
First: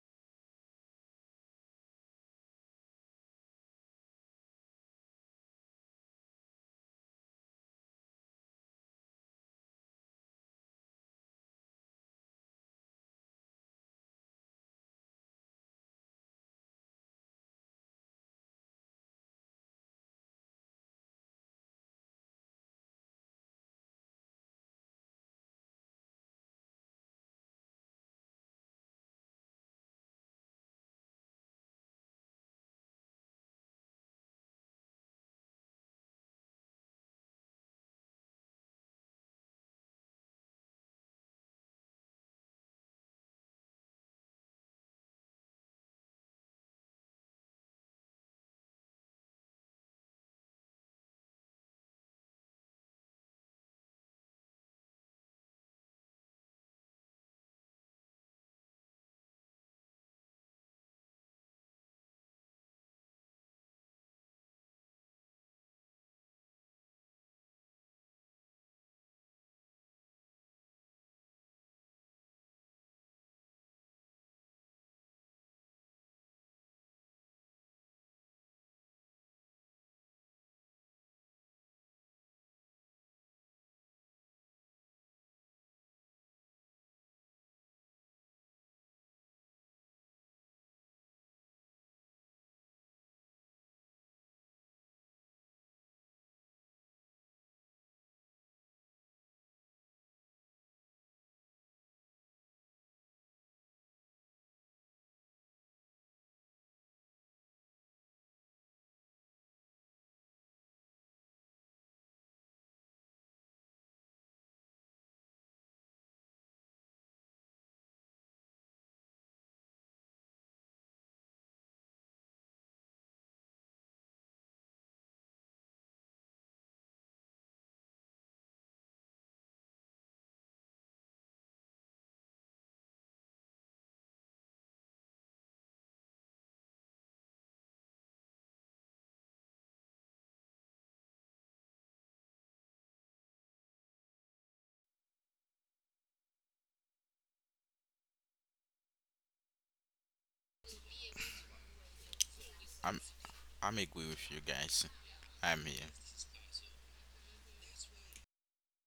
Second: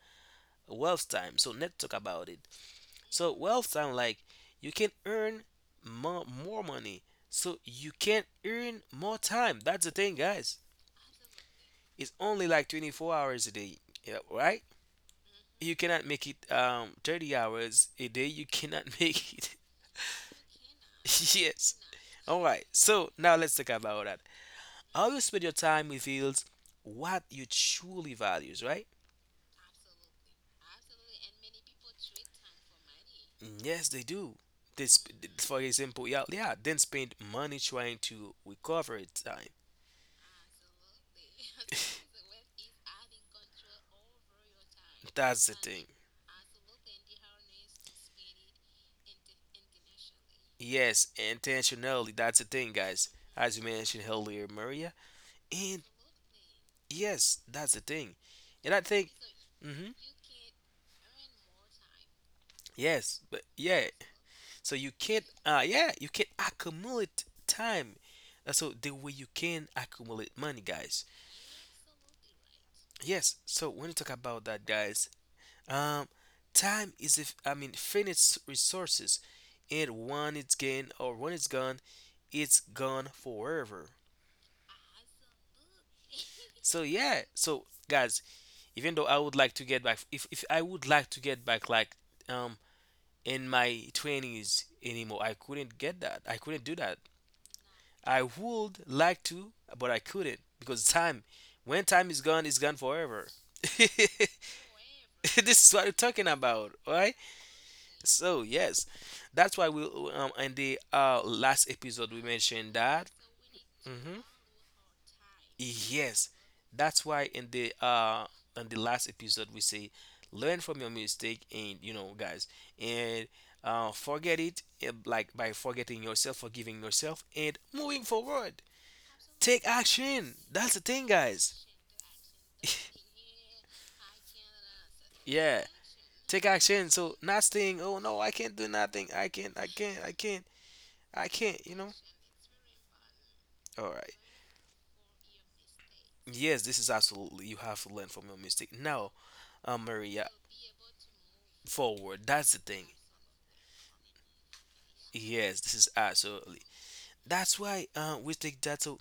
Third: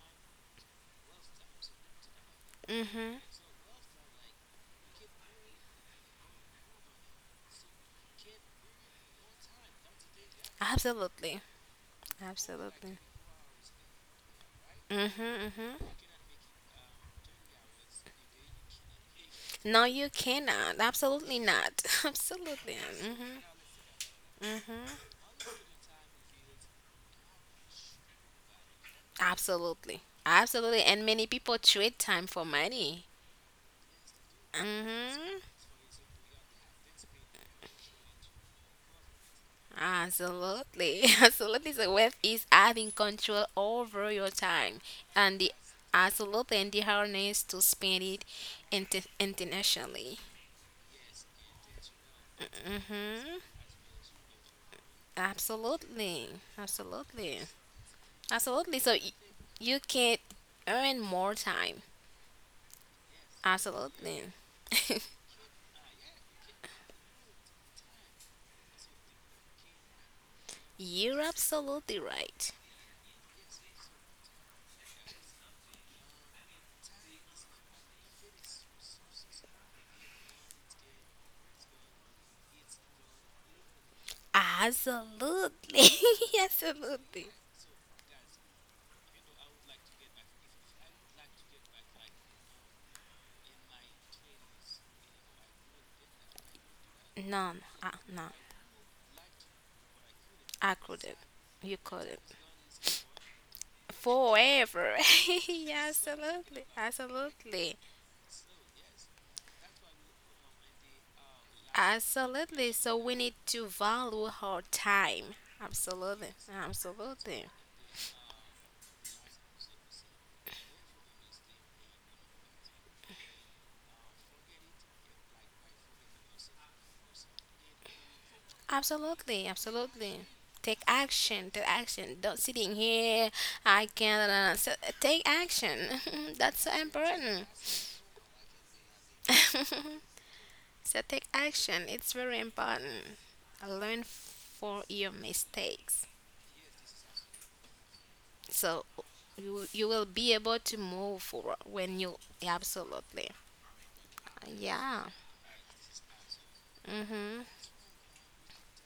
[SPEAKER 1] wealth time. So let's talk about it.
[SPEAKER 2] Mhm.
[SPEAKER 1] So wealth time, like you can earn more money. So you can earn more time. That's the thing, guys.
[SPEAKER 2] Absolutely.
[SPEAKER 1] It's only like
[SPEAKER 2] Absolutely.
[SPEAKER 1] 24 hours a day, yeah, right?
[SPEAKER 2] Mhm.
[SPEAKER 1] You
[SPEAKER 2] Mhm.
[SPEAKER 1] cannot make it 30 hours a day. You cannot make it.
[SPEAKER 2] No, you cannot. Absolutely
[SPEAKER 1] yes.
[SPEAKER 2] not.
[SPEAKER 1] All right.
[SPEAKER 2] Absolutely.
[SPEAKER 1] So now
[SPEAKER 2] Mhm.
[SPEAKER 1] let's talk about that.
[SPEAKER 2] Mhm.
[SPEAKER 1] How you spend your time reveals what you truly values, right?
[SPEAKER 2] Absolutely. Absolutely. And many people trade time for money.
[SPEAKER 1] Yes, they do. This,
[SPEAKER 2] Mhm.
[SPEAKER 1] for example, yeah, yeah, then spend money trying to recover it time.
[SPEAKER 2] Absolutely. Absolutely. So wealth is having control over your time
[SPEAKER 1] That's the
[SPEAKER 2] and the
[SPEAKER 1] thing.
[SPEAKER 2] absolutely and the harness to spend it internationally.
[SPEAKER 1] Yes, intentionally, that's the thing, guys.
[SPEAKER 2] Mm-hmm.
[SPEAKER 1] As you mentioned earlier, Maria, and
[SPEAKER 2] Absolutely.
[SPEAKER 1] yes,
[SPEAKER 2] Absolutely.
[SPEAKER 1] that's the thing. And I
[SPEAKER 2] Absolutely. So
[SPEAKER 1] think, hmm
[SPEAKER 2] you can earn more time.
[SPEAKER 1] yes, but yeah,
[SPEAKER 2] Absolutely.
[SPEAKER 1] so you can't, yeah, you can accumulate time. So the way you can accumulate money, guys.
[SPEAKER 2] You're absolutely right.
[SPEAKER 1] Yes, so when you talk about that, guys, Um, time is if I mean finite resources, and when it's gained or when it's gone forever.
[SPEAKER 2] Absolutely.
[SPEAKER 1] So yeah,
[SPEAKER 2] absolutely.
[SPEAKER 1] so guys, even though I would like to get back, if I would like to get back like um in my twenties anymore, I couldn't get that. I couldn't do that.
[SPEAKER 2] No, no,
[SPEAKER 1] I
[SPEAKER 2] no.
[SPEAKER 1] would like to, but I couldn't because
[SPEAKER 2] I
[SPEAKER 1] time,
[SPEAKER 2] couldn't.
[SPEAKER 1] when
[SPEAKER 2] You
[SPEAKER 1] time is
[SPEAKER 2] couldn't.
[SPEAKER 1] gone, it's gone forever. this
[SPEAKER 2] Forever.
[SPEAKER 1] is what we're
[SPEAKER 2] yeah,
[SPEAKER 1] talking about,
[SPEAKER 2] absolutely,
[SPEAKER 1] right?
[SPEAKER 2] absolutely,
[SPEAKER 1] So yes, that's why we in the last episode we mentioned
[SPEAKER 2] absolutely.
[SPEAKER 1] that.
[SPEAKER 2] So we need to
[SPEAKER 1] Hmm
[SPEAKER 2] value our time.
[SPEAKER 1] Yes,
[SPEAKER 2] Absolutely,
[SPEAKER 1] that's why
[SPEAKER 2] absolutely,
[SPEAKER 1] in the last episode we say learn from your mistake, and you know guys, and forget it like by forgetting yourself, forgiving yourself, and moving forward.
[SPEAKER 2] absolutely,
[SPEAKER 1] Take action.
[SPEAKER 2] absolutely.
[SPEAKER 1] That's the
[SPEAKER 2] Take
[SPEAKER 1] thing, guys.
[SPEAKER 2] action, take action. Don't sitting here. I can't. So take
[SPEAKER 1] yeah,
[SPEAKER 2] action.
[SPEAKER 1] take
[SPEAKER 2] That's so
[SPEAKER 1] action. So not
[SPEAKER 2] important.
[SPEAKER 1] saying, "Oh no, I can't do nothing. I can't. I can't. I can't.
[SPEAKER 2] so
[SPEAKER 1] I
[SPEAKER 2] take
[SPEAKER 1] can't." You know.
[SPEAKER 2] action. It's very important.
[SPEAKER 1] All right.
[SPEAKER 2] Learn for your mistakes.
[SPEAKER 1] Yes, this is absolutely. You have to learn from your mistake.
[SPEAKER 2] So
[SPEAKER 1] Now,
[SPEAKER 2] you will
[SPEAKER 1] Maria,
[SPEAKER 2] be able to move forward when
[SPEAKER 1] forward.
[SPEAKER 2] you
[SPEAKER 1] That's the thing.
[SPEAKER 3] I'm
[SPEAKER 2] absolutely
[SPEAKER 3] I'm agree with you guys.
[SPEAKER 2] yeah,
[SPEAKER 1] Yes, this
[SPEAKER 3] I'm
[SPEAKER 1] is
[SPEAKER 3] here.
[SPEAKER 1] absolutely.
[SPEAKER 2] mm-hmm,
[SPEAKER 1] That's why we take that. So,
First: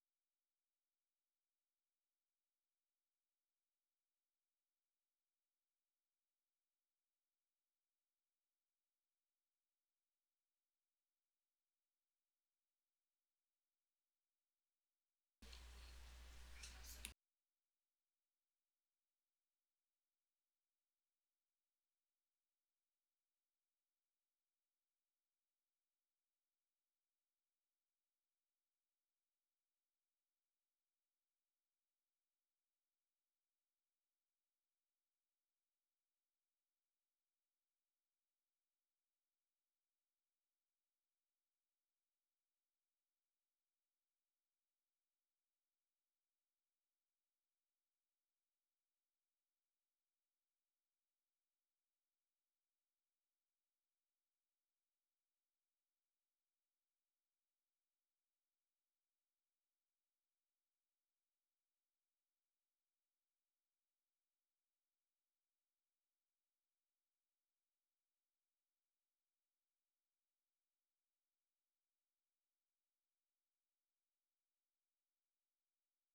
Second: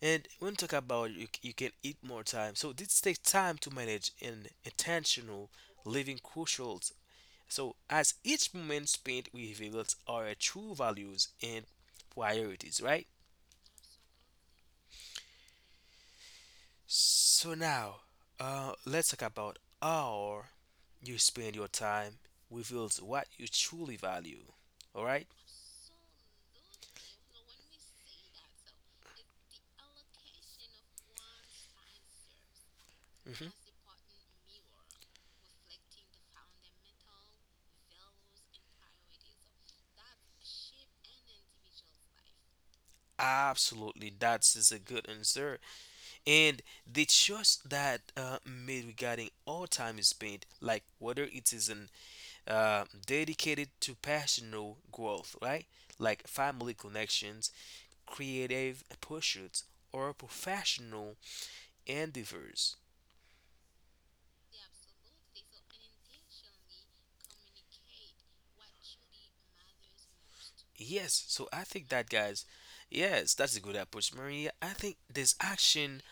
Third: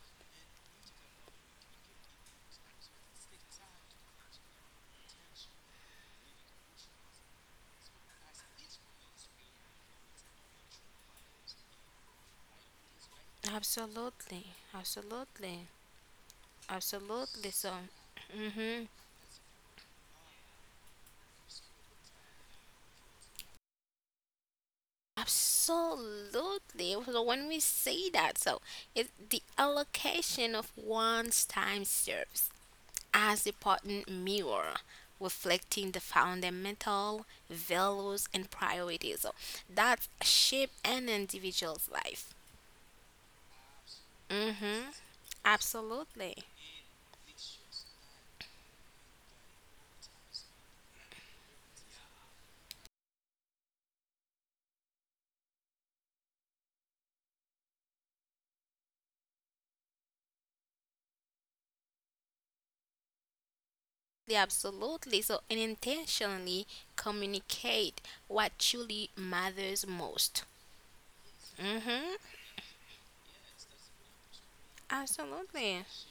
[SPEAKER 1] and when we talk about you, you can eat more time. So this takes time to manage and intentional living crucials. So as each moment spent reveals our true values and priorities, right?
[SPEAKER 2] absolutely, absolutely, absolutely.
[SPEAKER 1] So
[SPEAKER 2] So
[SPEAKER 1] now,
[SPEAKER 2] mm-hmm
[SPEAKER 1] let's talk about how you spend your time reveals what you truly value. All right?
[SPEAKER 2] absolutely. So when we say that, so it the allocation of one's time serves as
[SPEAKER 1] Mhm.
[SPEAKER 2] a potent mirror reflecting the fundamental values and priorities that shape an individual's life.
[SPEAKER 1] Absolutely, that's is a
[SPEAKER 2] Hmm.
[SPEAKER 1] good answer.
[SPEAKER 2] Absolutely.
[SPEAKER 1] And the choice that made regarding all time is spent, like whether it is in, dedicated to personal growth, right? Like family connections, creative pursuits, or professional endeavors.
[SPEAKER 2] Yeah, absolutely. So, and intentionally communicate what truly matters most.
[SPEAKER 1] Yes, so I think that
[SPEAKER 2] Mm-hmm.
[SPEAKER 1] guys, yes, that's a good approach, Maria. I think this
[SPEAKER 2] Absolutely.
[SPEAKER 1] action,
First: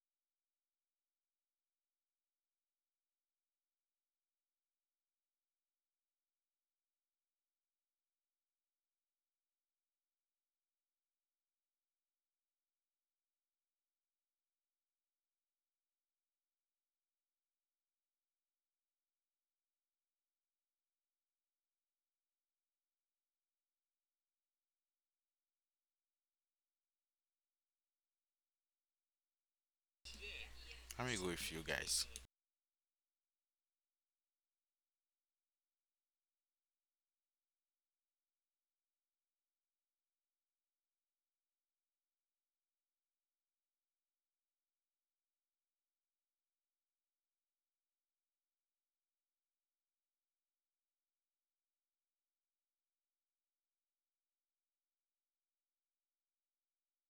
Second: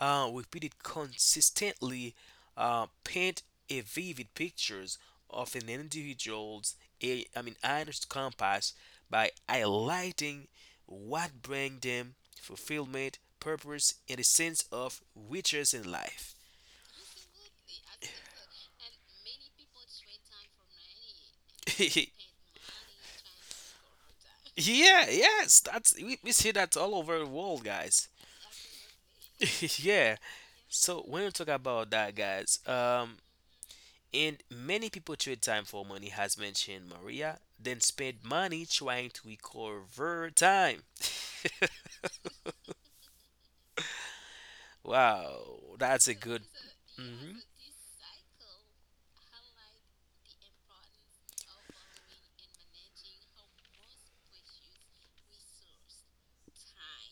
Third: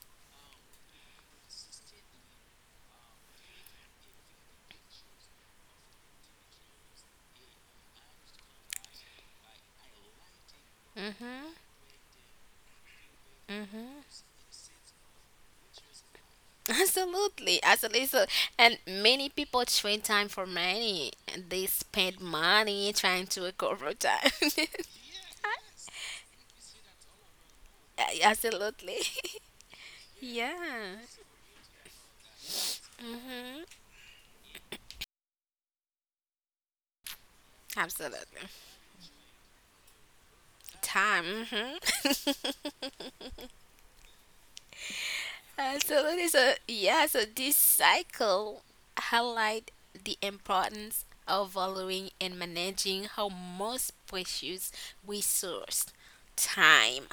[SPEAKER 1] repeated consistently, paint a vivid pictures of an individual's, a, I mean, honest compass by highlighting what
[SPEAKER 2] Mm-hmm.
[SPEAKER 1] brings them fulfillment, purpose,
[SPEAKER 2] Mm-hmm.
[SPEAKER 1] and a sense of riches in life.
[SPEAKER 2] Absolutely. Absolutely. So, and many people trade time for money. They
[SPEAKER 1] yeah,
[SPEAKER 2] spend money trying to recover time.
[SPEAKER 1] yes, that's we see that all over the world, guys.
[SPEAKER 2] Absolutely.
[SPEAKER 1] yeah.
[SPEAKER 2] Yeah.
[SPEAKER 1] So
[SPEAKER 3] I'm
[SPEAKER 1] when
[SPEAKER 3] agree
[SPEAKER 1] we talk
[SPEAKER 3] with you
[SPEAKER 1] about
[SPEAKER 3] guys.
[SPEAKER 1] that, guys,
[SPEAKER 2] Mm-hmm.
[SPEAKER 1] and many people trade time for money, has mentioned Maria, then spend
[SPEAKER 2] Absolutely.
[SPEAKER 1] money trying to recover time.
[SPEAKER 2] Time. Mm-hmm.
[SPEAKER 1] Wow, that's a
[SPEAKER 2] Absolutely.
[SPEAKER 1] good.
[SPEAKER 2] So yeah, so
[SPEAKER 1] Hmm
[SPEAKER 2] this cycle highlight the importance of valuing and managing our most precious resource, time.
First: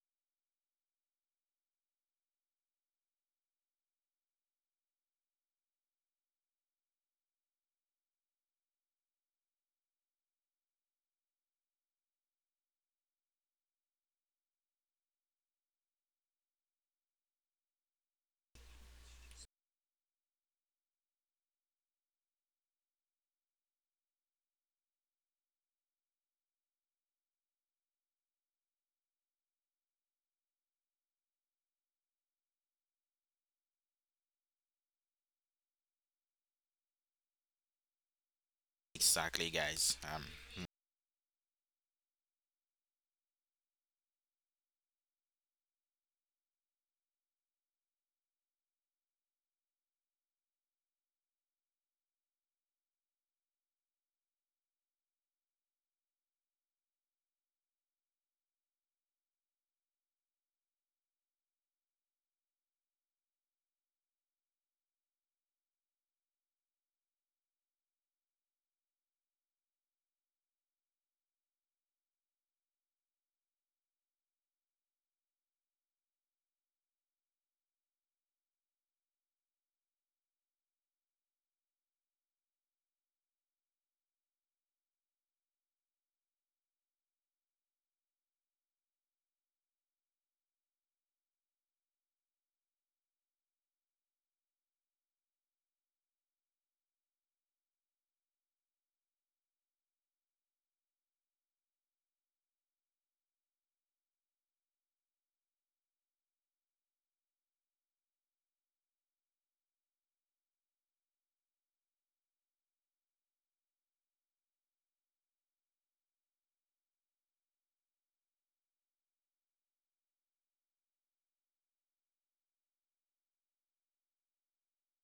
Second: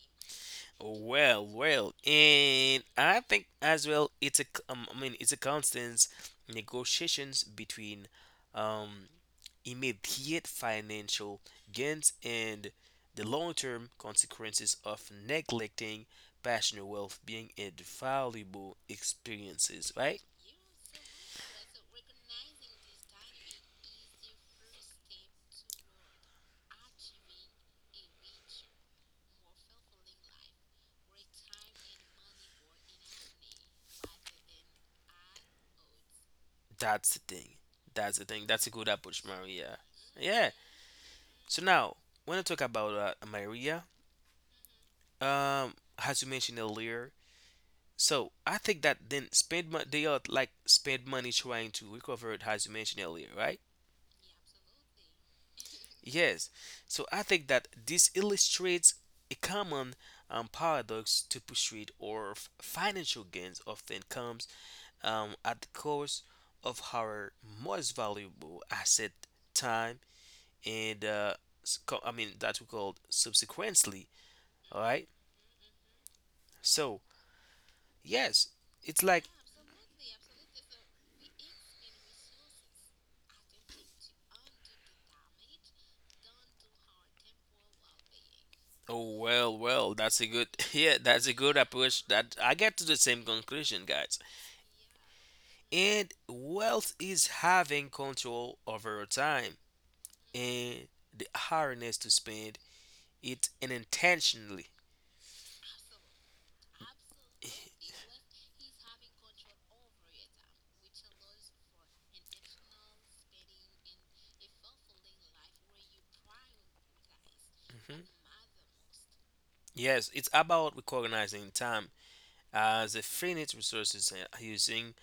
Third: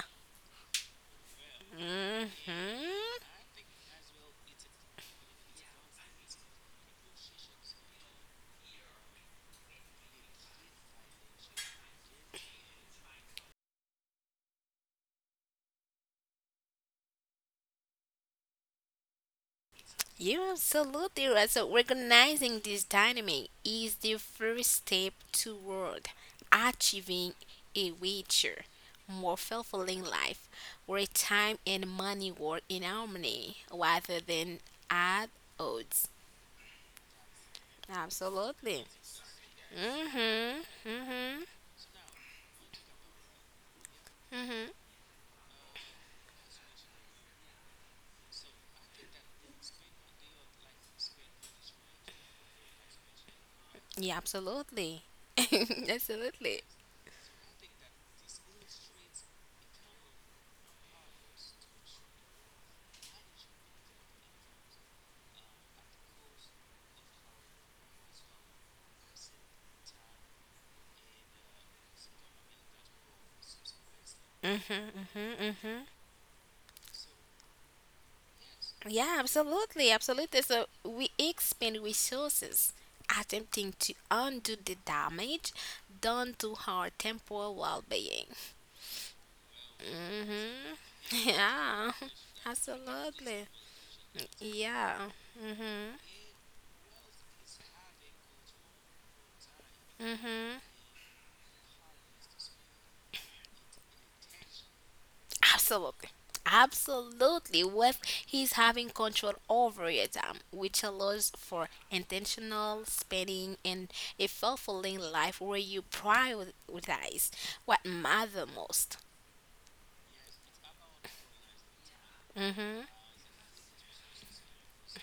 [SPEAKER 1] Well, well, and
[SPEAKER 2] Hmm.
[SPEAKER 1] I think as well it's a I mean it's a constant negotiations between um immediate financial gains and the long-term consequences of neglecting personal well-being and valuable experiences, right?
[SPEAKER 2] You're absolutely right. So recognizing this dynamic is the first step toward achieving a richer, more fulfilling life where time and money work in harmony rather than at odds.
[SPEAKER 1] That's the thing. That's the thing. That's a
[SPEAKER 2] Absolutely.
[SPEAKER 1] good approach,
[SPEAKER 3] Exactly,
[SPEAKER 1] Maria.
[SPEAKER 3] guys.
[SPEAKER 1] Yeah.
[SPEAKER 2] Mhm.
[SPEAKER 3] Mm,
[SPEAKER 2] Mhm.
[SPEAKER 1] So now, when I talk about Maria,
[SPEAKER 2] Mhm.
[SPEAKER 1] um, as you mentioned earlier, so I think that then spend money they are like spend money trying to recover it as you mentioned earlier, right?
[SPEAKER 2] Yeah, absolutely.
[SPEAKER 1] Yes.
[SPEAKER 2] absolutely.
[SPEAKER 1] So I think that this illustrates a common paradox to pursuit or financial gains often comes at the cost of our most valuable asset, time, and I mean that we called subsequently. All
[SPEAKER 2] Mhm.
[SPEAKER 1] right.
[SPEAKER 2] Mhm. Mhm.
[SPEAKER 1] So yes, it's
[SPEAKER 2] Yeah,
[SPEAKER 1] like.
[SPEAKER 2] absolutely. Absolutely. So we expend resources attempting to undo the damage done to our temporal well-being.
[SPEAKER 1] Oh well, well, that's a good,
[SPEAKER 2] Mhm.
[SPEAKER 1] yeah, that's a good
[SPEAKER 2] Yeah.
[SPEAKER 1] approach. That I get to the same
[SPEAKER 2] Absolutely.
[SPEAKER 1] conclusion, guys.
[SPEAKER 2] Yeah. Mhm.
[SPEAKER 1] And wealth is having control over your time
[SPEAKER 2] Mhm.
[SPEAKER 1] and the hardness to spend it unintentionally.
[SPEAKER 2] Absolutely. Absolutely. With he's having control over your time, which allows for intentional spending and a fulfilling life where you prioritize what
[SPEAKER 1] Mhm.
[SPEAKER 2] matter most.
[SPEAKER 1] Yes, it's about recognizing time
[SPEAKER 2] Hmm.
[SPEAKER 1] as a finite resources and using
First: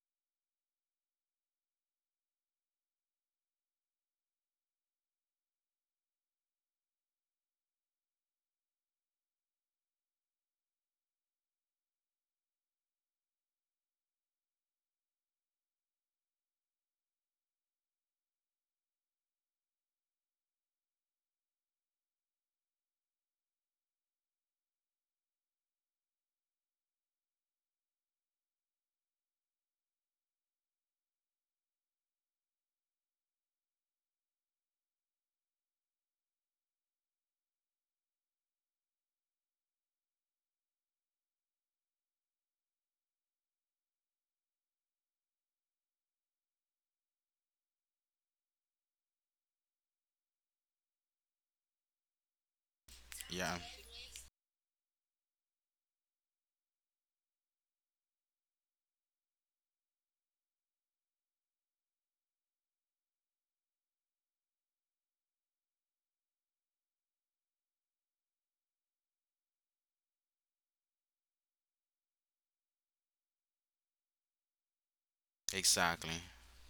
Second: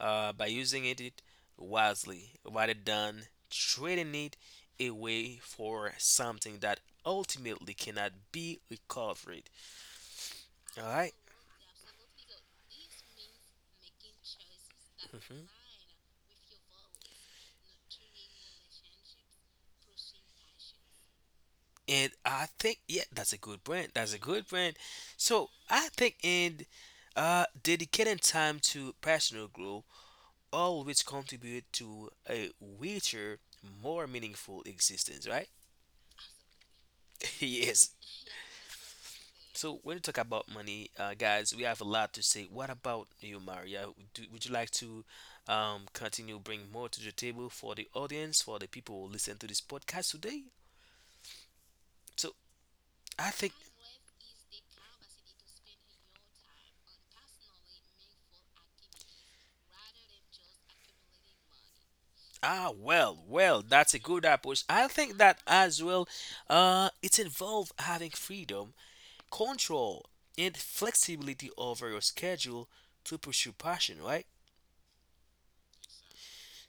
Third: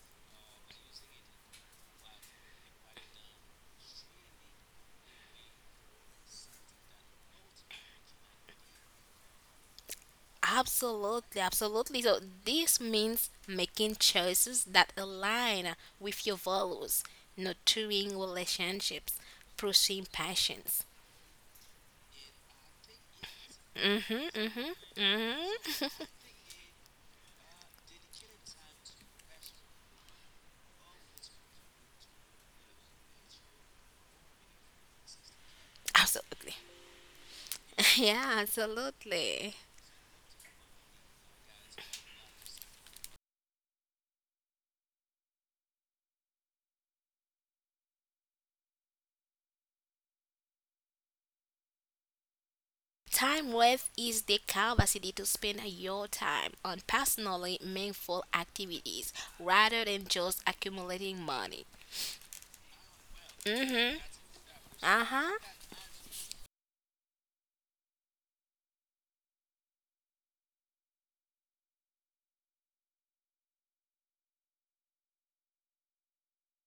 [SPEAKER 1] uh, by using it it wisely rather than trading it away for something that ultimately cannot be recovered. All right.
[SPEAKER 2] Absolutely, absolutely. So this means making choices that
[SPEAKER 1] Mhm.
[SPEAKER 2] align with your values, nurturing relationships, pursuing passions.
[SPEAKER 1] And I think yeah, that's a good brand.
[SPEAKER 2] Hmm.
[SPEAKER 1] That's a good
[SPEAKER 2] Hmm.
[SPEAKER 1] brand. So I
[SPEAKER 2] Hmm.
[SPEAKER 1] think and dedicating time to personal growth always contribute to a richer, more meaningful existence, right?
[SPEAKER 2] Absolutely.
[SPEAKER 1] yes.
[SPEAKER 2] Yeah, absolutely.
[SPEAKER 1] So when you talk about money, guys, we have a lot to say. What about you, Maria? Do, would you like to continue bring more to the table for the audience, for the people who listen to this podcast today? So I think.
[SPEAKER 2] Time
[SPEAKER 3] yeah,
[SPEAKER 2] wealth is the capacity to spend your time on personally meaningful activities rather than just accumulating money.
[SPEAKER 1] Ah, well, well, that's
[SPEAKER 2] Mm-hmm.
[SPEAKER 1] a good approach. I think
[SPEAKER 2] Uh-huh.
[SPEAKER 1] that as well, it involves having freedom, control, and flexibility over your schedule to pursue passion, right?
[SPEAKER 3] exactly.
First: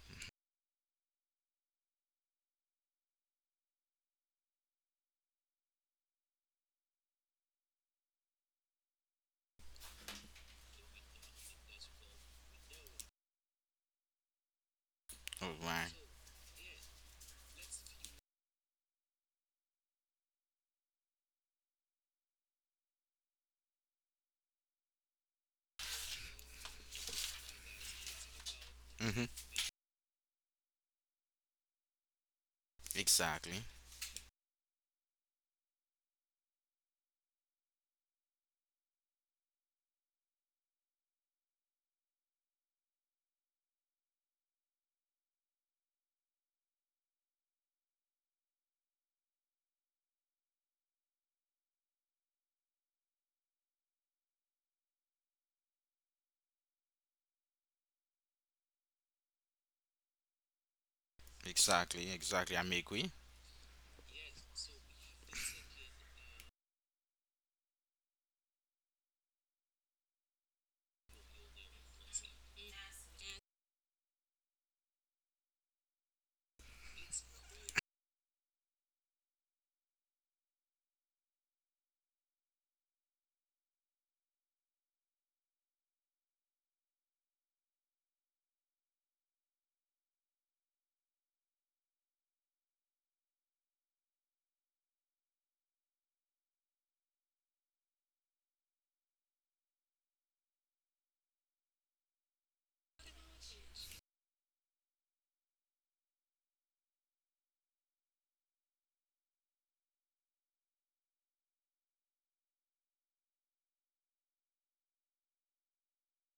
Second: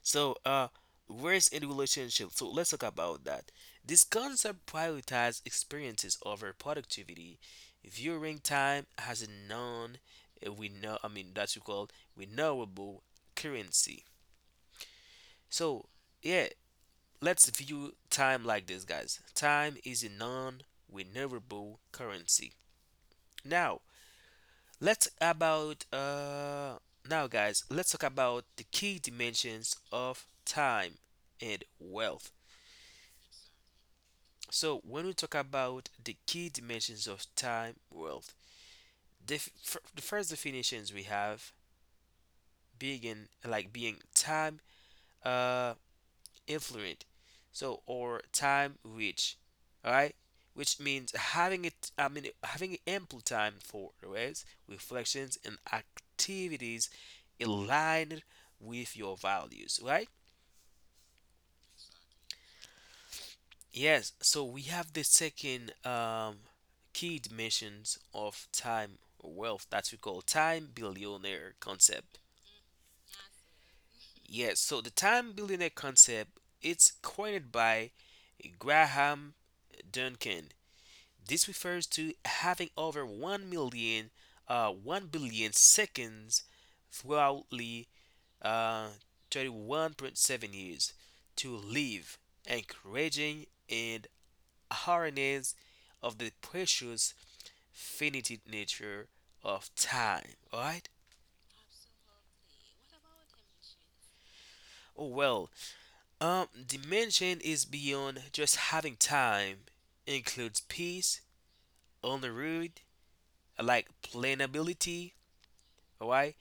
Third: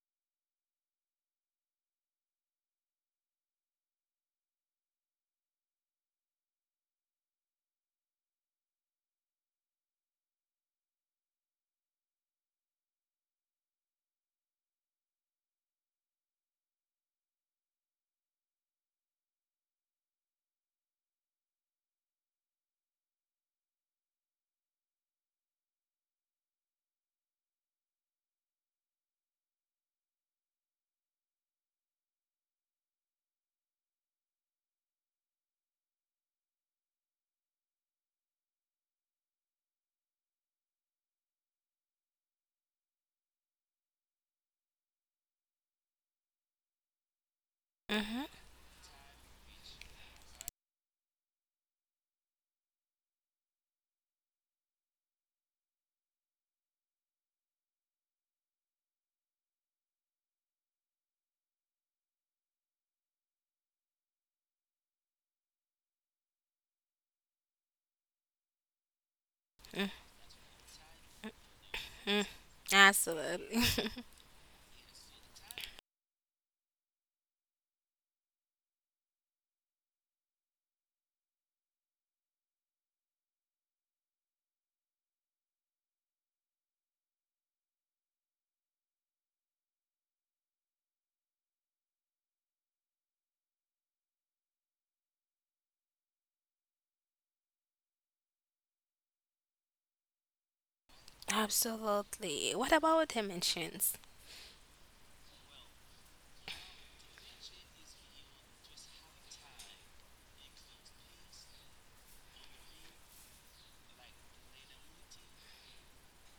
[SPEAKER 1] So, where's in relationship? So let's talk about that. This concept prioritizes experiences over productivity, viewing time as a non, we know, I mean, that's we call renewable currency.
[SPEAKER 3] Oh, all
[SPEAKER 1] So,
[SPEAKER 3] right.
[SPEAKER 1] yeah, let's view time like this, guys. Time is a non-renewable currency. Now, let's about now guys, let's talk about the key
[SPEAKER 3] Mhm.
[SPEAKER 1] dimensions of time and wealth.
[SPEAKER 3] Exactly.
[SPEAKER 1] So, when we talk about the key dimensions of time, wealth, the, the first definitions we have being like being time uh influent, so or
[SPEAKER 2] Mm-hmm.
[SPEAKER 1] time rich, all right, which means having it, I mean having ample time for rest reflections and activities aligned with your values, right?
[SPEAKER 3] Exactly. Exactly. I'm agree.
[SPEAKER 1] Yes, so we have the second key dimensions of time wealth that
[SPEAKER 2] Mm.
[SPEAKER 1] we call time billionaire concept.
[SPEAKER 2] Absolutely.
[SPEAKER 1] Yes, so the time billionaire concept, it's coined by Graham Duncan. This refers to having over 1 million, 1 billion seconds throughout the uh, 31.7 years to live, encouraging and harness of the precious finite nature of time. Alright?
[SPEAKER 2] absolutely. What about dimensions?
[SPEAKER 1] Oh well, dimension is beyond just having time, includes peace, on the road, like planability, all right,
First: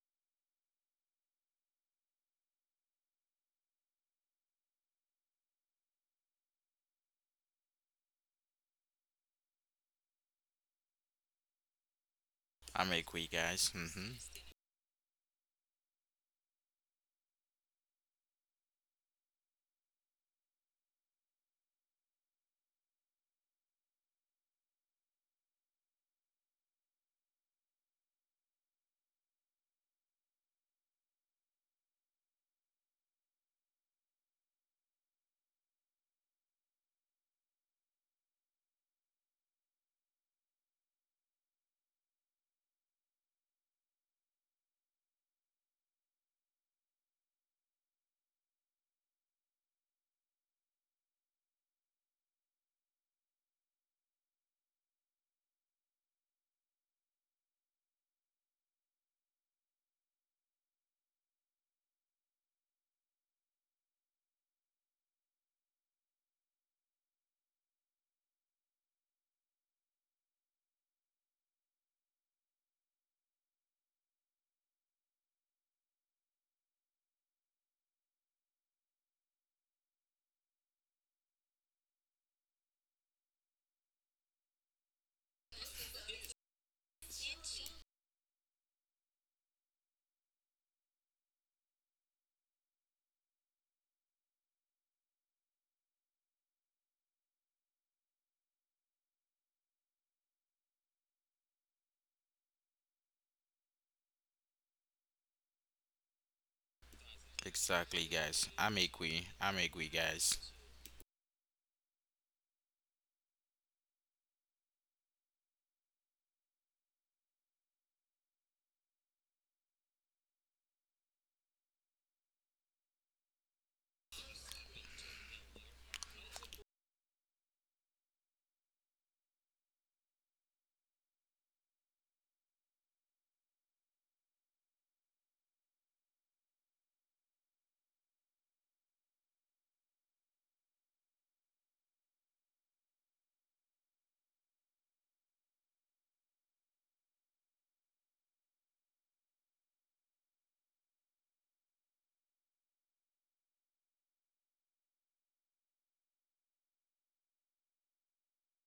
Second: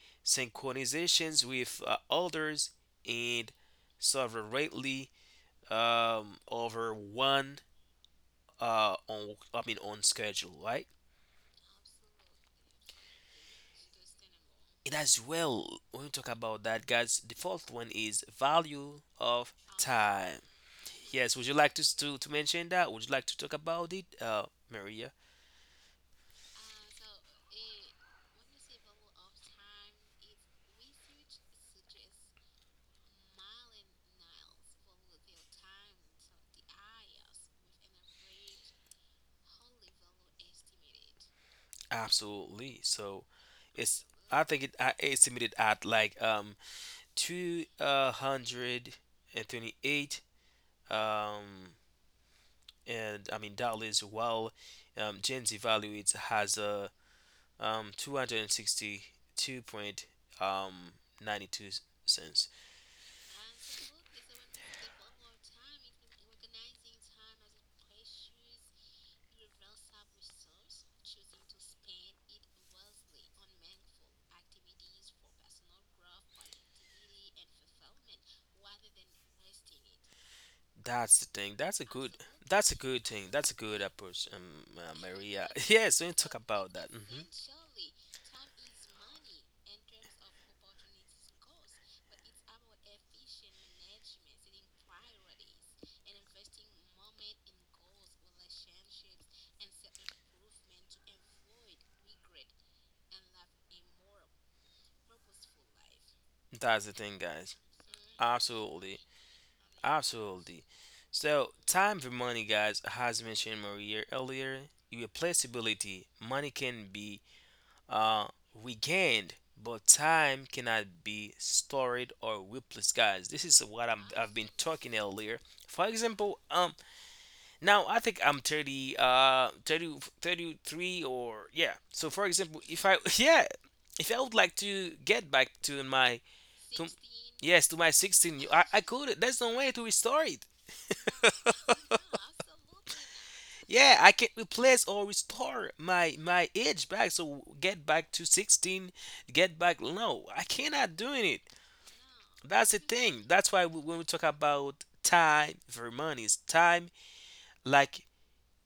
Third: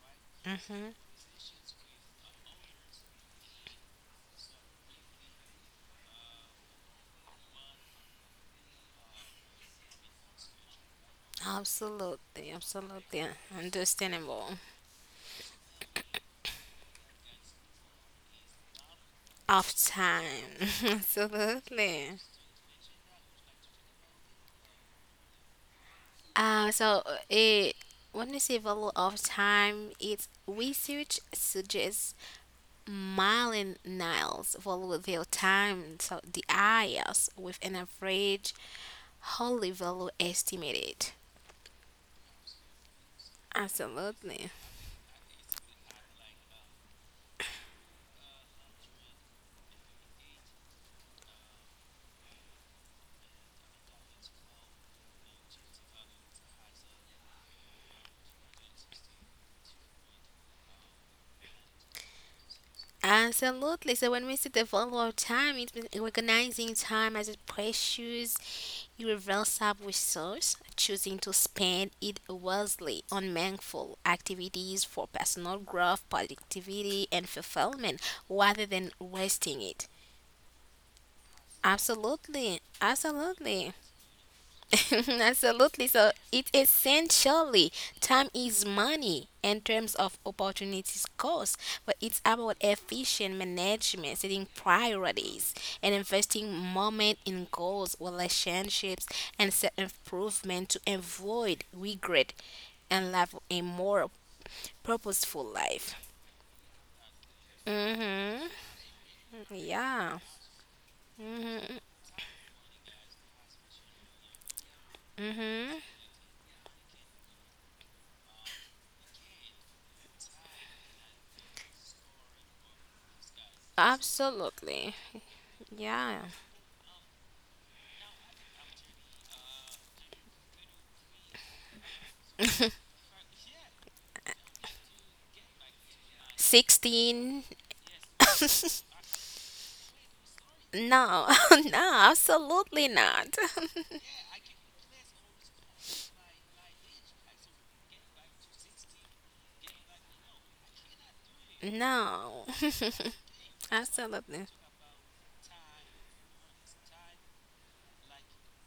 [SPEAKER 2] Mm-hmm.
[SPEAKER 1] synchronizations with others, and severely over one on I mean on schedule, right?
[SPEAKER 2] Absolutely.
[SPEAKER 3] I'm agree,
[SPEAKER 2] Absolutely.
[SPEAKER 3] guys. Mhm.
[SPEAKER 2] Understandable.
[SPEAKER 1] And as well when we talk about that guys, the fourth one is value of
[SPEAKER 2] Of
[SPEAKER 1] time.
[SPEAKER 2] time.
[SPEAKER 1] Yes, would you like
[SPEAKER 2] absolutely.
[SPEAKER 1] to mention that, would you like to talk about it, Maria?
[SPEAKER 2] It when you say value of time, it's research suggests Marlin Niles value their time so the highest with an average hourly value estimated.
[SPEAKER 1] Absolutely, so it's, I
[SPEAKER 2] Absolutely.
[SPEAKER 1] think it I estimated at like 228 um and I mean dollars, while James evaluates has a 262 cents 92.
[SPEAKER 2] Absolutely. So when we see the value of time, it's been recognizing time as a precious irreversible resource, choosing to spend it wisely on meaningful activities for personal growth, productivity, and fulfillment rather than wasting it.
[SPEAKER 1] That's the thing. That's a good.
[SPEAKER 2] Absolutely,
[SPEAKER 1] That's a good thing. That's a
[SPEAKER 2] absolutely.
[SPEAKER 1] good approach, Maria.
[SPEAKER 2] Absolutely.
[SPEAKER 1] Yes, we
[SPEAKER 2] So
[SPEAKER 1] talk
[SPEAKER 2] it
[SPEAKER 1] about that. Hmm
[SPEAKER 2] essentially time is money in terms of opportunities cost, but it's about efficient management, setting priorities, and investing moment in goals, relationships, and self improvement to avoid regret and live a more purposeful life.
[SPEAKER 1] That's the thing, guys.
[SPEAKER 3] Exactly, guys.
[SPEAKER 2] Mhm.
[SPEAKER 3] I'm
[SPEAKER 1] Absolutely.
[SPEAKER 3] agree. I'm agree,
[SPEAKER 2] Yeah.
[SPEAKER 3] guys.
[SPEAKER 1] Absolutely. So,
[SPEAKER 2] Mhm.
[SPEAKER 1] time for money, guys, as mentioned Maria earlier,
[SPEAKER 2] Mhm.
[SPEAKER 1] irreplaceability. Money can be uh, regained, but time cannot be stored or replaced, guys. This is what I've been
[SPEAKER 2] Absolutely.
[SPEAKER 1] talking earlier. For
[SPEAKER 2] Yeah.
[SPEAKER 1] example, now I think I'm 33, or yeah. So for example, if I, yeah, if I would like to get back to my to
[SPEAKER 2] 16.
[SPEAKER 1] yes to my 16, I could. There's no way to restore it.
[SPEAKER 2] No, no, absolutely not.
[SPEAKER 1] Yeah, I can replace or restore my age back. So get back to 16, get back. No, I cannot doing it.
[SPEAKER 2] no,
[SPEAKER 1] That's the thing. That's why we, when we talk
[SPEAKER 2] absolutely,
[SPEAKER 1] about time for money, is time like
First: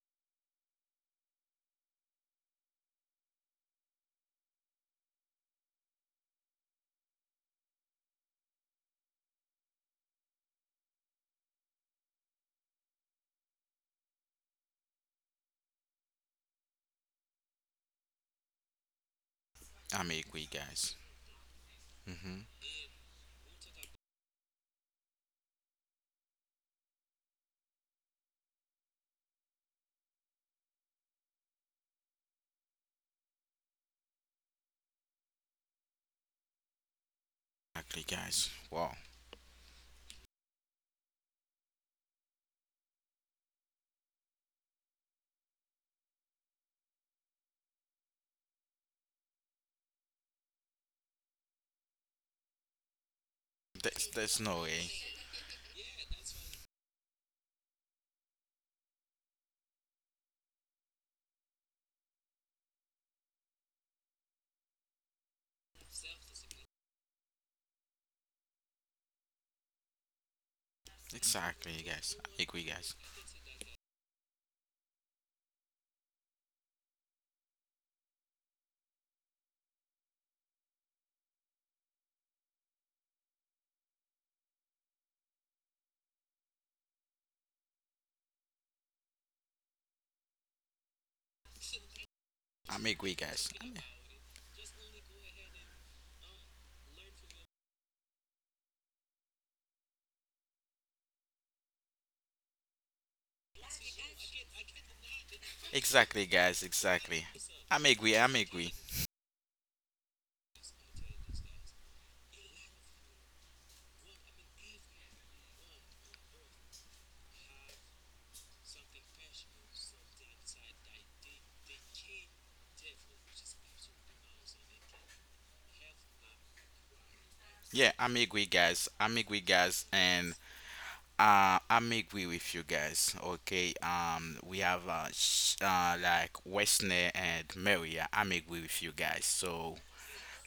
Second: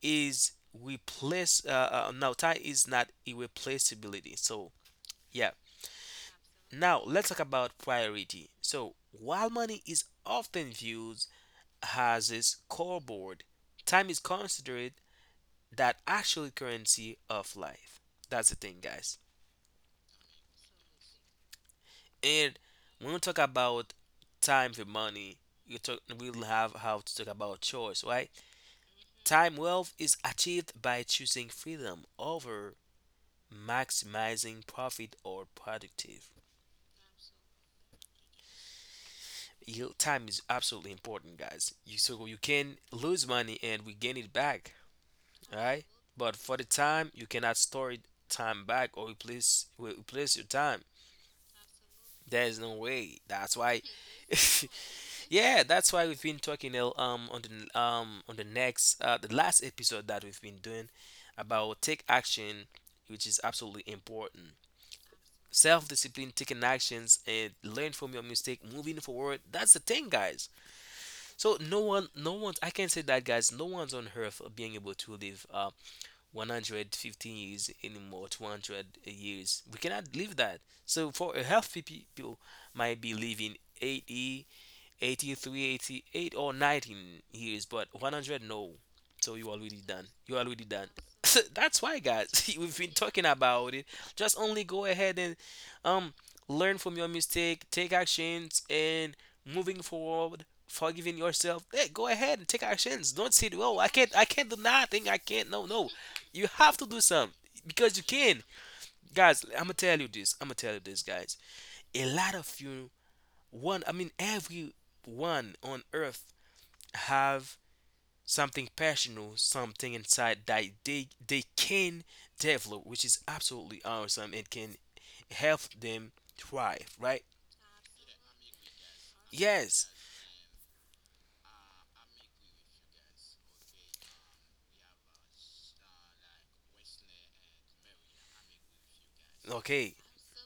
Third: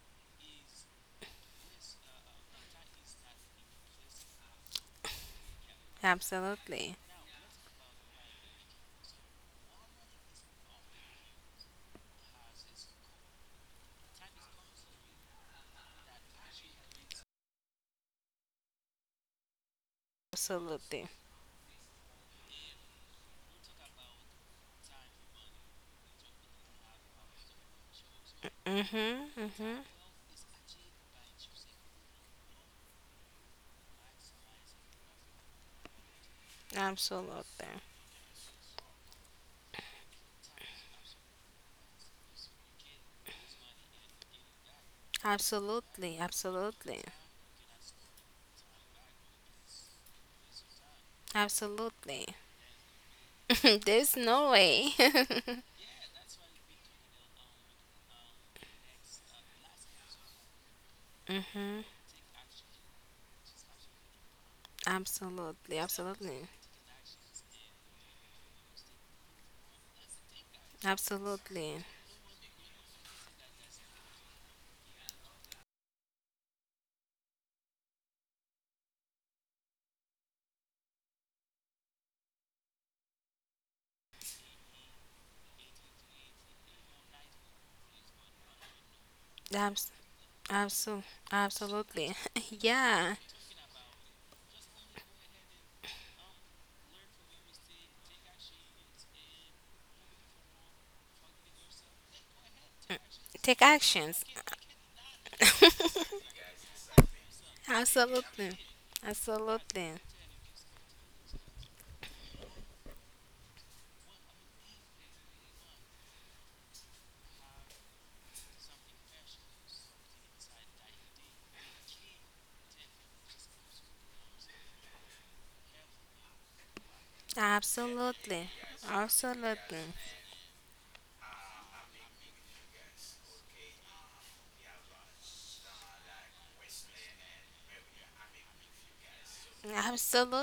[SPEAKER 1] is replace. No, time is not irreplaceability. So yeah.
[SPEAKER 2] absolutely,
[SPEAKER 1] Now let's talk about priority. So while money is often viewed as its core board, time is considered that actual currency of life. That's the thing, guys.
[SPEAKER 3] I'm agree, guys.
[SPEAKER 2] absolutely.
[SPEAKER 3] Mhm.
[SPEAKER 1] And when we talk about time for money, you talk, we'll have how to talk about choice, right?
[SPEAKER 2] Mhm,
[SPEAKER 1] Time
[SPEAKER 2] mhm,
[SPEAKER 1] wealth is achieved by choosing freedom over maximizing profit or productive.
[SPEAKER 2] absolutely,
[SPEAKER 3] Exactly, guys. Wow.
[SPEAKER 1] You, time is absolutely important, guys. You, so you can lose money and we gain it back, right?
[SPEAKER 2] absolutely,
[SPEAKER 1] But for the
[SPEAKER 2] absolutely,
[SPEAKER 1] time, you cannot store it time back or replace your time.
[SPEAKER 2] absolutely.
[SPEAKER 1] There's no way. That's why.
[SPEAKER 3] There's
[SPEAKER 2] There's
[SPEAKER 3] there's
[SPEAKER 2] no
[SPEAKER 3] no way.
[SPEAKER 2] way.
[SPEAKER 1] yeah, that's why we've been talking on the next the last episode that we've been doing about
[SPEAKER 2] mhm,
[SPEAKER 1] take action, which is absolutely important.
[SPEAKER 2] absolutely,
[SPEAKER 1] Self-discipline,
[SPEAKER 2] absolutely,
[SPEAKER 1] taking actions, and learn from your mistake, moving forward. That's the thing, guys. So
[SPEAKER 3] Exactly,
[SPEAKER 1] no
[SPEAKER 2] absolutely,
[SPEAKER 1] one,
[SPEAKER 3] guys.
[SPEAKER 1] no
[SPEAKER 3] I
[SPEAKER 1] one,
[SPEAKER 3] agree,
[SPEAKER 1] I can
[SPEAKER 3] guys.
[SPEAKER 1] say that, guys. No one's on earth being able to live 115 years anymore, 200 years, we cannot live that. So for a healthy people might be living 80, 83, 88, or 19 years, but 100, no. So you already
[SPEAKER 2] abs,
[SPEAKER 1] done. You already done.
[SPEAKER 2] abso,
[SPEAKER 1] That's why,
[SPEAKER 2] absolutely.
[SPEAKER 1] guys, we've
[SPEAKER 3] I'm
[SPEAKER 1] been
[SPEAKER 3] agree,
[SPEAKER 2] yeah,
[SPEAKER 1] talking
[SPEAKER 3] guys. I'm-
[SPEAKER 1] about it. Just only go ahead and um learn from your mistake, take actions, and moving forward, forgiving yourself. Hey, go ahead and take actions. Don't say,
[SPEAKER 2] take
[SPEAKER 1] "Oh, I
[SPEAKER 2] actions.
[SPEAKER 1] can't do nothing. I can't." No, no,
[SPEAKER 3] Exactly,
[SPEAKER 1] you
[SPEAKER 3] guys.
[SPEAKER 1] have to do
[SPEAKER 3] Exactly.
[SPEAKER 1] something
[SPEAKER 3] I'm
[SPEAKER 1] because you
[SPEAKER 3] agree. I'm
[SPEAKER 1] can,
[SPEAKER 2] absolutely,
[SPEAKER 3] agree.
[SPEAKER 1] guys. I'm gonna
[SPEAKER 2] absolutely,
[SPEAKER 1] tell you this. I'm gonna tell you this, guys. A lot of you, one I mean everyone on earth have something personal, something inside that they can develop, which is absolutely awesome. It can help them thrive, right?
[SPEAKER 3] Yeah, I'm
[SPEAKER 2] absolutely.
[SPEAKER 3] agree, guys. I'm agree,
[SPEAKER 2] Absolutely.
[SPEAKER 1] Yes,
[SPEAKER 3] guys, and I'm agree with you guys. Okay, we have like Wesley and Maria. I'm agree with you guys. So
[SPEAKER 1] okay,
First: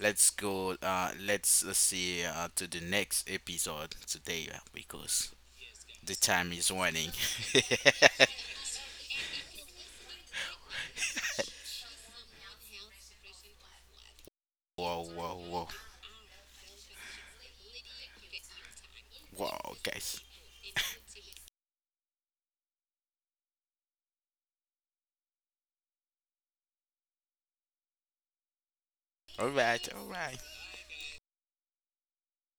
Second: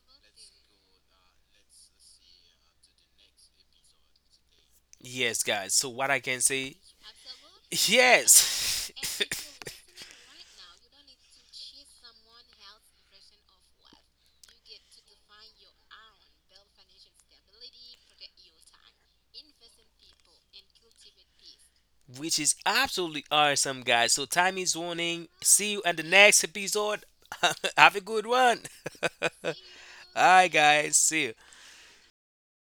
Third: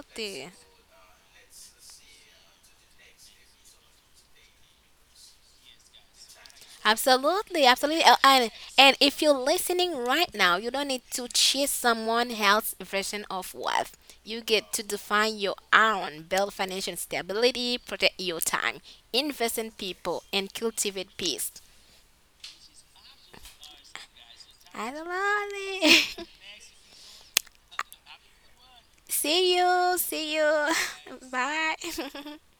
[SPEAKER 3] let's go. Let's see, to the next episode today, because
[SPEAKER 1] yes guys, so what
[SPEAKER 3] the
[SPEAKER 1] I can
[SPEAKER 3] time is
[SPEAKER 1] say,
[SPEAKER 3] running.
[SPEAKER 2] Absolutely. Absolutely. Uh, And,
[SPEAKER 1] yes,
[SPEAKER 2] and if you're listening right now, you don't need to chase someone else's version of wealth. You get to
[SPEAKER 3] Whoa,
[SPEAKER 2] define
[SPEAKER 3] whoa,
[SPEAKER 2] your
[SPEAKER 3] whoa,
[SPEAKER 2] own, build financial stability, protect your time, invest in
[SPEAKER 3] whoa, guys.
[SPEAKER 2] people, and cultivate peace.
[SPEAKER 1] which is absolutely awesome, guys. So, time is
[SPEAKER 2] I
[SPEAKER 1] warning. See you in the
[SPEAKER 2] love it.
[SPEAKER 1] next episode. Have a good one.
[SPEAKER 3] All
[SPEAKER 1] All
[SPEAKER 2] see
[SPEAKER 3] right,
[SPEAKER 2] you.
[SPEAKER 3] all
[SPEAKER 2] See
[SPEAKER 3] right.
[SPEAKER 1] right,
[SPEAKER 2] you.
[SPEAKER 1] guys. See you.
[SPEAKER 2] Bye.